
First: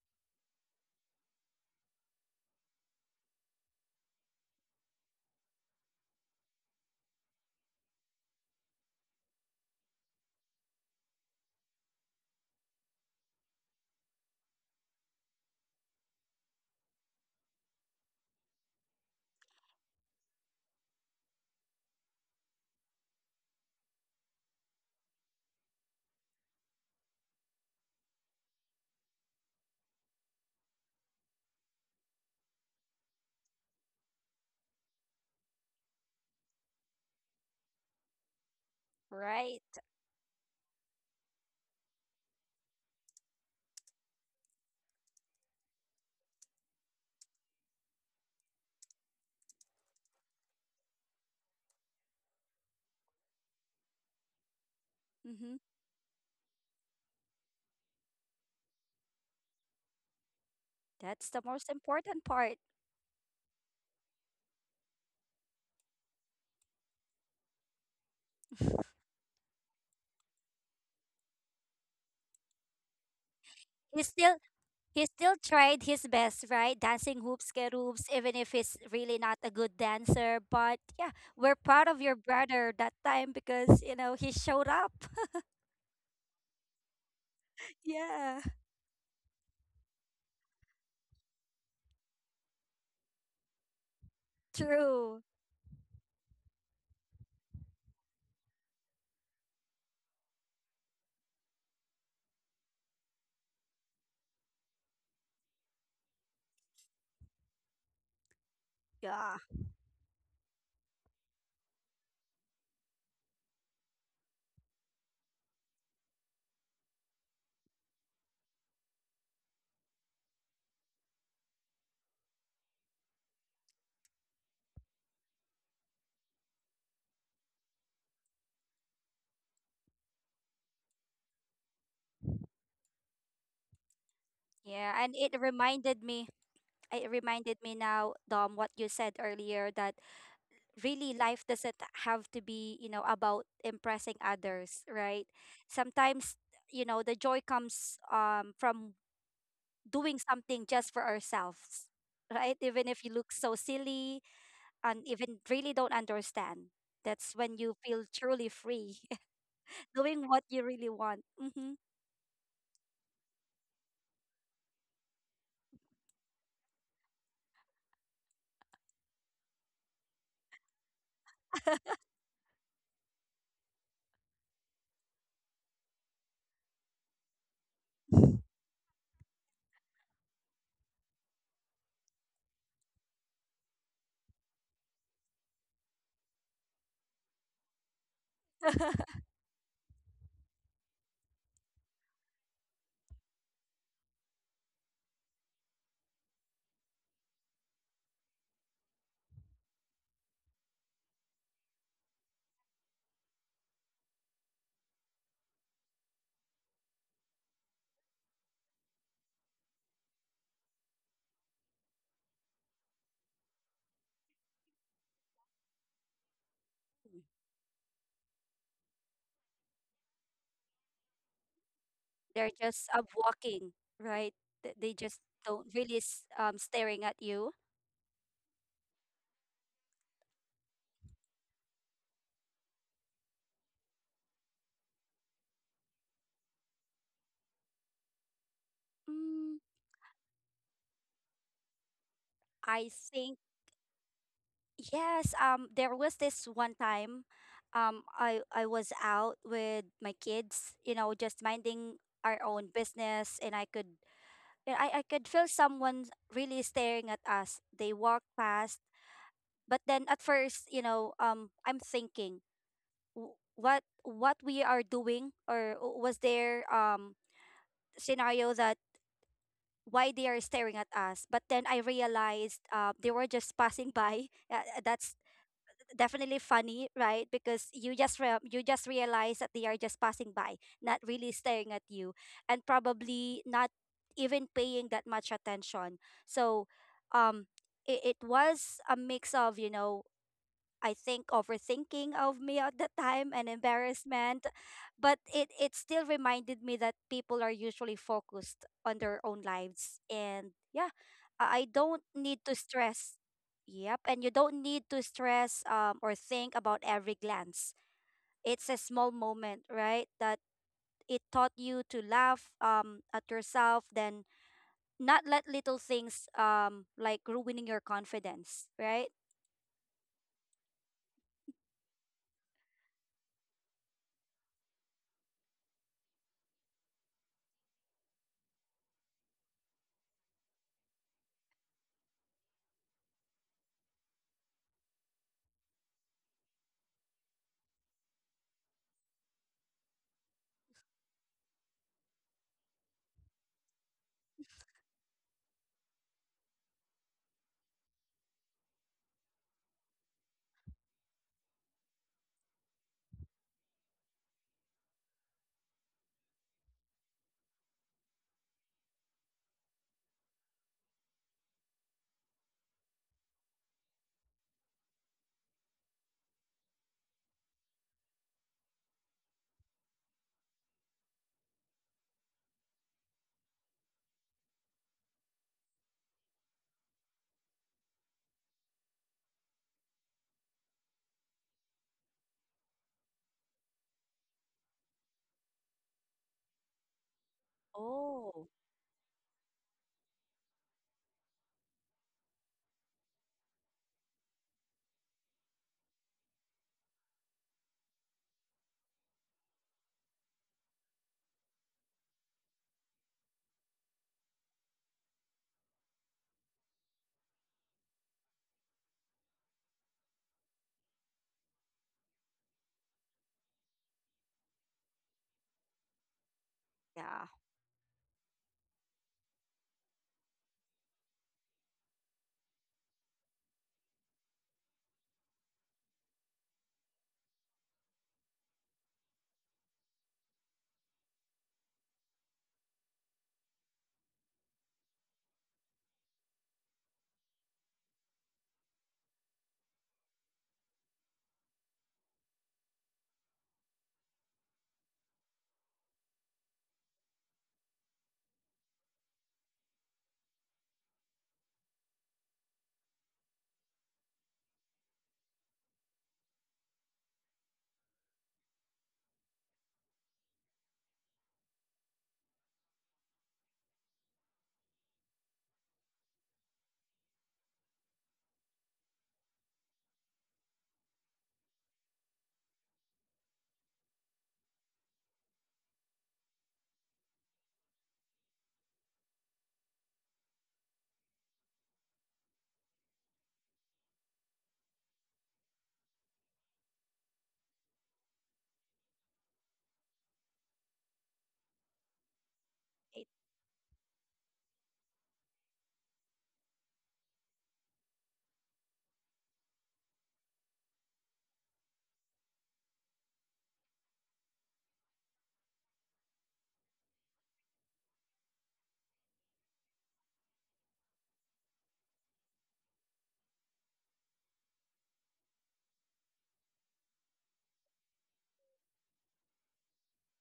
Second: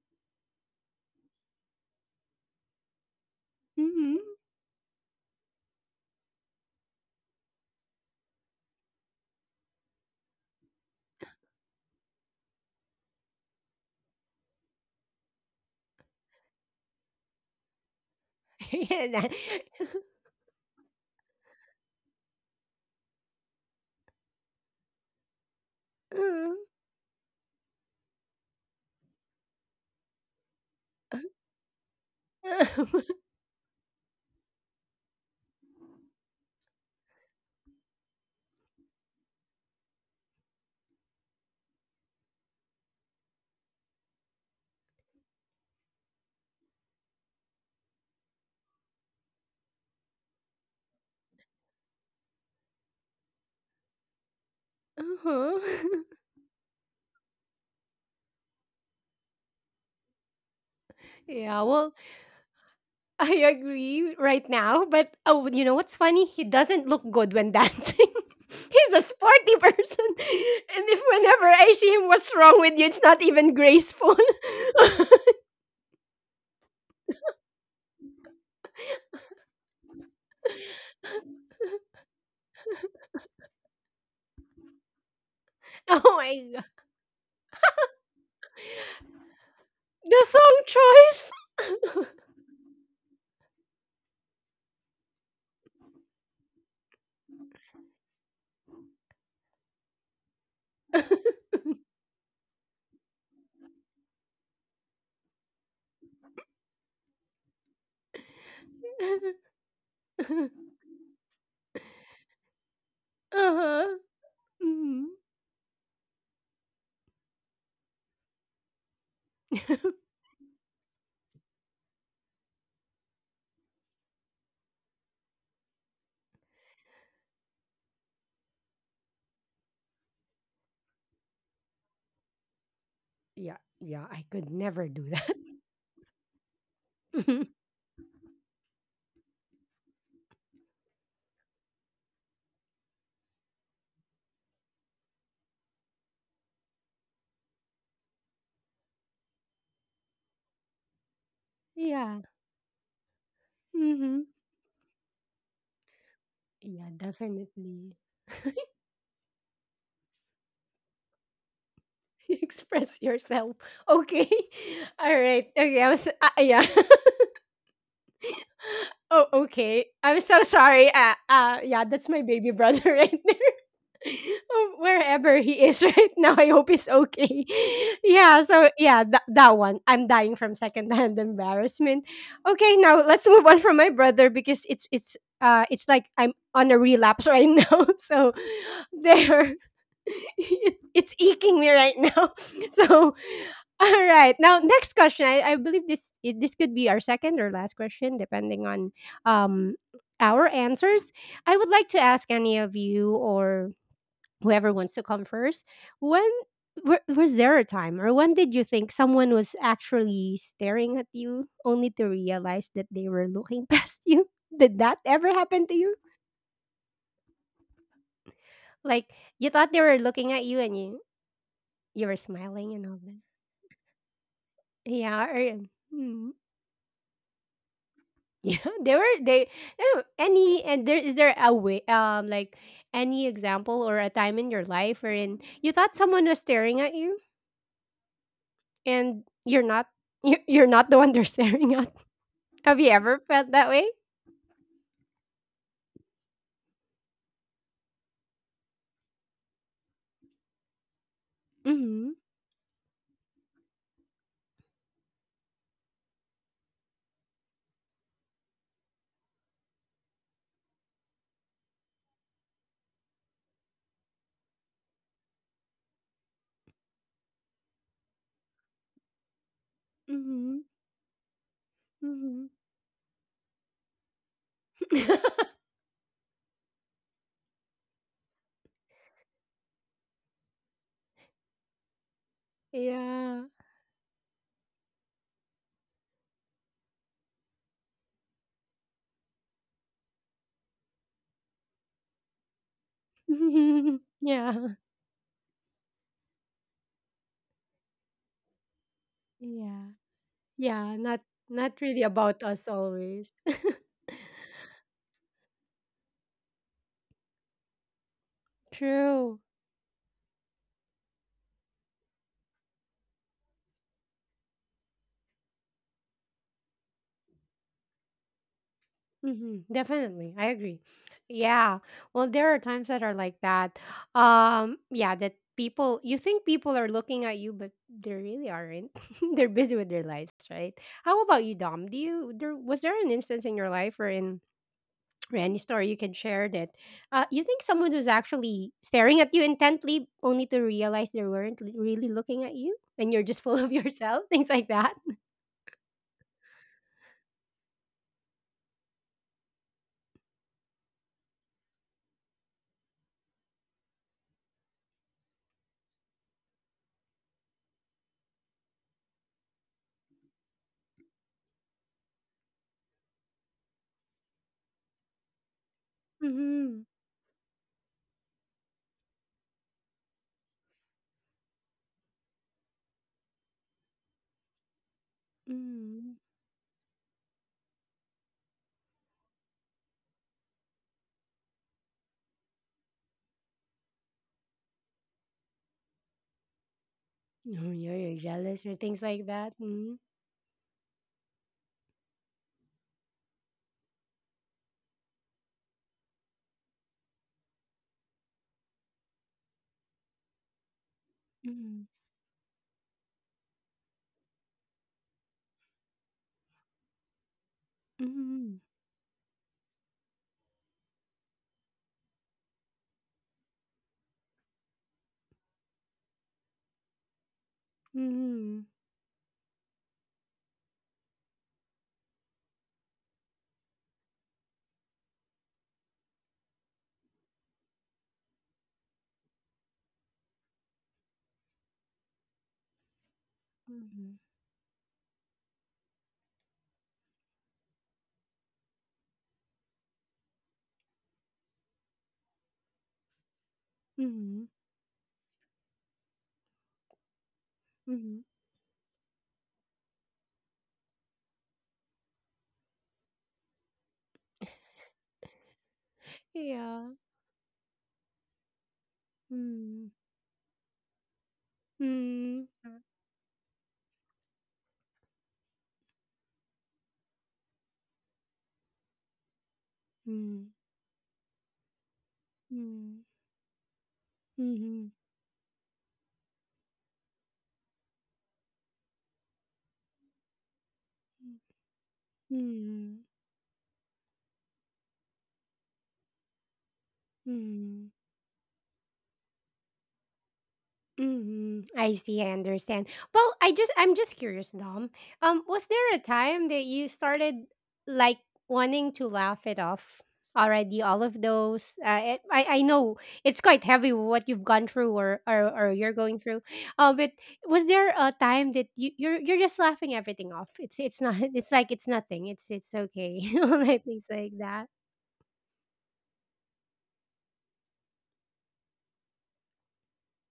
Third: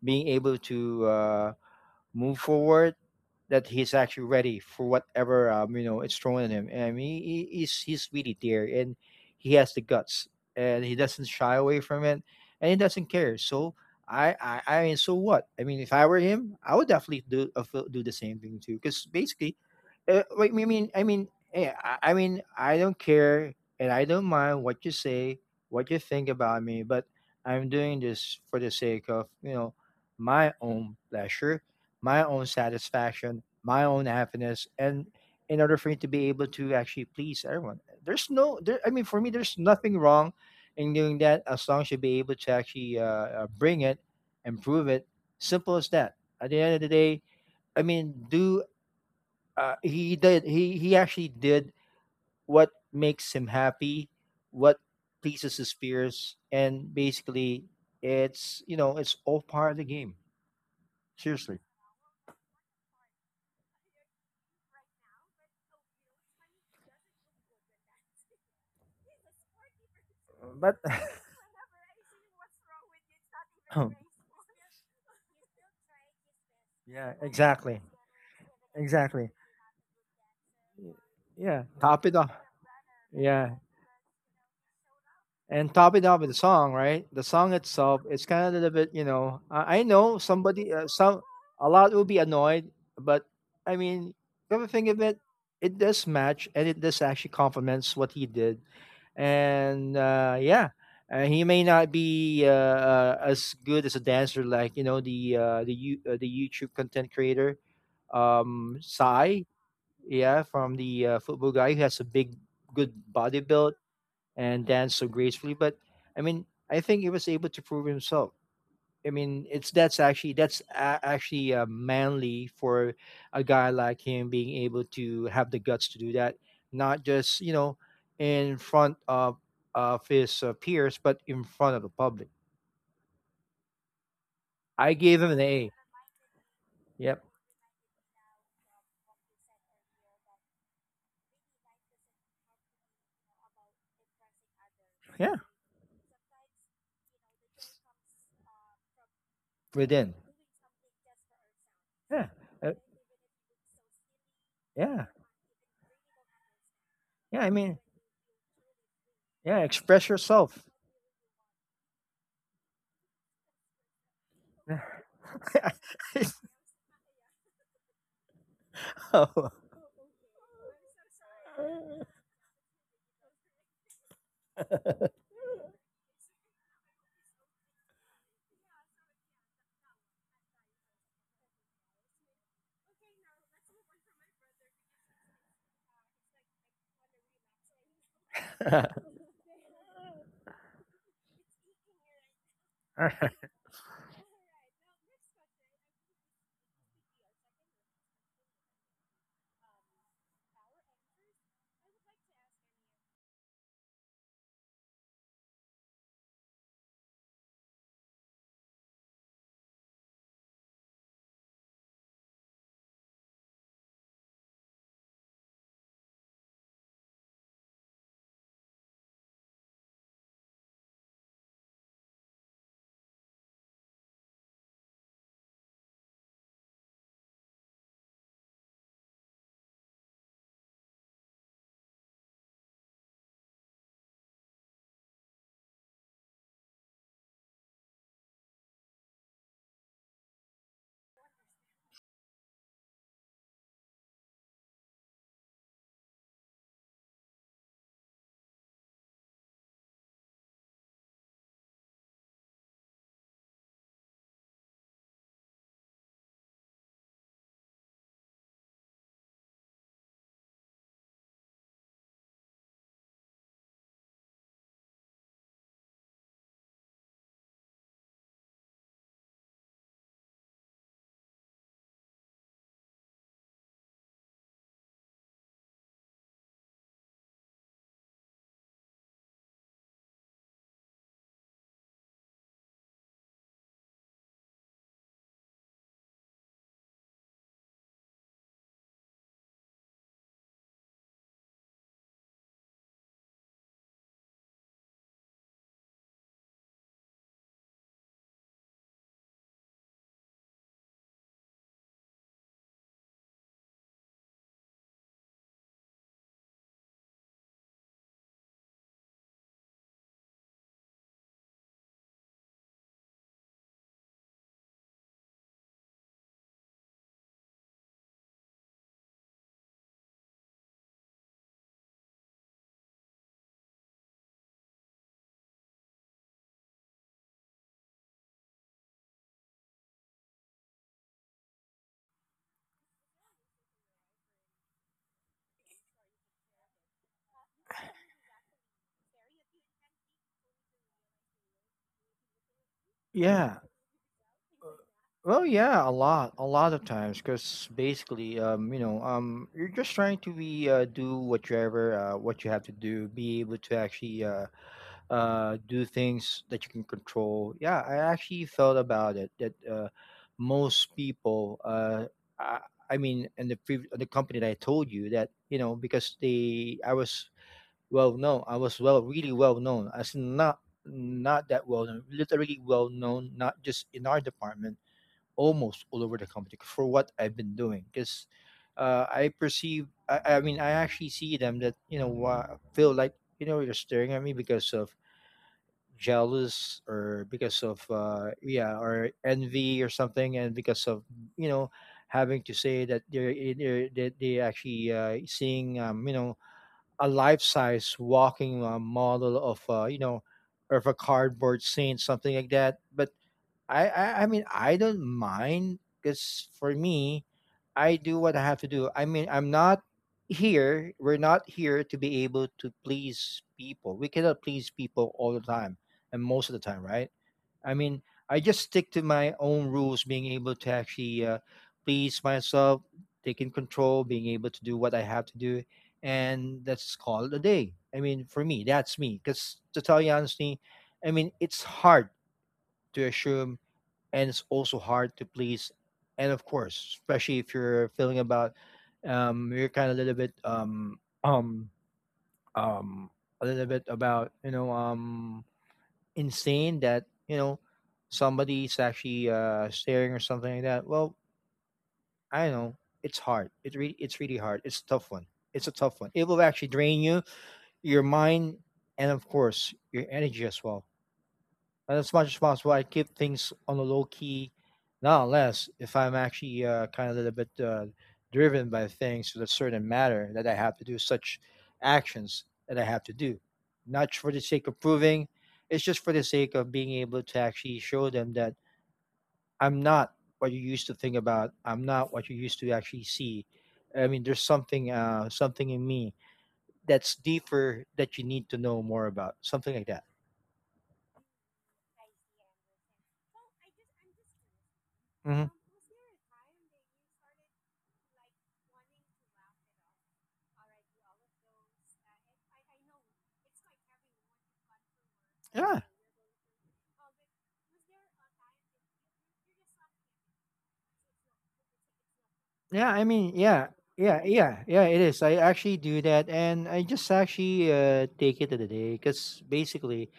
being able to move forward, that he's actually Mhm. ready for whatever, you know, it's thrown at him. He's really there, and he has the guts, and he doesn't shy away from it, and he doesn't care. So I mean, so what? I mean, if I were him, I would definitely do the same thing too, because Yeah, that- basically, wait, I mean, I don't care and I don't mind what you say, what you think uh, about me, but I'm doing this for the sake of, you know, my own pleasure, my own satisfaction, my own happiness, and in order for me to be able to actually please everyone. There's no, there, I mean, for me, there's Right. nothing wrong in doing that as long as you be able to actually, bring it, improve it. Simple as that. At the end of the day, I mean, do he did he actually did what makes him happy, what Mm-hmm. uh-huh. pleases his peers, and basically it's you know it's all part of the game, That's the seriously. Yeah, most well, important part. I agree right now, but oh, you know what's funny? He doesn't look good when dancing. He's a sporty person, But and if whenever I see him, what's wrong with you? It's not even He graceful. still Oh he still tried his best, right? yeah, Dancing hoops, get hoops, even if he's really not a good dancer. But yeah, we're yeah, proud of top it your off. brother that time Yeah. because you know he showed up. And top it off with the my song, god, right? The song itself, its yeah. kind of a little bit, you know. I know the somebody, song some, choice. a lot will be annoyed, but I mean, come to think of it, True. it does match and it does actually complements what he did. And yeah, he may not be as good as a dancer, like, you know, the YouTube content creator, Yeah. Sai, yeah, from the, football guy who has a big good bodybuild Uh huh. and dance so Hmm. gracefully. But I mean, I think he was able to prove himself. I mean, it's that's actually that's a- actually manly for a guy like him, being able to have the guts to do that, not just, you know, in front of his, peers, but in front of the public. Yeah, yeah, I could I Yeah. never And gave him do an it that. A. reminded me. It Yep. reminded me now, Dom, what you said earlier, that really life doesn't have to be about impressing others, right? Yeah. Sometimes the joy comes from Within. doing something just for ourselves, Yeah. Yeah. right? Uh, Even if you look so silly, Hmm. yeah. and even really don't understand, Yeah, that's Yeah. I when you mean, feel definitely. truly free, yeah, express doing what you yourself. really want. Hmm. Express yourself. Okay. Yeah. All right. Okay. I was. Yeah. Oh. Oh, okay. I'm so sorry. Yeah, that's my baby brother right there. Oh, wherever he is right now, I hope he's okay. Yeah, so yeah, that one. I'm dying from secondhand embarrassment. Okay, now let's move on from my brother because it's like I'm on a relapse right now. So there. It's eking me right now. So, all right. Now, next question. I believe this could be our second or last question, depending on um our answers. I would like to ask any of you or whoever wants to come first. When was there a time, or when did you think someone was actually staring at you, only to realize that they were looking past you? Did that ever happen to you? Like you thought they were looking at you, and you were they're smiling and just all. up walking, right. They just Yeah, or don't really mm, staring at you. yeah, they were they no, any and there a way like any example or a time in your life wherein you thought someone was staring at you and you're Mm, not you're not the one they're staring at. Have you I ever think. felt that way? Yes, there was this one time, I was out with my kids, you know, just minding Mhm. our own business, and I could, yeah, I could feel someone really staring at us. They walked past, but then at first, I'm thinking, "What we are doing, or was there scenario that why they are Mhm. staring at us, but then I Mhm. realized they were just passing by, that's definitely funny, right? Because you just re- you just realize that they are just passing by, not really staring at you, and Yeah. probably not even paying that much attention. So, um, it was a mix of I think overthinking of me at the time and embarrassment, Yeah. but it still reminded me that people are usually focused on their own Yeah. lives, and yeah, Yeah, I not really don't about need to us stress. always. Yep, and you don't need to stress or think about every glance. It's a small True. moment, right? That it taught you to laugh at yourself then not let little things like ruining your confidence, right? Hmm. Definitely. I agree. Yeah. Well, there are times that are like that. Yeah, that people you think people are looking at you, but they really aren't. They're busy with their lives, right? How about you, Dom? Do you there was there an instance in your life wherein or any story you can share that you think someone was actually staring at you intently, only to realize they weren't really looking at you and you're just full of Yeah. yourself things like that. Well, yeah, a lot of times, because basically, you know, you're just trying to be do whatever what you have to do, be able to actually, do things that you can control. Yeah, I actually felt about it that, most people, I, I mean, in the the company that I told you that, you know, because Mm-hmm. they I was well known. I was well, really well known, as in not, that well known, literally well known, not just in our department, almost Mm-hmm. all over the company for what I've been doing, because I perceive, I mean, I actually see them that, you know, feel like, you know, you're staring at me because of jealous or you're, because of, you're Oh, jealous or yeah, things or like that. Mm-hmm. envy or something, and because of, you know, having to say that they're that they actually, seeing, you know, a life size walking, model of, you know, of a cardboard 嗯 saint, something like that. But I mean I don't mind, because for me, 嗯 I do what I 嗯 have to do. I mean, I'm not here. We're not here to be able to please people. We cannot please people all the time and most of the time, right? yeah. I mean, I 嗯 just stick to my own rules, being able to actually, please myself, taking control, being able to do what I have to do, and that's called a day. I mean, for me, that's me. Because to tell you honestly, I mean, it's hard to assume, 嗯 and it's also hard to please. And of course, especially if you're feeling about, you're kind of um, a 嗯嗯 little bit 嗯 about, 嗯 you know, insane, that you know 嗯，somebody's actually staring or something like that. Well, I know. It's hard. It's really hard. It's a tough one. It's a tough one. It 对 will actually 呀，drain you, your mind, and of course, 嗯 your energy as well. And as much 嗯 as possible, I keep things on a low key, not unless if I'm actually, kind of a little bit, driven by things to a certain matter 嗯 that I have to do, such actions that I 嗯 have to do. Not for 嗯 the sake 嗯嗯 of proving, it's just for the sake of being able to actually show them that I'm not what you used to think about. I'm not what you used to 嗯 actually see. I mean, there's something in me that's 嗯 deeper 嗯。that you need to know more about, something like that. hmm I see. I understand. It, Well, I just I'm just curious, Dom. Hmm. Was there a time that you started like wanting to laugh it off already? All of those. It, I know it's quite heavy what you've gone through, or you're Yeah. going through. But was there a time that you're just laughing everything off? It's not. It's like it's nothing. It's Yeah. okay. I mean, Like yeah. things Yeah, like that. yeah, yeah, it is. I actually do that, and I just actually, take it in the day, because basically,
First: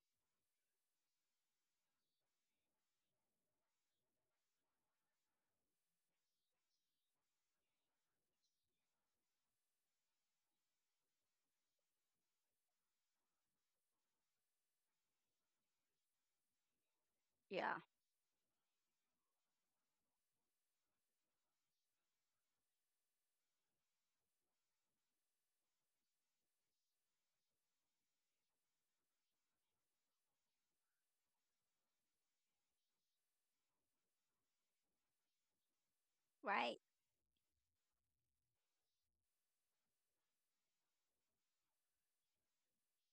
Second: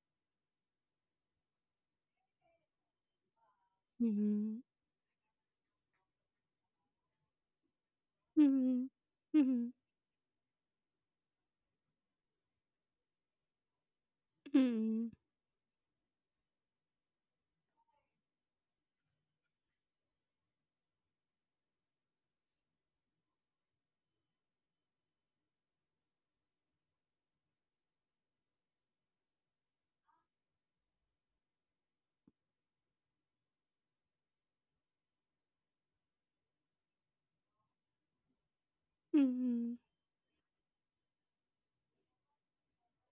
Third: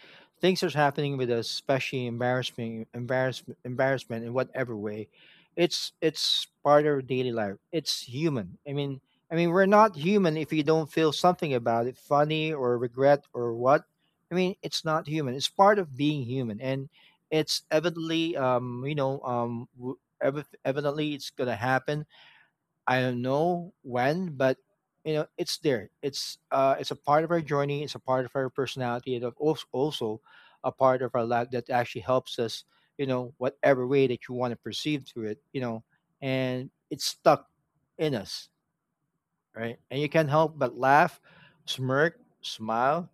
things are happening with us, especially embarrassment, embarrassment, embarrassment in Mm-hmm. whatever way. It's part of daily life. It's human. I mean, we're Mm-hmm. not human if you don't feel something about it, funny or regret or what. I mean, it's not Mm-hmm. human. It's part of being human, and it's yeah, evidently, you know, w- evi- evidently, it's gonna happen. I don't know when, but you know, it's there. It's a part of our journey. It's a part of our personality. It's also a part of our life that actually helps us. You know, whatever way that you want to perceive through it. You know, and right. it's stuck in us, Mm-hmm. right? And you can't help but laugh, smirk, smile,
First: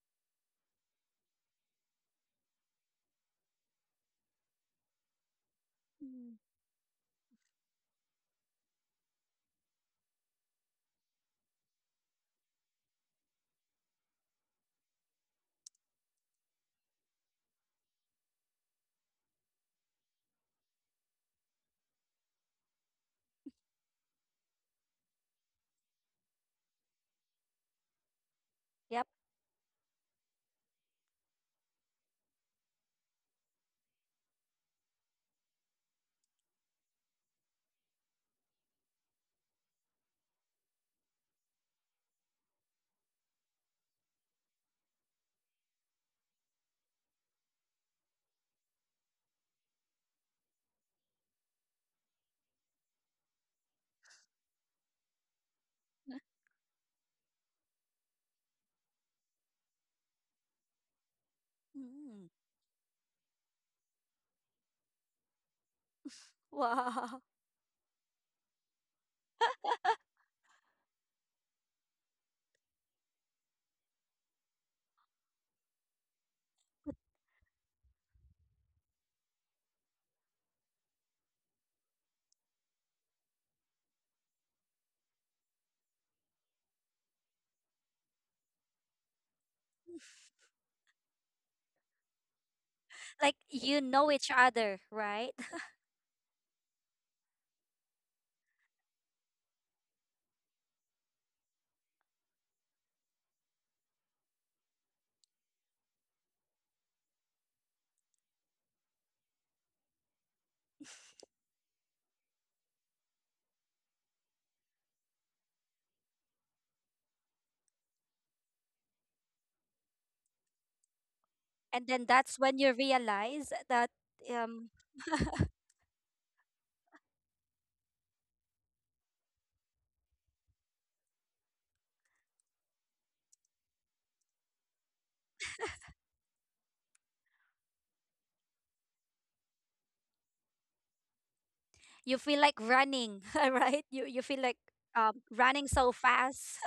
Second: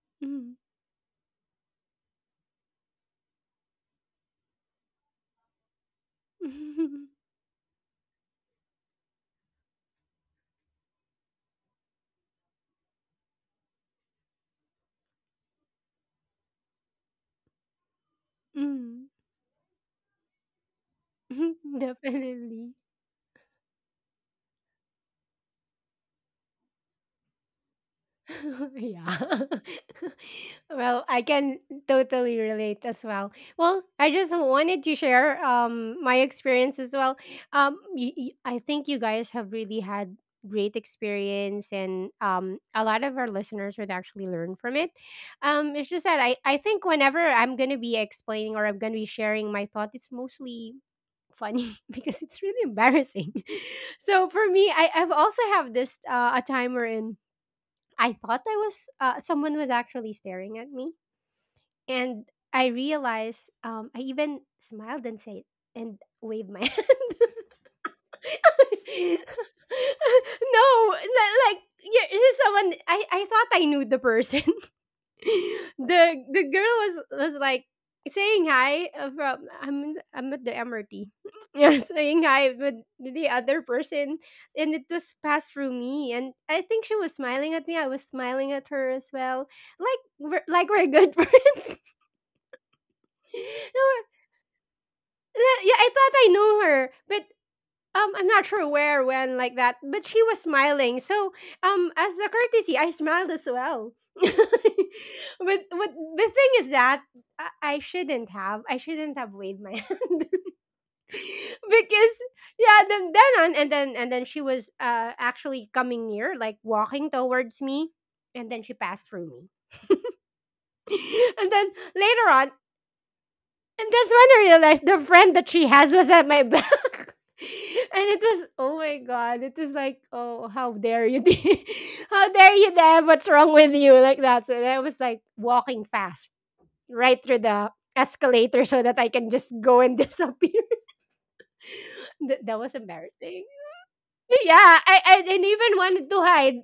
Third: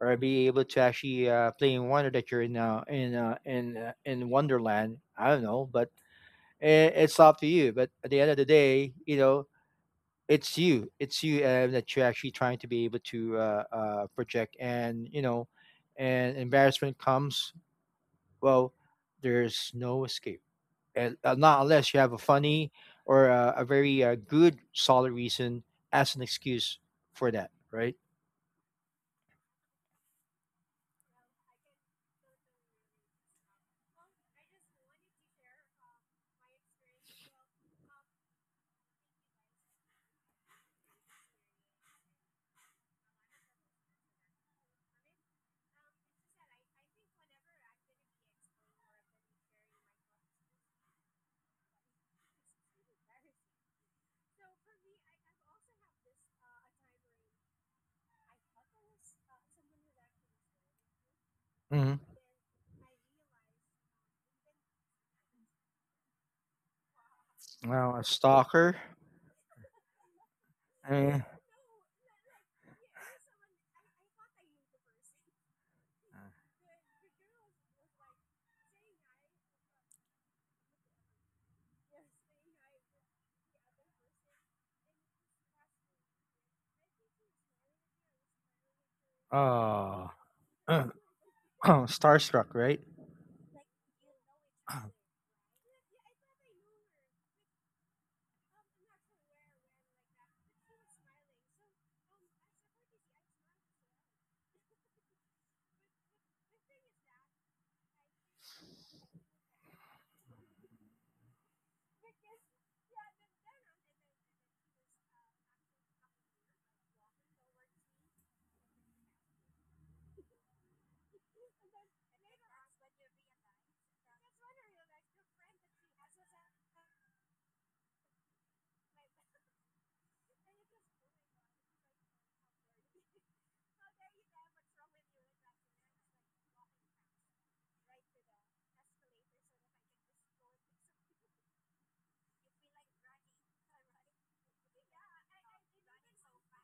or be able to actually, play in wonder that you're in Wonderland. I don't know, but Mm. i- Mm-hmm. it's up to you. But at the end of the day, you know, it's you that you're actually trying to be able to, project, and you know, and embarrassment comes. Well, Mm. there's no escape, and not unless you have a funny, Definitely. or a very, good solid reason as an excuse for that, right? Yep. Yeah. Well, I can totally relate as well. Well, I just wanted to share my experience as well. I think you guys have really had great experience and a lot of our listeners would actually learn from it. Um, it's just that I think whenever I'm going to be explaining or I'm going to be sharing my thought, it's mostly funny because it's really embarrassing. So for me, I I've also have this a timer in I thought I was someone was actually staring at me, Hmm. and Mm. I realized I even smiled and said and waved my Wow. hand. Well, a stalker. No, like yeah, this is someone. I thought I knew the person. the the girl was like saying hi from I'm at the MRT. Yeah, saying hi with the other person, and it was passed through me, and I think she was smiling at me. I was smiling at her as well. Like we're good friends. Starstruck, right? Like you know each other, right? No, yeah, I thought I knew her, but I'm not sure where, when, like that, but she was smiling. So, as a courtesy, I smiled as well. but but the thing is that I shouldn't have. I shouldn't have waved my hand because yeah. Then on and then she was actually coming near, like walking towards me, and then she passed through me. And then And then later that's on, when you realize and that that's when I um realized the friend that she has was at my back. And it was, oh my god, it was like, oh, how dare you, Dee? How dare you, Deb? What's wrong with you? Like that. So I was like walking fast right through the escalator so that I can just go and disappear. you feel That like was running, embarrassing. right? You feel like Yeah, I didn't running even so wanted to fast. hide.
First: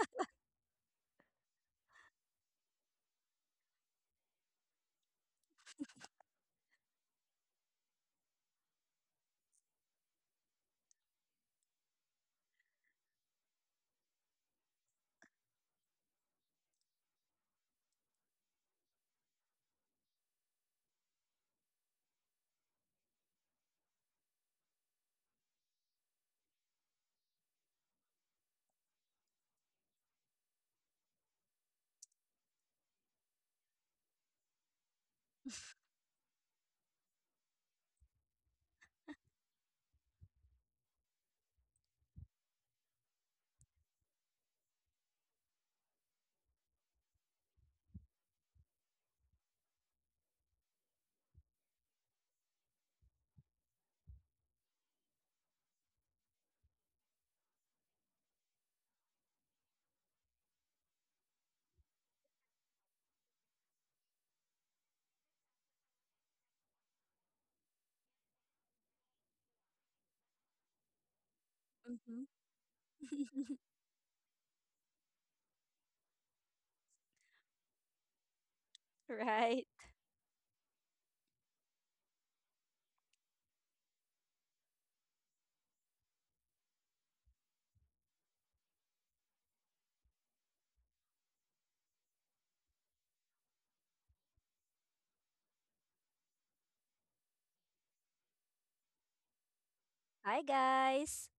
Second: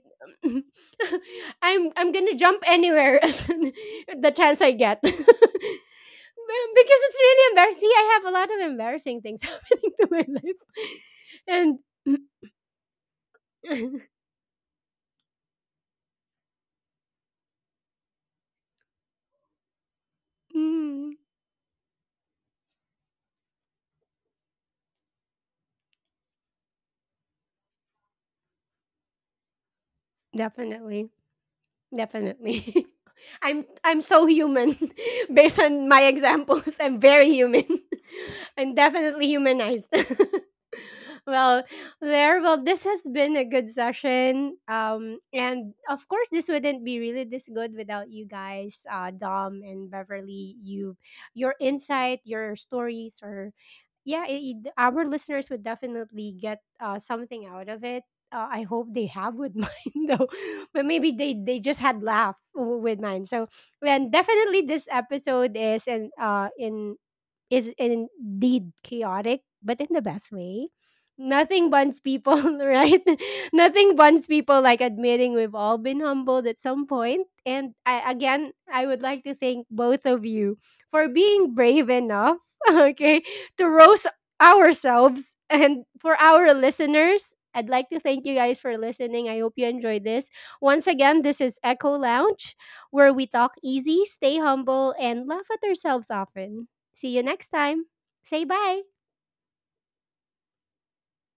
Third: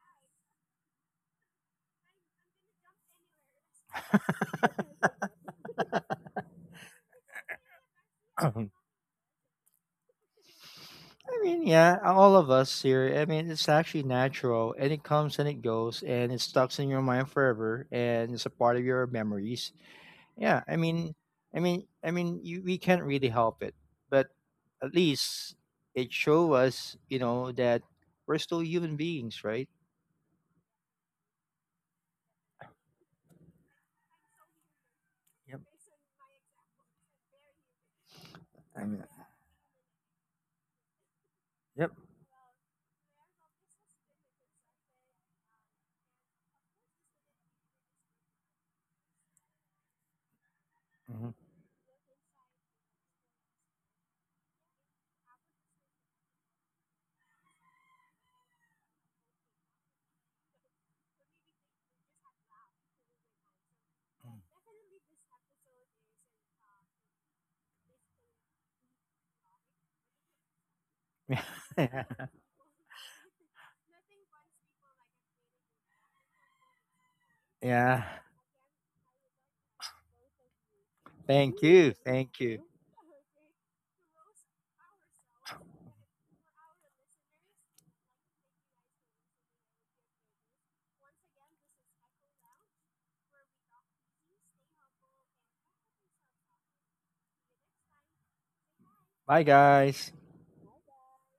I'm gonna jump anywhere as the chance I get. Because it's really embarrassing. I have a lot of I embarrassing things happening to my life. mean, And yeah, all of us here. I mean, it's actually natural, and it comes and it goes, and it stucks in your mind forever, and it's a part of your memories. Yeah, I mm, mean, I mean, I mean, we can't really help it, but at least it show us, you know, that we're still human beings, right? definitely. Definitely. I'm so human. Based on my examples, I'm very human. I'm I mean, definitely humanized. Well, yep. there. Well, this has been a good session. And of course, this wouldn't be really this good without you guys, Dom and Beverly. You, your insight, your stories, or yeah, our listeners would definitely get something out of it. I hope they have with mine though. But maybe they just had laugh with mine. So and definitely this episode is in is indeed chaotic, but in the best way. Nothing bonds Hmm. hmm. people, right? Nothing bonds people like admitting we've all been humbled at some point. And I, Yeah. again, I would like to Right. thank both of you for being Thank brave you. Thank enough, you. okay, to roast ourselves and for our listeners. I'd like to thank you guys for listening. I hope you enjoyed this. Once again, this is Echo Lounge, where we talk easy, stay humble, and laugh at ourselves often. See you next time. Say bye. Bye, guys. Hi, guys.